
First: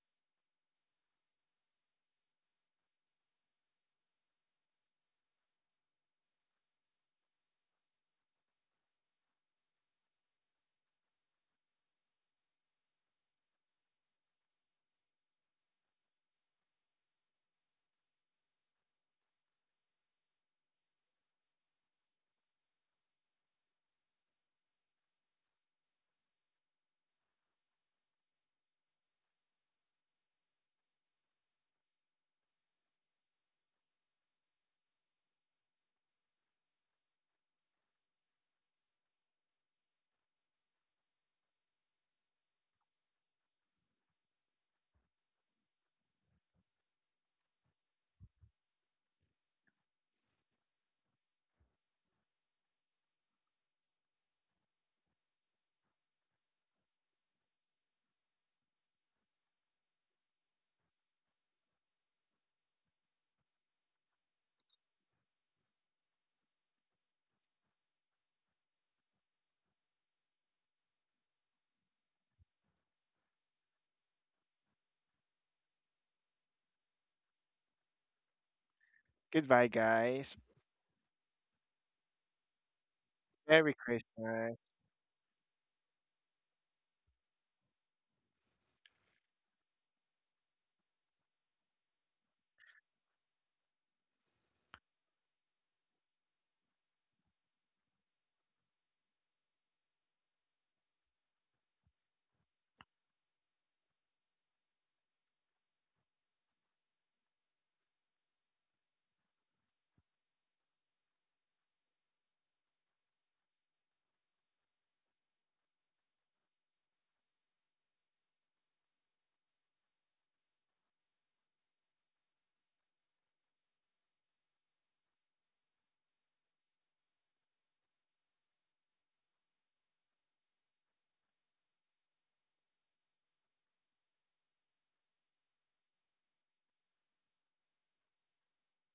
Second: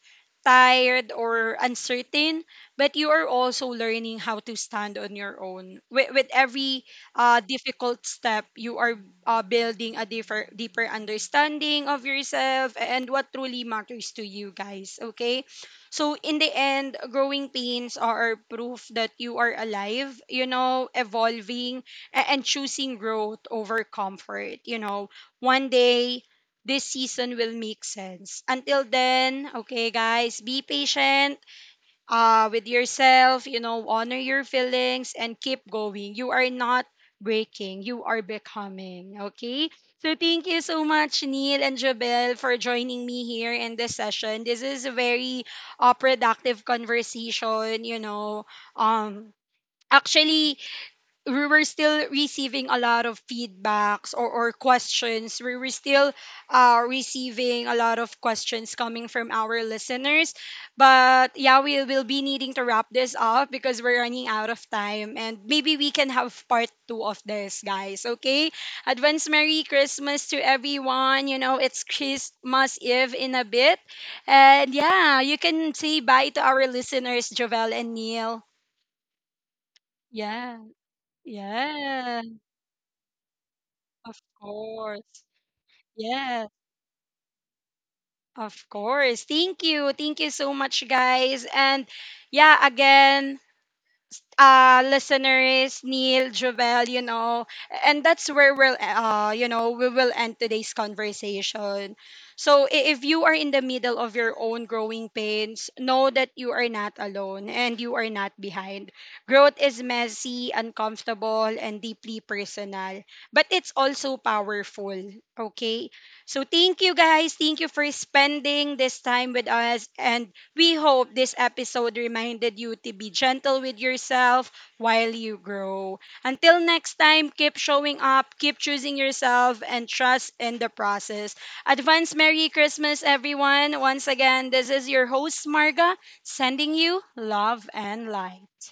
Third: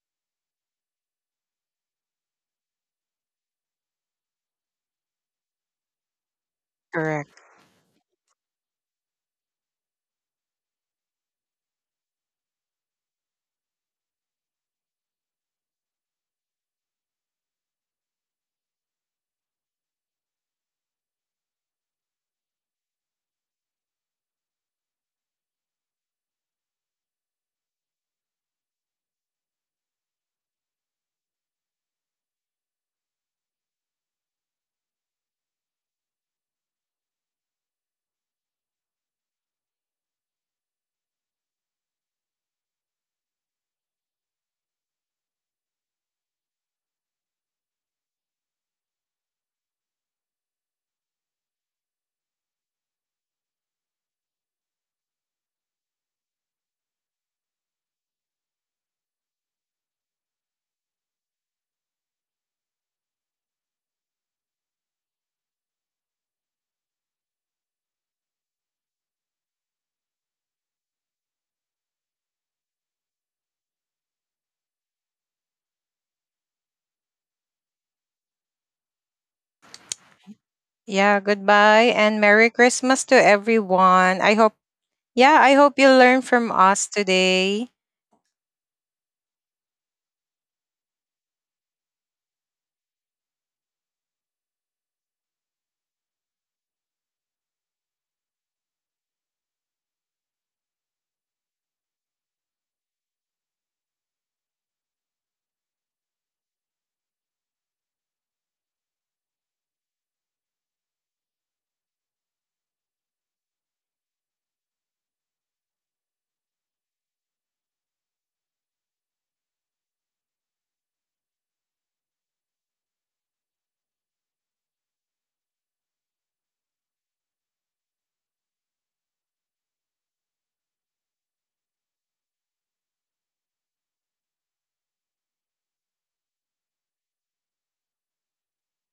A: tired, or uncertain, but you are also learning how to stand on your own. With every
B: Correct.
A: difficult step, you are building a deeper understanding of yourself and what truly matters to you guys. Okay? So, in the end, growing pains are proof that you are alive, you know, evolving, and choosing growth over comfort. You know, one day this season will make sense. Until then, okay, guys, be patient with yourself, you know, honor your feelings and keep going. You are not breaking, you are becoming, okay? So thank you so much, Neil and Jabel, for joining me here in this session. This is a very productive conversation, you know. Um, Actually, we were still receiving a lot of feedbacks or questions. We were still receiving a lot of questions coming from our listeners. But yeah, we will be needing to wrap this up because we're running out of time. And maybe we can have part two of this, guys. Okay? Advance Merry Christmas to everyone. You know, it's Christmas Eve in a bit. And yeah, you can say bye to our listeners, Jovel and Neil.
C: Goodbye, guys.
A: Yeah.
B: Yeah. Goodbye and
A: Yeah.
B: Merry Christmas to
C: Merry
B: everyone.
A: Of
B: I hope,
C: Christmas.
B: yeah,
A: course.
B: I hope you learn from
A: Yes,
B: us today.
A: of course. Thank you. Thank you so much, guys. And yeah, again, listeners, Neil, Jovel, you know, and that's where we'll, you know, we will end today's conversation. So if you are in the middle of your own growing pains, know that you are not alone and you are not behind. Growth is messy, uncomfortable, and deeply personal, but it's also powerful. Okay. So thank you guys. Thank you for spending this time with us and we hope this episode reminded you to be gentle with yourself while you grow. Until next time, keep showing up, keep choosing yourself, and trust in the process. Advance Merry Christmas, everyone. Once again, this is your host, Marga, sending you love and light.